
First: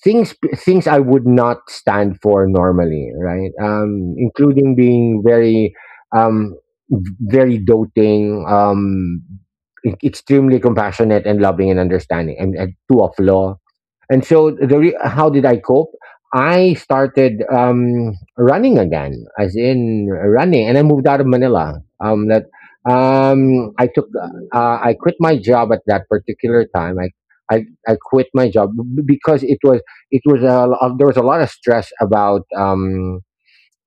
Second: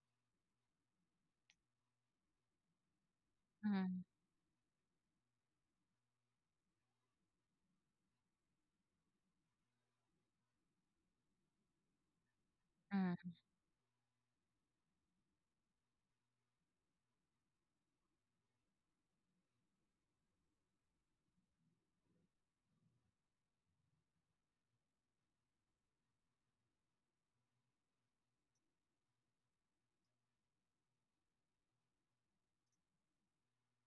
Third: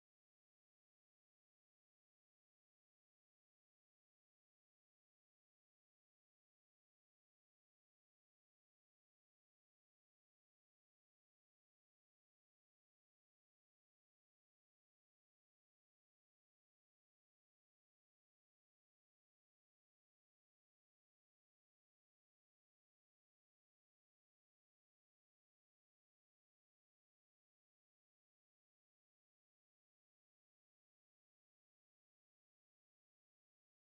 [SPEAKER 2] things, things I would not stand for normally, right?
[SPEAKER 1] mhm,
[SPEAKER 2] Including being very, um, very doting, extremely compassionate and loving and understanding, and too
[SPEAKER 1] mhm,
[SPEAKER 2] of
[SPEAKER 1] mhm,
[SPEAKER 2] law. And so how did I cope? I started, running again, as in running, and I moved out of Manila. Um, I took, I quit my job at that particular time. I quit my job because it was, there was a lot of stress about,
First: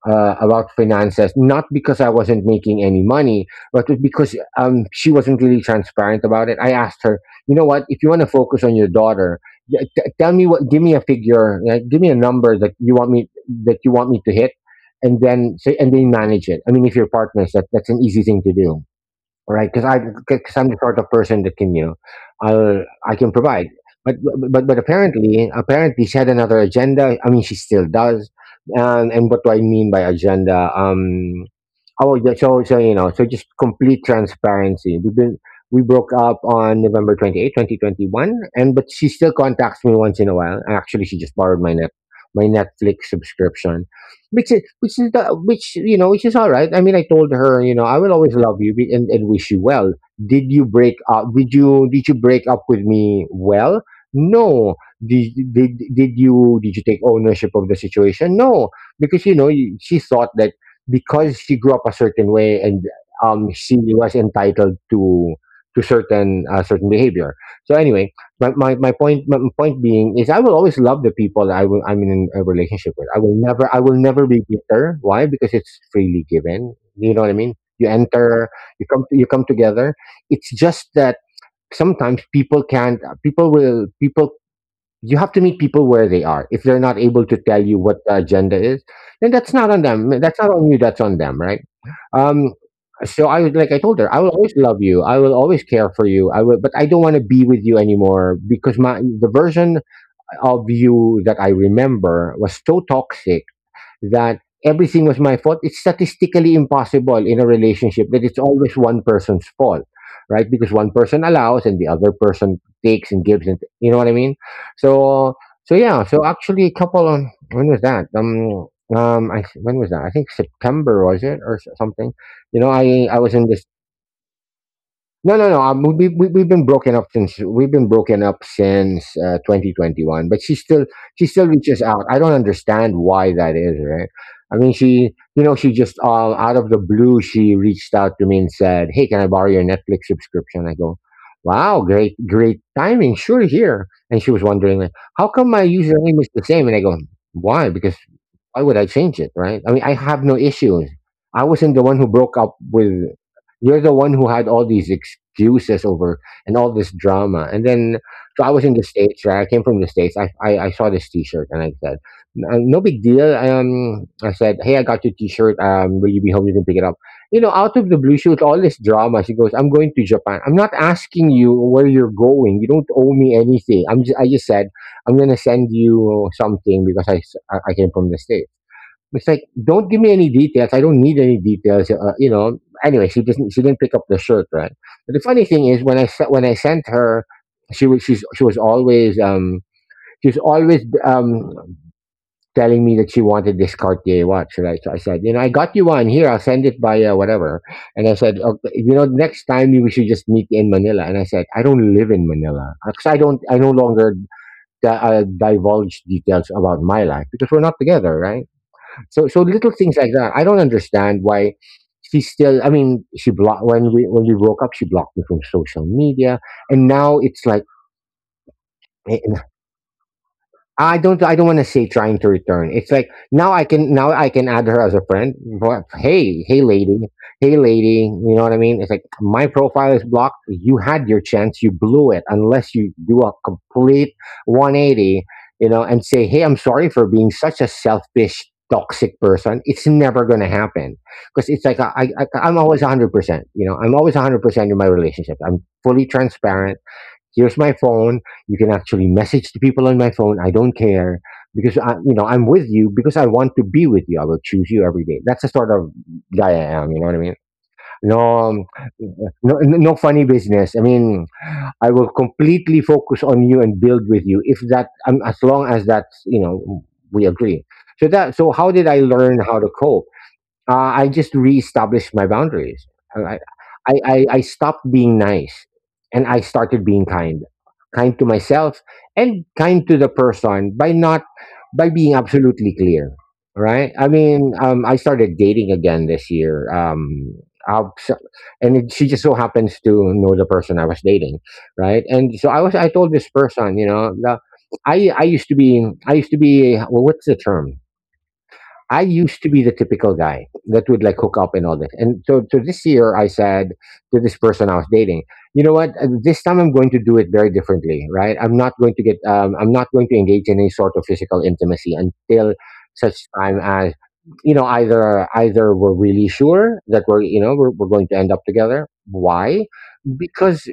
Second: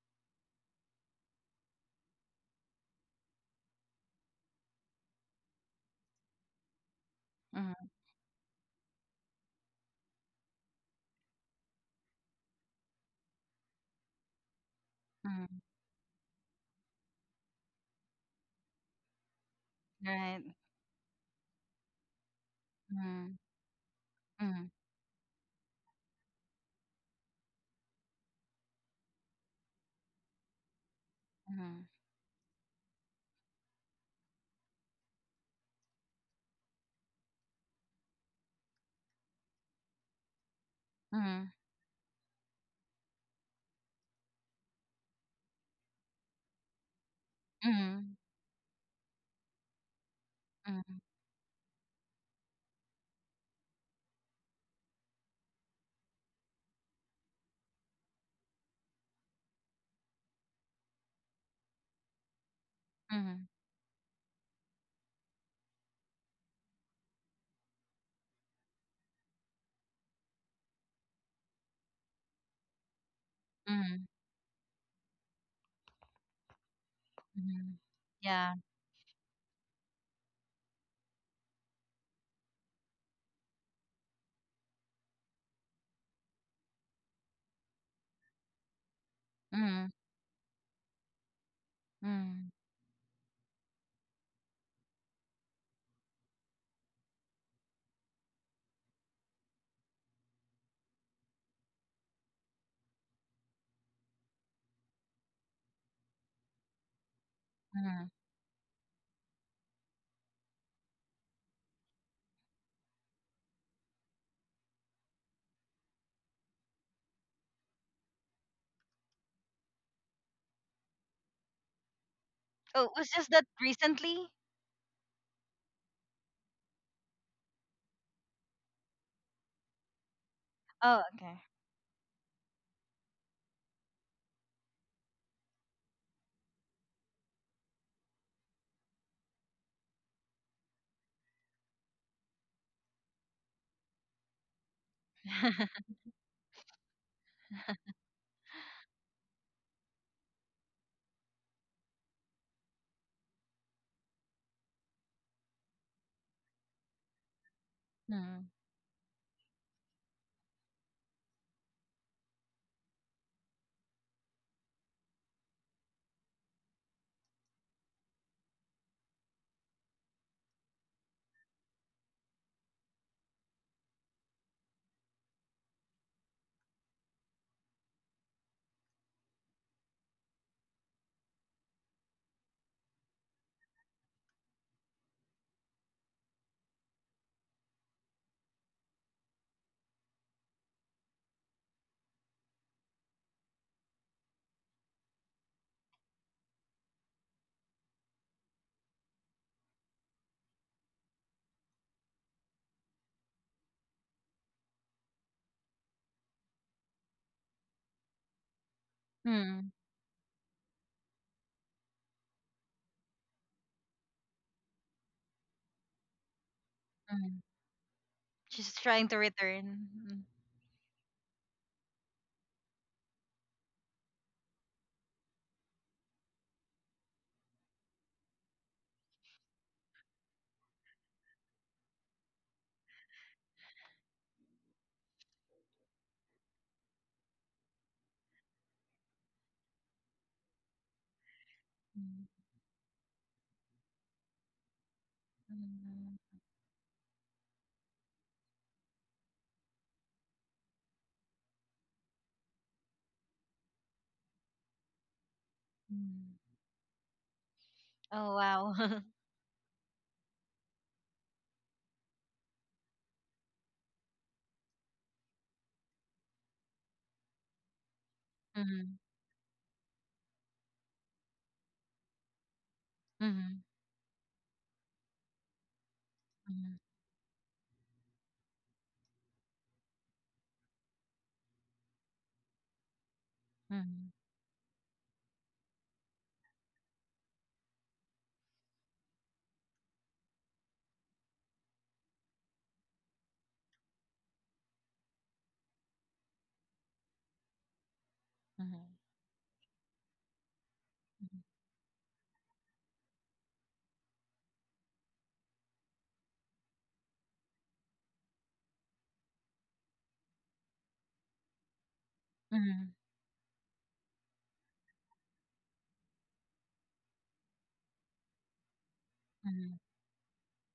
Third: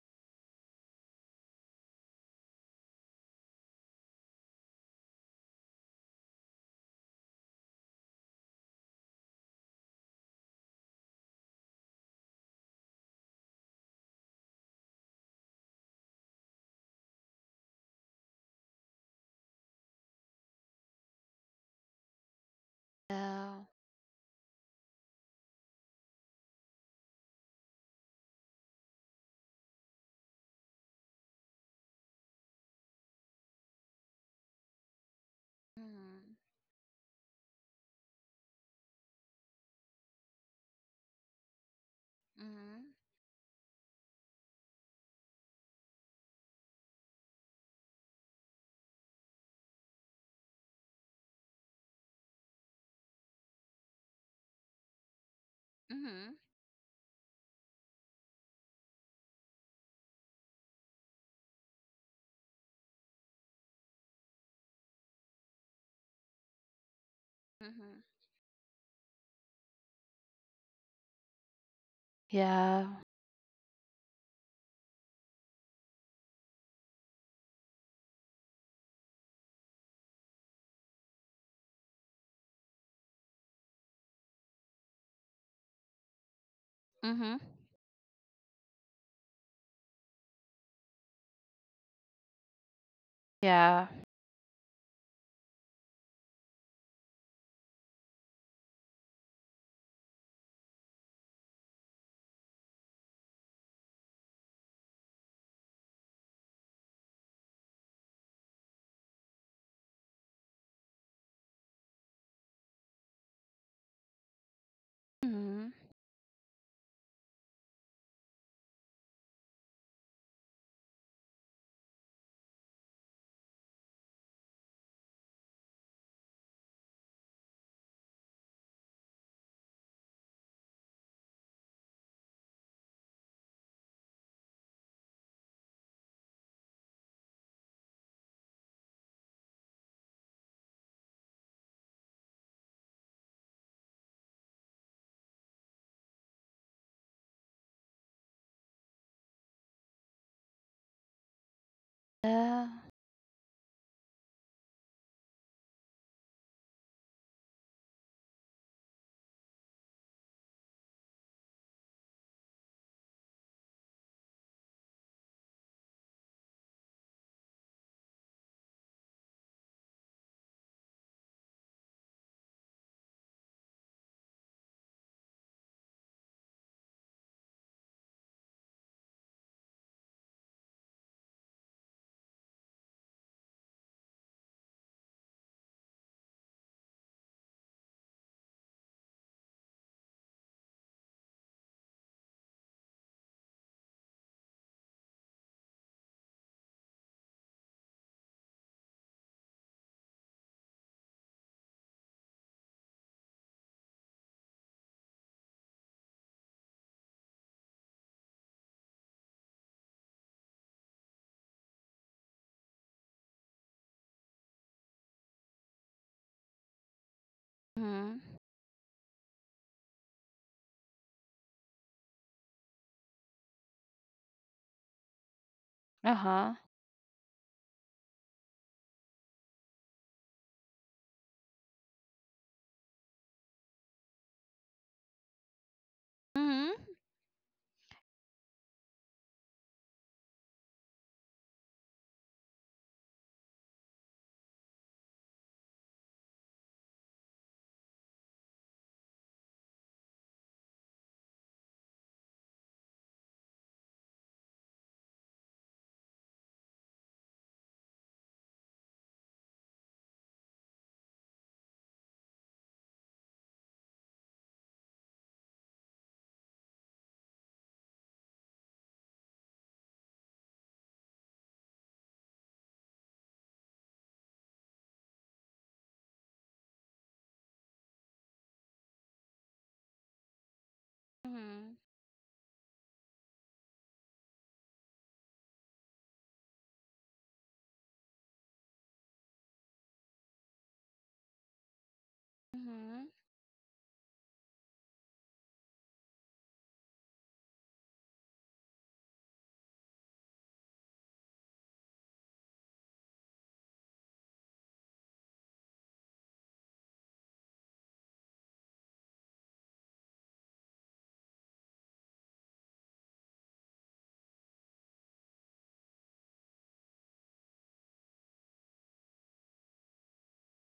[SPEAKER 2] about finances. Not because I wasn't making any money, but because, she wasn't really transparent about it. I asked her, you know what,
[SPEAKER 1] mhm,
[SPEAKER 2] if you want to focus on your daughter, tell me what, give me a figure, like, give me a number that you want me, to hit, and then
[SPEAKER 1] mhm,
[SPEAKER 2] say, and then manage it. I mean, if you're partners, that's an easy thing to do, right? Because
[SPEAKER 1] right.
[SPEAKER 2] I'm the sort of person that can, you know, I can
[SPEAKER 1] Mhm,
[SPEAKER 3] Yeah.
[SPEAKER 2] provide. But but
[SPEAKER 1] mhm,
[SPEAKER 2] but apparently apparently she had another agenda. I mean, she still does. And what do I mean by agenda?
[SPEAKER 1] mhm,
[SPEAKER 2] Oh yeah. So, just complete transparency. We broke
[SPEAKER 3] Hmm.
[SPEAKER 2] up on November 28, 2021, and but she still contacts me once in a while. Actually, she just
[SPEAKER 1] mhm,
[SPEAKER 2] borrowed my net my
[SPEAKER 3] Hmm.
[SPEAKER 2] Netflix subscription, which is, which, you know, which is all right. I mean, I told her, you know, I will
[SPEAKER 1] mhm,
[SPEAKER 2] always love you, and wish you well. Did you break
[SPEAKER 1] mhm,
[SPEAKER 2] up? Did you break up with me? Well, no.
[SPEAKER 3] Hmm.
[SPEAKER 2] Did you take ownership of the situation? No, because, you know, she thought that because she grew up a certain way, and,
[SPEAKER 1] mhm,
[SPEAKER 2] um, she was entitled to, certain, certain behavior. So
[SPEAKER 3] Hmm.
[SPEAKER 2] anyway, my point being is, I will always love the people I, will I'm in a
[SPEAKER 3] Yeah.
[SPEAKER 2] relationship with. I will
[SPEAKER 1] mhm,
[SPEAKER 2] never be bitter. Why? Because it's freely given. You know what I mean?
[SPEAKER 1] mhm.
[SPEAKER 2] You enter,
[SPEAKER 1] Yeah.
[SPEAKER 2] you come together. It's just that sometimes people can't, people will, people, you have to meet people where they are. If they're not able
[SPEAKER 3] Hmm.
[SPEAKER 2] to tell you what the agenda is, then that's not on
[SPEAKER 1] Mhm,
[SPEAKER 2] them. That's not on you, that's on them, right?
[SPEAKER 1] mhm,
[SPEAKER 2] Um, so I was like, I
[SPEAKER 3] Yeah.
[SPEAKER 2] told her, I will always love you, I will always care for you, I will, but I don't want to be with you anymore, because my the version of you that I remember was so toxic, that everything was my fault. It's statistically impossible in a relationship
[SPEAKER 1] mhm.
[SPEAKER 2] that it's always one person's fault, right? Because one person allows, and the other person takes and gives, and you know what I mean. So,
[SPEAKER 3] Mhm.
[SPEAKER 2] so yeah. So actually, a couple of, when was that? When was that? I think September was it, or something. You know,
[SPEAKER 1] Oh, was
[SPEAKER 2] I
[SPEAKER 1] just
[SPEAKER 2] was in
[SPEAKER 1] that
[SPEAKER 2] this,
[SPEAKER 1] recently?
[SPEAKER 2] no, no, no. We've been broken up since, 2021. But she still,
[SPEAKER 1] Oh, okay.
[SPEAKER 2] reaches out. I don't understand why that is, right? I mean, she, you know, she just, all out of the blue, she reached out to me and said, "Hey, can I borrow your Netflix subscription?" I go, "Wow, great timing. Sure, here." And she was wondering, like, "How come my username is the same?" And I go, "Why? Because Why would I change it, right? I mean, I have no issues. I wasn't the one who broke up
[SPEAKER 3] Yeah.
[SPEAKER 2] with. You're the one who had all these excuses over and all this drama. And then, so
[SPEAKER 1] Mm,
[SPEAKER 2] I was in the States, right? I came from the States. I saw this t shirt and I said, " no big deal. I said, hey, I got your t shirt. Will you be home? You can pick it up. You know, out of the blue, she was all this drama. She goes, I'm going to Japan. I'm not asking you where you're going. You don't owe me anything. I just said, I'm going to send you something because I, I came from the States. It's like, "Don't give me any details. I don't need any details." Anyway, She didn't pick up the shirt, right? But the funny thing is, when I sent her, she was always she was always telling me that she wanted this Cartier watch, right? So I said, you know, I got you one here. I'll send it by whatever. And I said, okay, you know, next time we should just meet in Manila. And I said, I don't live in Manila because I don't. I no longer divulge details about my life because we're not together, right? So
[SPEAKER 1] mm,
[SPEAKER 2] little things like that. I don't understand why she still. I mean, she blocked when we broke up. She blocked me from social media, and now
[SPEAKER 1] mm,
[SPEAKER 2] it's like.
[SPEAKER 3] Mhm.
[SPEAKER 1] she's trying to
[SPEAKER 2] eh,
[SPEAKER 1] return.
[SPEAKER 2] I don't want to say trying to return. It's like now I can add her as a friend. But
[SPEAKER 3] Uh-huh.
[SPEAKER 2] hey lady, you know what I mean? It's like my profile is blocked. You had your chance, you blew it unless you do a complete 180, you know, and say, "Hey, I'm
[SPEAKER 3] Mhm.
[SPEAKER 2] sorry for being such a selfish toxic person." It's never going to happen because it's like I, I
[SPEAKER 1] Mm,
[SPEAKER 2] I'm always 100%, you know. I'm always 100% in my relationships.
[SPEAKER 1] mm,
[SPEAKER 2] I'm fully
[SPEAKER 1] mm,
[SPEAKER 2] transparent. Here's my phone. You can actually message the people on my phone. I don't care because I I'm with you because I want to be with you. I will choose you every day. That's the sort of
[SPEAKER 1] mm.
[SPEAKER 2] guy I am, you know what I mean? no
[SPEAKER 1] Oh
[SPEAKER 2] um,
[SPEAKER 1] wow.
[SPEAKER 2] no, no funny business. I mean, I will completely focus on you and build with you if that as long as that's, we agree. So how did I
[SPEAKER 1] Mhm,
[SPEAKER 2] learn how to cope? uh, I just reestablished my boundaries. I,
[SPEAKER 1] mhm,
[SPEAKER 2] I stopped being nice and I
[SPEAKER 1] mhm,
[SPEAKER 2] started being kind. Kind to myself and kind to the person by not
[SPEAKER 3] Mhm.
[SPEAKER 2] by being absolutely clear. Right? I mean, I started dating again this year. I'll- so- and it, she just so happens to know the person I was dating, right? And so I was. I
[SPEAKER 3] Mhm.
[SPEAKER 2] told this person, I used to be, well, what's the term?
[SPEAKER 1] mhm, mhm,
[SPEAKER 2] I used to be the typical guy that would like hook up and all this. So this year I said to this person I was dating, you know what? This time I'm going to do it very differently, right? I'm not going to engage in any sort of physical intimacy until
[SPEAKER 1] mhm, mhm,
[SPEAKER 2] such time as, you know, either, we're really sure that we're going to end up together. Why?
[SPEAKER 1] mhm,
[SPEAKER 2] Because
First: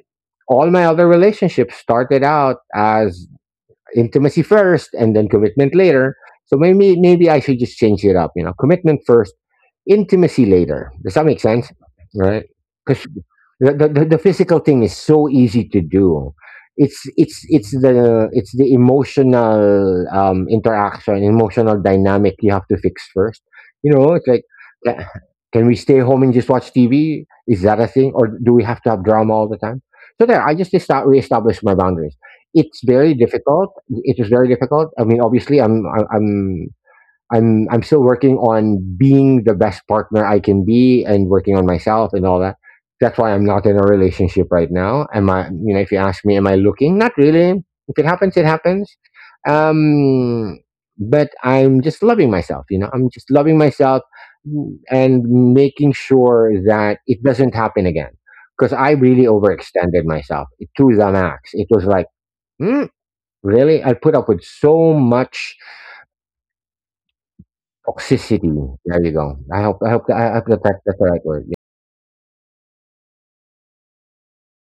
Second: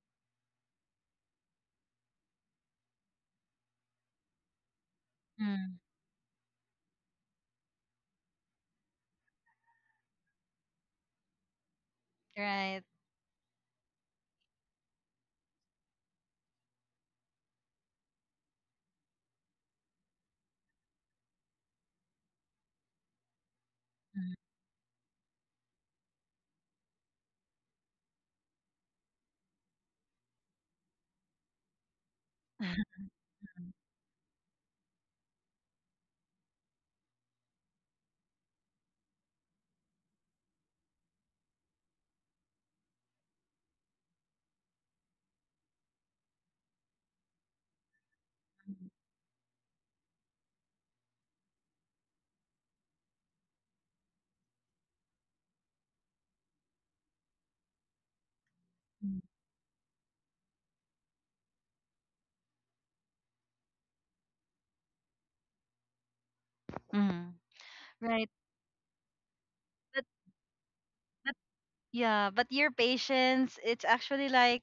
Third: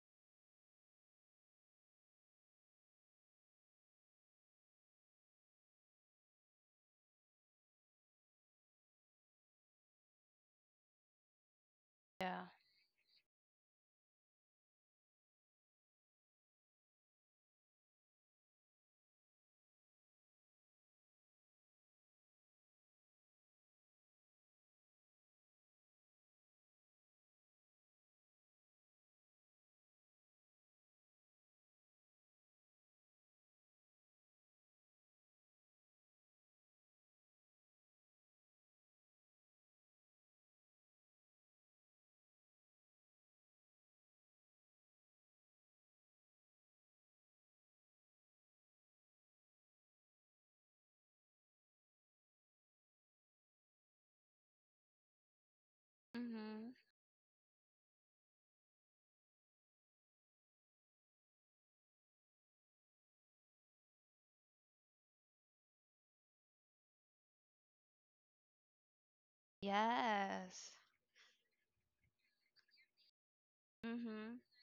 [SPEAKER 2] all my other relationships started out as intimacy first and then commitment
[SPEAKER 1] mhm.
[SPEAKER 2] later. So maybe I should just change it up. You know, commitment first, intimacy later. Does that make sense? Right?
[SPEAKER 3] Yeah.
[SPEAKER 1] Right.
[SPEAKER 2] Because the physical thing is so easy to do. It's it's the emotional interaction, emotional dynamic you have to fix first. You know, it's
[SPEAKER 1] Mhm,
[SPEAKER 2] like, ca- can we stay home and just watch TV? Is that a thing, or do we have to have drama all the time? So there, I just reestablished my boundaries. It's very difficult.
[SPEAKER 1] mhm,
[SPEAKER 2] It was very difficult. I mean, obviously, I'm I'm I'm still working on being the best partner I can be and working on myself and all that. That's why I'm not in a relationship right now. Am I? You know, if you ask me, am I looking? Not really. If it happens, it happens. Um, but I'm just loving myself. You know, I'm just loving myself and making sure
[SPEAKER 3] Mhm.
[SPEAKER 2] that it doesn't happen again. Because I really overextended myself to the max. It was like, hmm, really? I put up with so much
[SPEAKER 1] mhm. Right.
[SPEAKER 2] toxicity. There you go.
[SPEAKER 1] But
[SPEAKER 2] I hope that
[SPEAKER 3] Yes.
[SPEAKER 2] that's the right
[SPEAKER 1] but
[SPEAKER 2] word. Yeah.
[SPEAKER 1] yeah, but your patience, it's actually
[SPEAKER 3] Mhm.
[SPEAKER 1] like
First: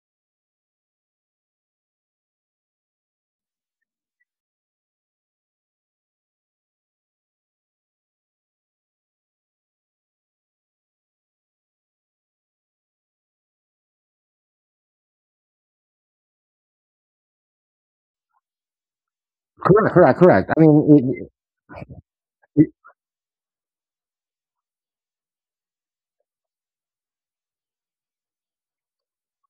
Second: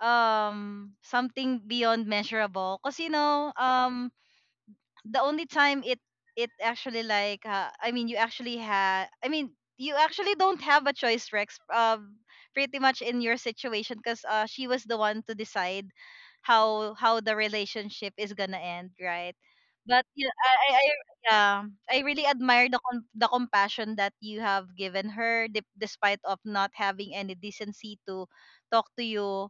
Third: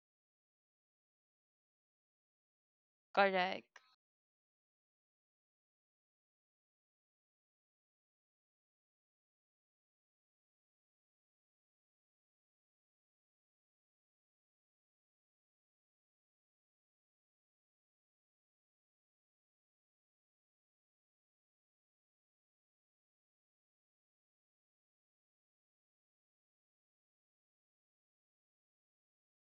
[SPEAKER 1] something beyond measurable. Cause you know,
[SPEAKER 3] Correct.
[SPEAKER 1] the only time it actually like you actually had I mean you actually don't have a choice Rex pretty much in your situation because she was the one to decide how the relationship is gonna end, right?
[SPEAKER 2] Correct,
[SPEAKER 1] but
[SPEAKER 2] correct,
[SPEAKER 1] yeah
[SPEAKER 2] correct. I
[SPEAKER 1] I, I I-
[SPEAKER 2] mean,
[SPEAKER 1] yeah I really
[SPEAKER 2] it,
[SPEAKER 1] admire
[SPEAKER 2] it,
[SPEAKER 1] the the compassion that you have given her despite of not having any decency to talk to you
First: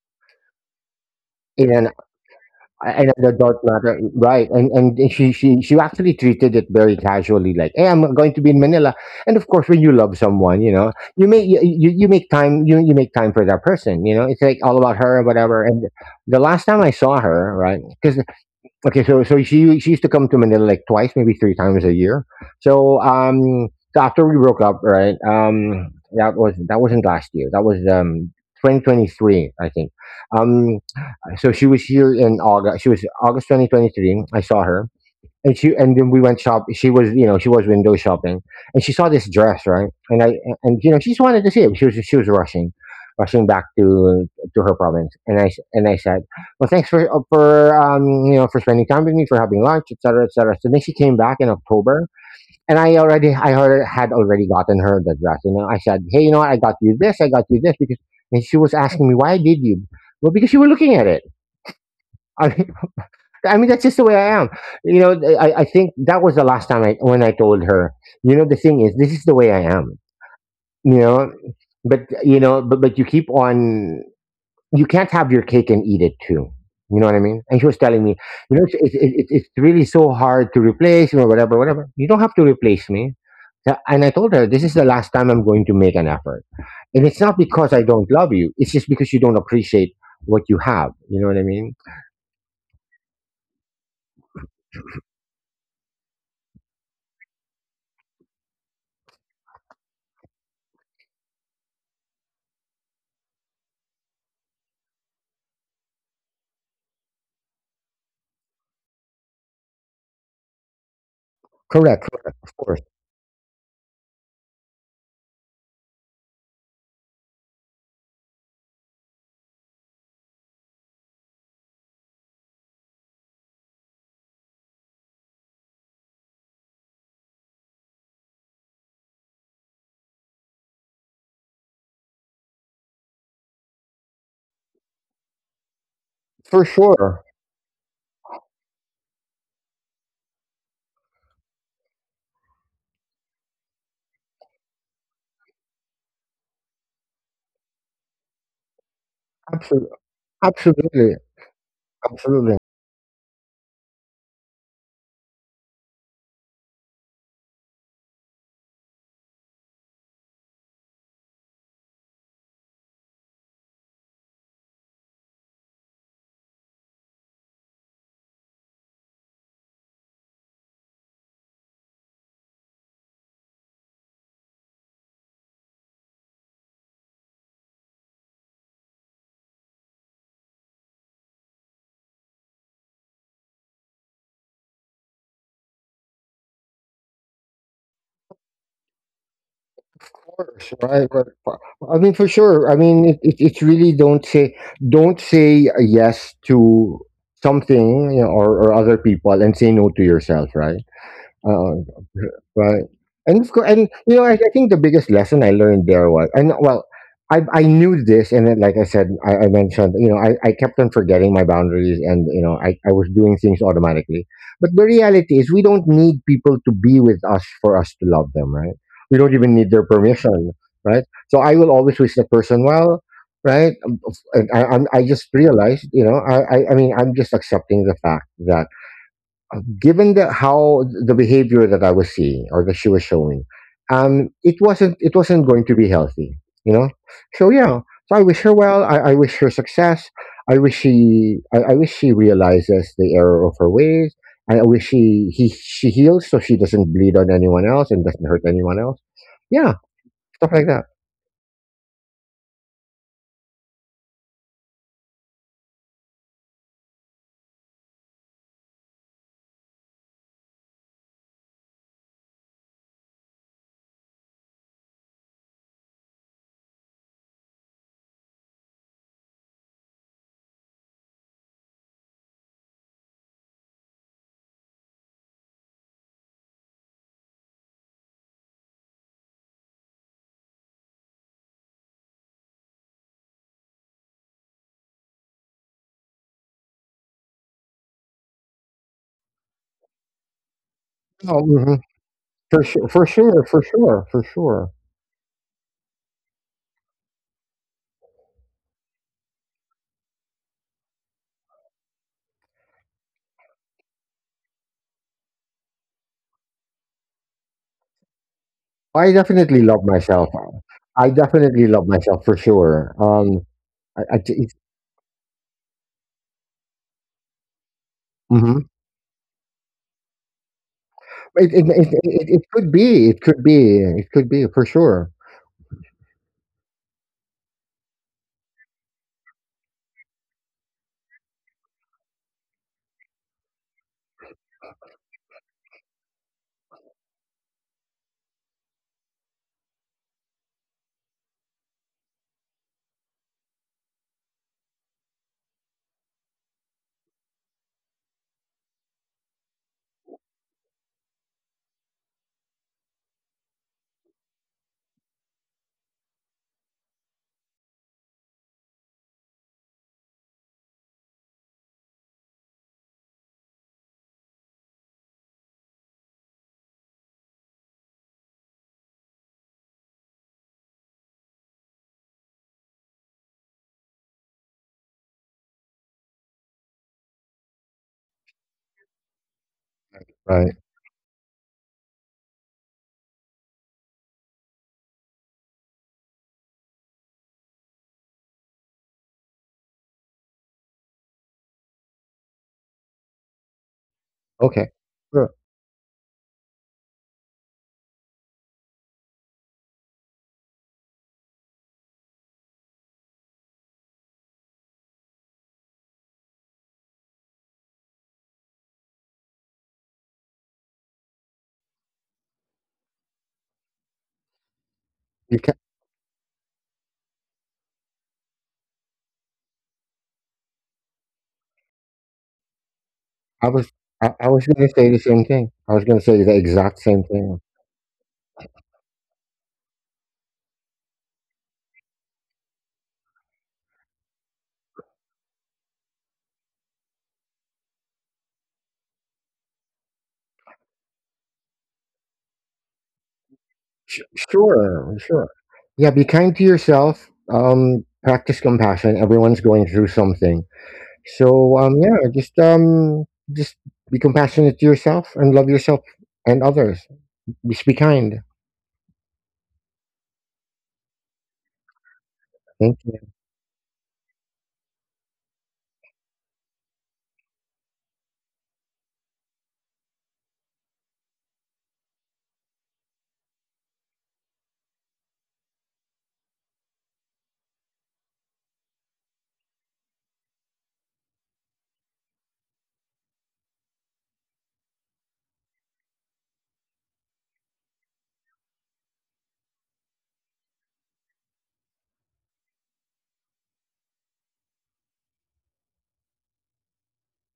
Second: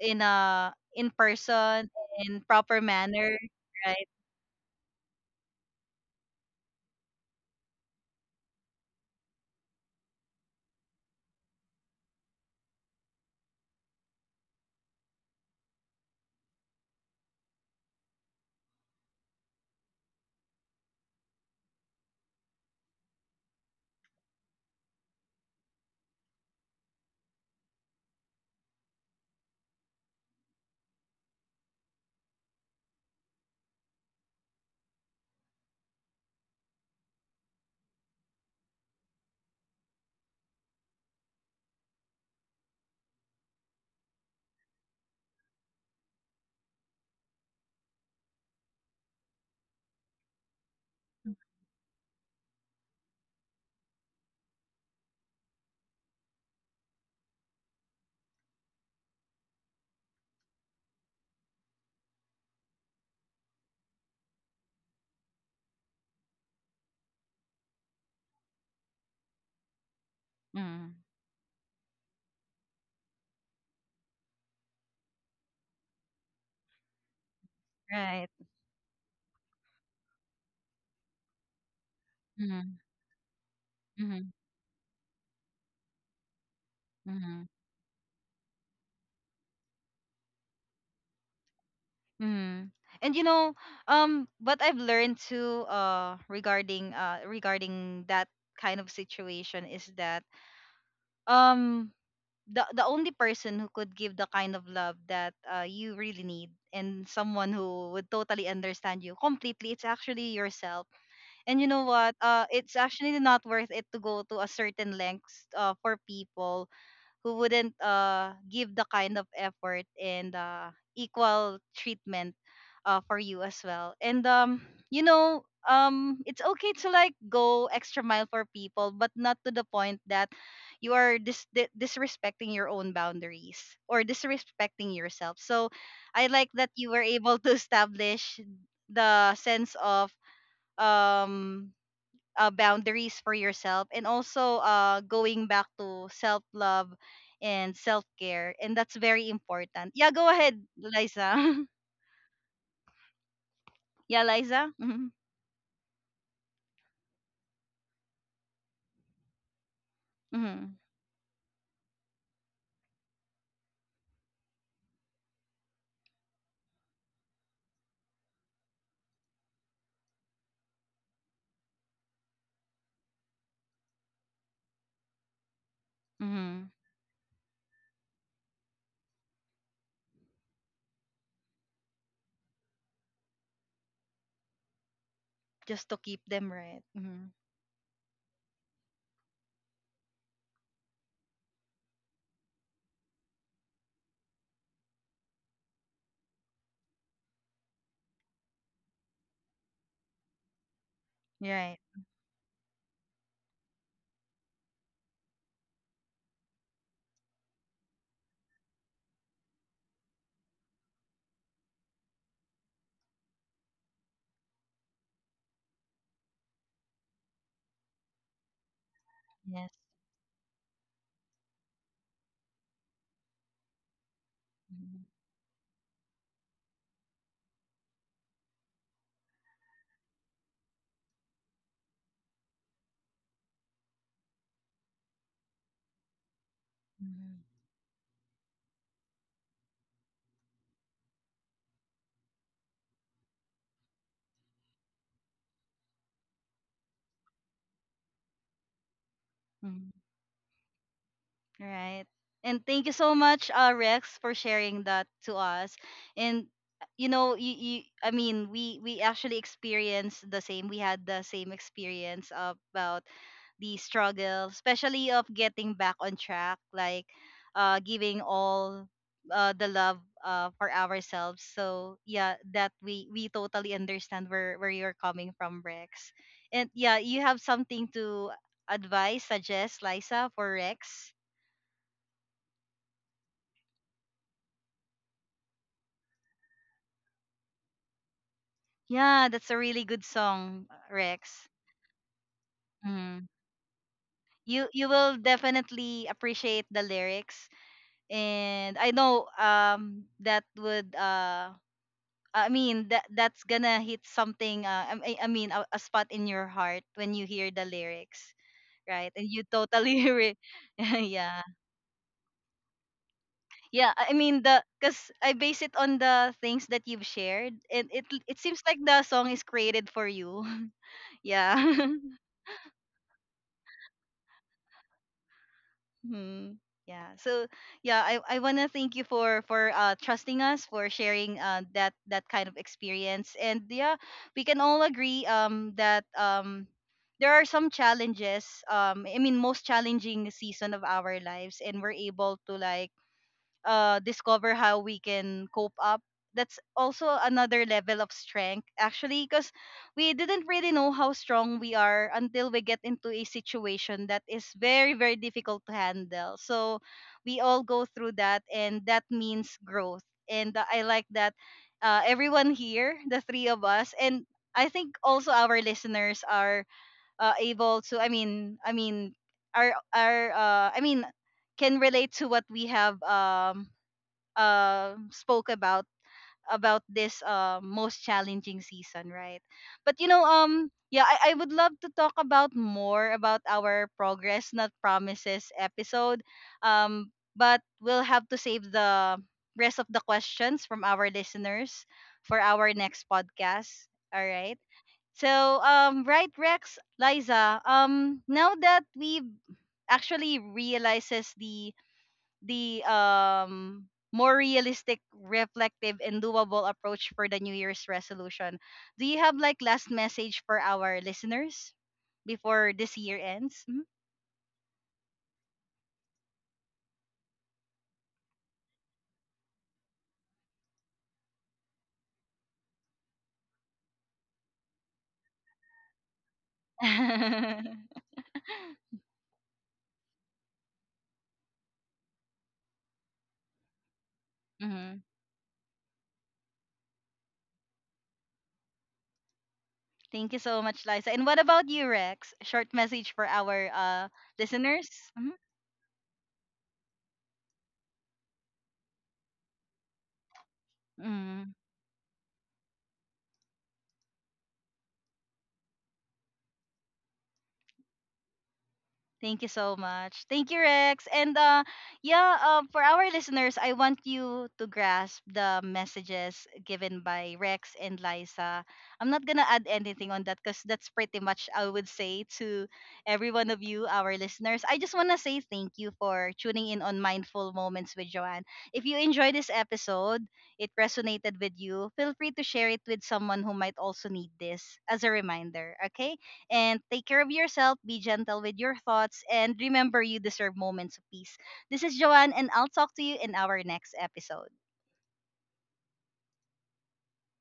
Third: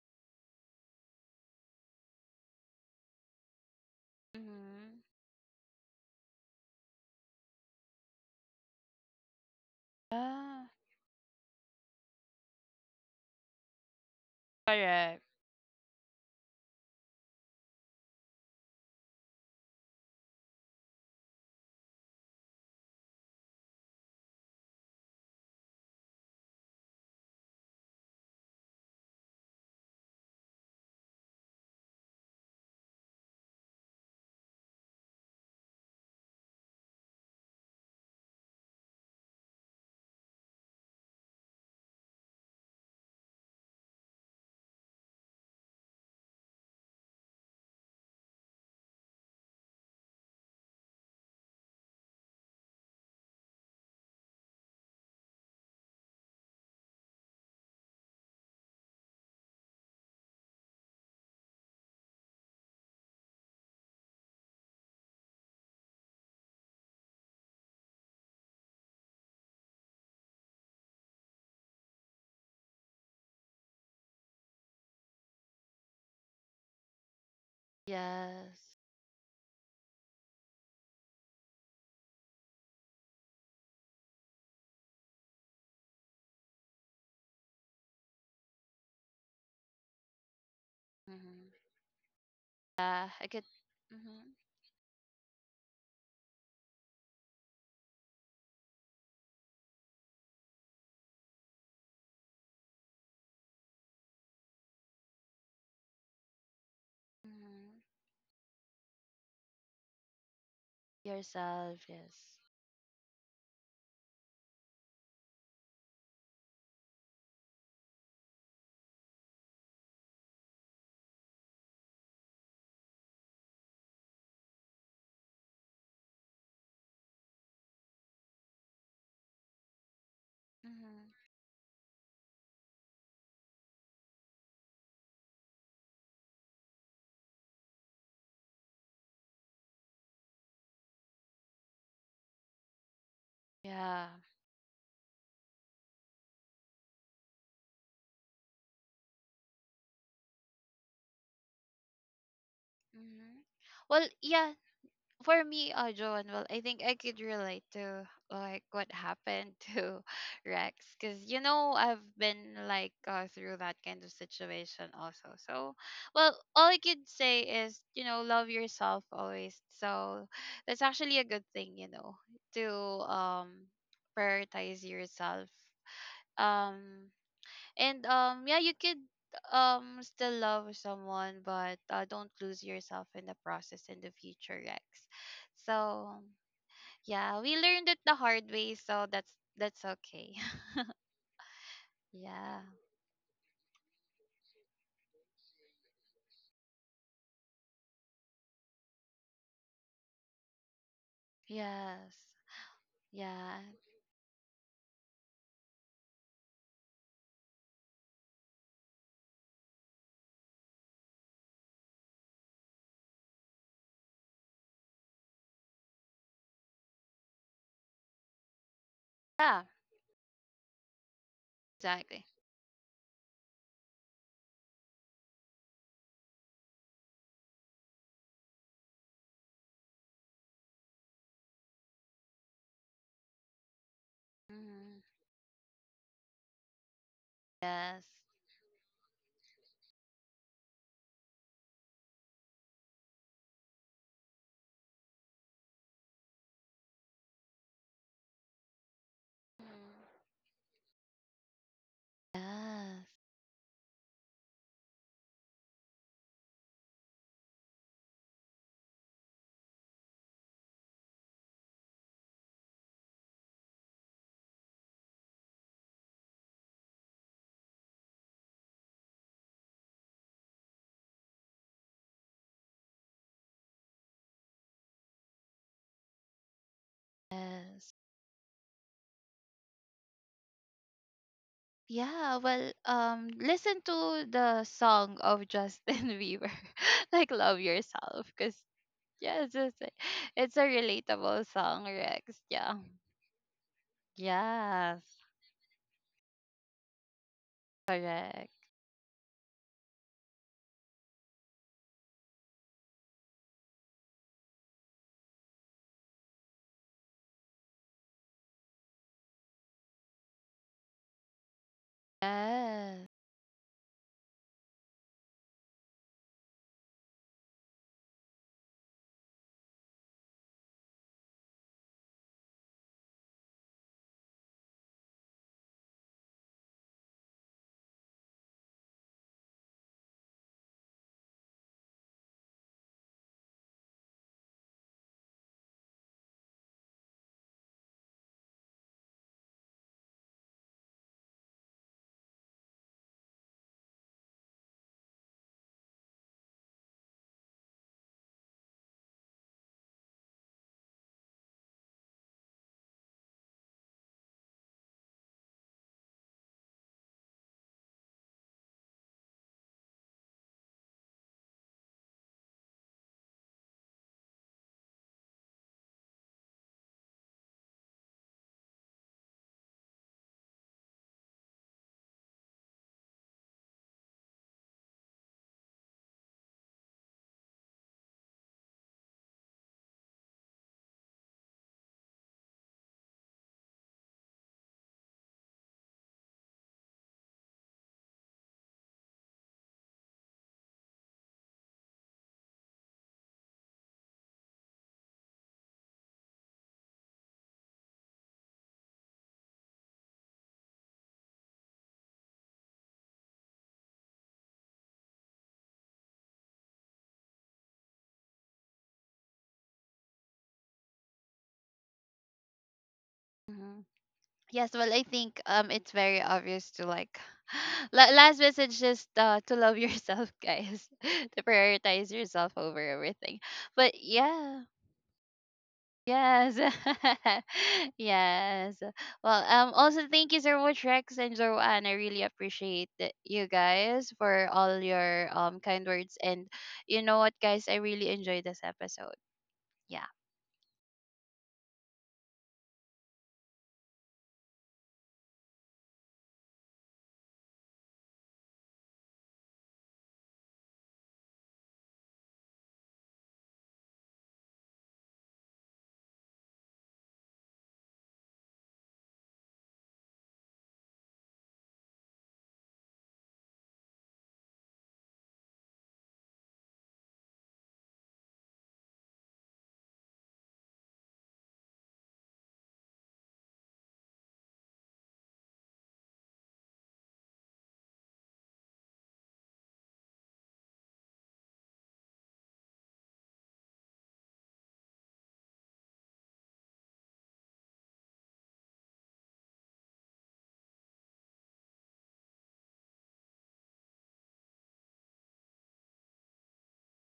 [SPEAKER 1] in a in
[SPEAKER 2] in
[SPEAKER 1] person
[SPEAKER 2] an
[SPEAKER 1] in proper manner,
[SPEAKER 2] adult matter,
[SPEAKER 1] right?
[SPEAKER 2] right? And
[SPEAKER 3] Mhm.
[SPEAKER 2] she actually treated it very casually, like, "Hey, I'm going to be in Manila." And of course, when you love someone,
[SPEAKER 3] Yeah.
[SPEAKER 2] you know, you make time you make time for that person. You know, it's like all about her,
[SPEAKER 3] Correct.
[SPEAKER 2] or whatever. And the last time I saw her, right? Because okay, so she used to come to Manila like twice, maybe three times a year. So after we broke up, right? That wasn't last year. That was 2023, I think. Um, so she was here in August. She was August 2023. I saw her, and she and then we went shop. She was, you know, she was window shopping, and she saw this dress, right, and you know she just wanted to see it. She was rushing, rushing back to her province, and and I said, well, thanks for for, you know, for spending time with me, for having lunch, etc. etc. So then she came back in October, and I had already gotten her the dress. You know, I said, hey, you know what? I got you this because, and she was asking me, why did you? Well, because you were looking at it. I mean, that's just the way I am. You know, I think that was the last time I when I told her. You know, the thing is, this is the way I am. You
[SPEAKER 1] Mm.
[SPEAKER 2] know, but you know, but you keep on. You can't have your cake and eat it too. You know what I mean? And she was telling me,
[SPEAKER 1] Right.
[SPEAKER 2] you know,
[SPEAKER 3] Yes.
[SPEAKER 2] it's really so hard to replace, or whatever, whatever. You don't have to
[SPEAKER 1] Mm-hmm.
[SPEAKER 2] replace me. And I
[SPEAKER 1] Mm-hmm.
[SPEAKER 2] told her, this is the last time I'm going to make an effort. And it's not
[SPEAKER 1] Mm-hmm.
[SPEAKER 2] because I don't love you. It's just because you don't appreciate what you have. You know what I
[SPEAKER 3] Mhm.
[SPEAKER 2] mean?
[SPEAKER 1] Mm-hmm.
[SPEAKER 3] Yeah.
[SPEAKER 1] And you
[SPEAKER 3] I could.
[SPEAKER 1] know,
[SPEAKER 3] Mhm.
[SPEAKER 1] what I've learned too, uh, regarding that kind of situation is that um the only person who could give the kind of love that you really need and someone
[SPEAKER 3] Mhm.
[SPEAKER 1] who would totally understand you completely, it's actually yourself. And you
[SPEAKER 3] Yourself.
[SPEAKER 1] know
[SPEAKER 2] Correct.
[SPEAKER 1] what?
[SPEAKER 3] Yes.
[SPEAKER 2] Of
[SPEAKER 1] It's
[SPEAKER 2] course.
[SPEAKER 1] actually not worth it to go to a certain lengths for people who wouldn't give the kind of effort and equal treatment for you as well. And you know, it's okay to like go extra mile for people, but not to the point that you
[SPEAKER 3] Mhm.
[SPEAKER 1] are disrespecting your own boundaries or disrespecting yourself. So, I like
[SPEAKER 2] For
[SPEAKER 1] that you were
[SPEAKER 2] sure.
[SPEAKER 1] able to establish the sense of um boundaries for yourself and
[SPEAKER 3] Yeah.
[SPEAKER 1] also going back to self love and self care. And that's very important.
[SPEAKER 2] Absolutely.
[SPEAKER 1] Yeah, go ahead,
[SPEAKER 2] Absolutely.
[SPEAKER 1] Liza.
[SPEAKER 2] Absolutely. Of
[SPEAKER 3] Mhm. Well,
[SPEAKER 1] Yeah,
[SPEAKER 3] yeah.
[SPEAKER 1] Liza. Mm-hmm.
[SPEAKER 3] For me, Joan, well, I think I could relate to like what happened to
[SPEAKER 1] Mm-hmm.
[SPEAKER 3] Rex, because you know I've been like through that kind of situation also. So, well, all I could say is you know love yourself always. So that's actually a good thing, you know, to um prioritize yourself.
[SPEAKER 1] Hmm.
[SPEAKER 3] Um, and yeah you could still love someone, but don't lose yourself in the process in the future, Rex.
[SPEAKER 1] Just to
[SPEAKER 3] So
[SPEAKER 1] keep them right. Mm-hmm.
[SPEAKER 3] yeah, we learned it the hard way, so that's okay.
[SPEAKER 2] course, right? I mean, for
[SPEAKER 3] Yeah.
[SPEAKER 2] sure. I mean, it's really don't say a yes to something, you know, or other people, and say no to yourself, right?
[SPEAKER 1] Right.
[SPEAKER 2] Oo,
[SPEAKER 3] Yes.
[SPEAKER 2] right. And of
[SPEAKER 3] Yeah.
[SPEAKER 2] course, and you know, I think the biggest lesson I learned there was, and well, I knew this, and then, like I said, I mentioned, you know, I kept on forgetting my boundaries, and you know, I was doing things automatically. But the reality is, we don't need people to be with us for us to love them, right? We don't even
[SPEAKER 3] Yeah.
[SPEAKER 2] need
[SPEAKER 1] Yes.
[SPEAKER 2] their permission, right? So I will always wish the
[SPEAKER 3] Exactly.
[SPEAKER 2] person well, right? And
[SPEAKER 1] Mm-hmm.
[SPEAKER 2] I just realized, you know, I'm just accepting the fact that given the how the behavior that I was seeing or that she was showing,
[SPEAKER 3] Hmm.
[SPEAKER 2] it wasn't going to be healthy, you know.
[SPEAKER 1] Mm-hmm,
[SPEAKER 2] So yeah,
[SPEAKER 3] Yes.
[SPEAKER 2] so I wish her well. I wish her success. I wish she realizes the error of her ways. I wish she heals so she doesn't bleed on anyone else and doesn't hurt anyone else. Yeah,
[SPEAKER 1] mm-hmm.
[SPEAKER 3] Mhm.
[SPEAKER 2] stuff like that.
[SPEAKER 1] All right. And thank you
[SPEAKER 3] Yes,
[SPEAKER 1] so much, Rex, for sharing that to us. And you know, we actually experienced the same. We had the same experience about the struggle, especially of getting back on track, like giving all the love for ourselves. So yeah, that we totally understand where you're coming from, Rex. And yeah, you have something
[SPEAKER 3] yes.
[SPEAKER 1] to advise, suggest, Liza, for Rex.
[SPEAKER 3] Yeah, well, listen to the song of Justin Bieber, like Love Yourself, because
[SPEAKER 1] Yeah,
[SPEAKER 3] Yes,
[SPEAKER 1] that's a really good
[SPEAKER 3] it's a
[SPEAKER 1] song,
[SPEAKER 2] Oh,
[SPEAKER 3] relatable
[SPEAKER 1] Rex.
[SPEAKER 2] mhm.
[SPEAKER 3] song, Rex.
[SPEAKER 2] For
[SPEAKER 3] Yeah.
[SPEAKER 2] sure,
[SPEAKER 1] Mhm.
[SPEAKER 2] for
[SPEAKER 1] You
[SPEAKER 2] sure.
[SPEAKER 1] you will
[SPEAKER 3] Yes.
[SPEAKER 1] definitely appreciate the lyrics,
[SPEAKER 3] Correct.
[SPEAKER 1] and I know that would that that's gonna hit something a spot in your heart when you hear the lyrics,
[SPEAKER 2] I
[SPEAKER 1] right? And you
[SPEAKER 2] definitely love
[SPEAKER 1] totally
[SPEAKER 2] myself.
[SPEAKER 1] re-
[SPEAKER 2] I
[SPEAKER 1] yeah,
[SPEAKER 2] definitely love myself for sure.
[SPEAKER 3] Yes.
[SPEAKER 1] yeah
[SPEAKER 2] I,
[SPEAKER 1] I
[SPEAKER 2] I,
[SPEAKER 1] mean
[SPEAKER 2] it's,
[SPEAKER 1] the because I base it on the things that you've shared, and it
[SPEAKER 2] mm-hmm.
[SPEAKER 1] seems like the song is created for you,
[SPEAKER 2] It
[SPEAKER 1] yeah.
[SPEAKER 2] could be, it could be for sure,
[SPEAKER 1] Hmm. Yeah. So yeah, I wanna thank you for trusting us for sharing that that kind of experience. And yeah, we can all agree that there are some challenges I mean most challenging season of our lives and we're able to like discover how we can cope up. That's also another level of strength, actually, because we didn't really know how strong we are until we get into a situation that is very, very difficult to handle. So we all go through that, and that means growth. And I like that everyone here, the three of us, and I think also our listeners are able to. I mean, are can relate to what we have uh, spoke about this most challenging season, right? But you know,
[SPEAKER 2] right?
[SPEAKER 1] yeah, I would love to talk about more about our progress, not promises episode. But we'll have to save the rest of the questions from our listeners for our next podcast. All right.
[SPEAKER 2] Okay. Sure.
[SPEAKER 1] So, right, Rex, Liza, now that we've actually realizes the more realistic, reflective, and doable approach for the New Year's resolution. Do you have like last message for our listeners before this year ends?
[SPEAKER 3] Mhm.
[SPEAKER 1] Mhm.
[SPEAKER 3] Yes, well, I think
[SPEAKER 2] You can,
[SPEAKER 3] it's very obvious to like last message just to love yourself, guys. To prioritize yourself over everything.
[SPEAKER 2] I was
[SPEAKER 3] But
[SPEAKER 2] I was
[SPEAKER 3] yeah.
[SPEAKER 2] gonna say the same thing. I was gonna say the
[SPEAKER 3] Yes.
[SPEAKER 2] exact same thing.
[SPEAKER 3] Yes. Well, um, also thank you so much Rex and Joanne. I really appreciate that you guys for all
[SPEAKER 1] Mhm.
[SPEAKER 3] your kind words. And you know what guys, I really enjoyed this episode. Yeah.
[SPEAKER 1] Thank you so much, Liza. And what about you, Rex? Short message for our
[SPEAKER 2] Su
[SPEAKER 1] listeners.
[SPEAKER 2] sure, sure. Yeah, be kind to yourself, practice compassion, everyone's going through something.
[SPEAKER 1] Mhm.
[SPEAKER 2] So, yeah, just be compassionate to yourself and love yourself and others. Just be kind.
[SPEAKER 1] Thank you so much. Thank you, Rex. And yeah,
[SPEAKER 2] Thank
[SPEAKER 1] for
[SPEAKER 2] you.
[SPEAKER 1] our listeners, I want you to grasp the messages given by Rex and Liza. I'm not gonna add anything on that because that's pretty much I would say to every one of you, our listeners. I just wanna say thank you for tuning in on Mindful Moments with Joanne. If you enjoy this episode, it resonated with you, feel free to share it with someone who might also need this as a reminder. Okay. And take care of yourself, be gentle with your thoughts, and remember you deserve moments of peace. This is Joanne, and I'll talk to you in our next episode.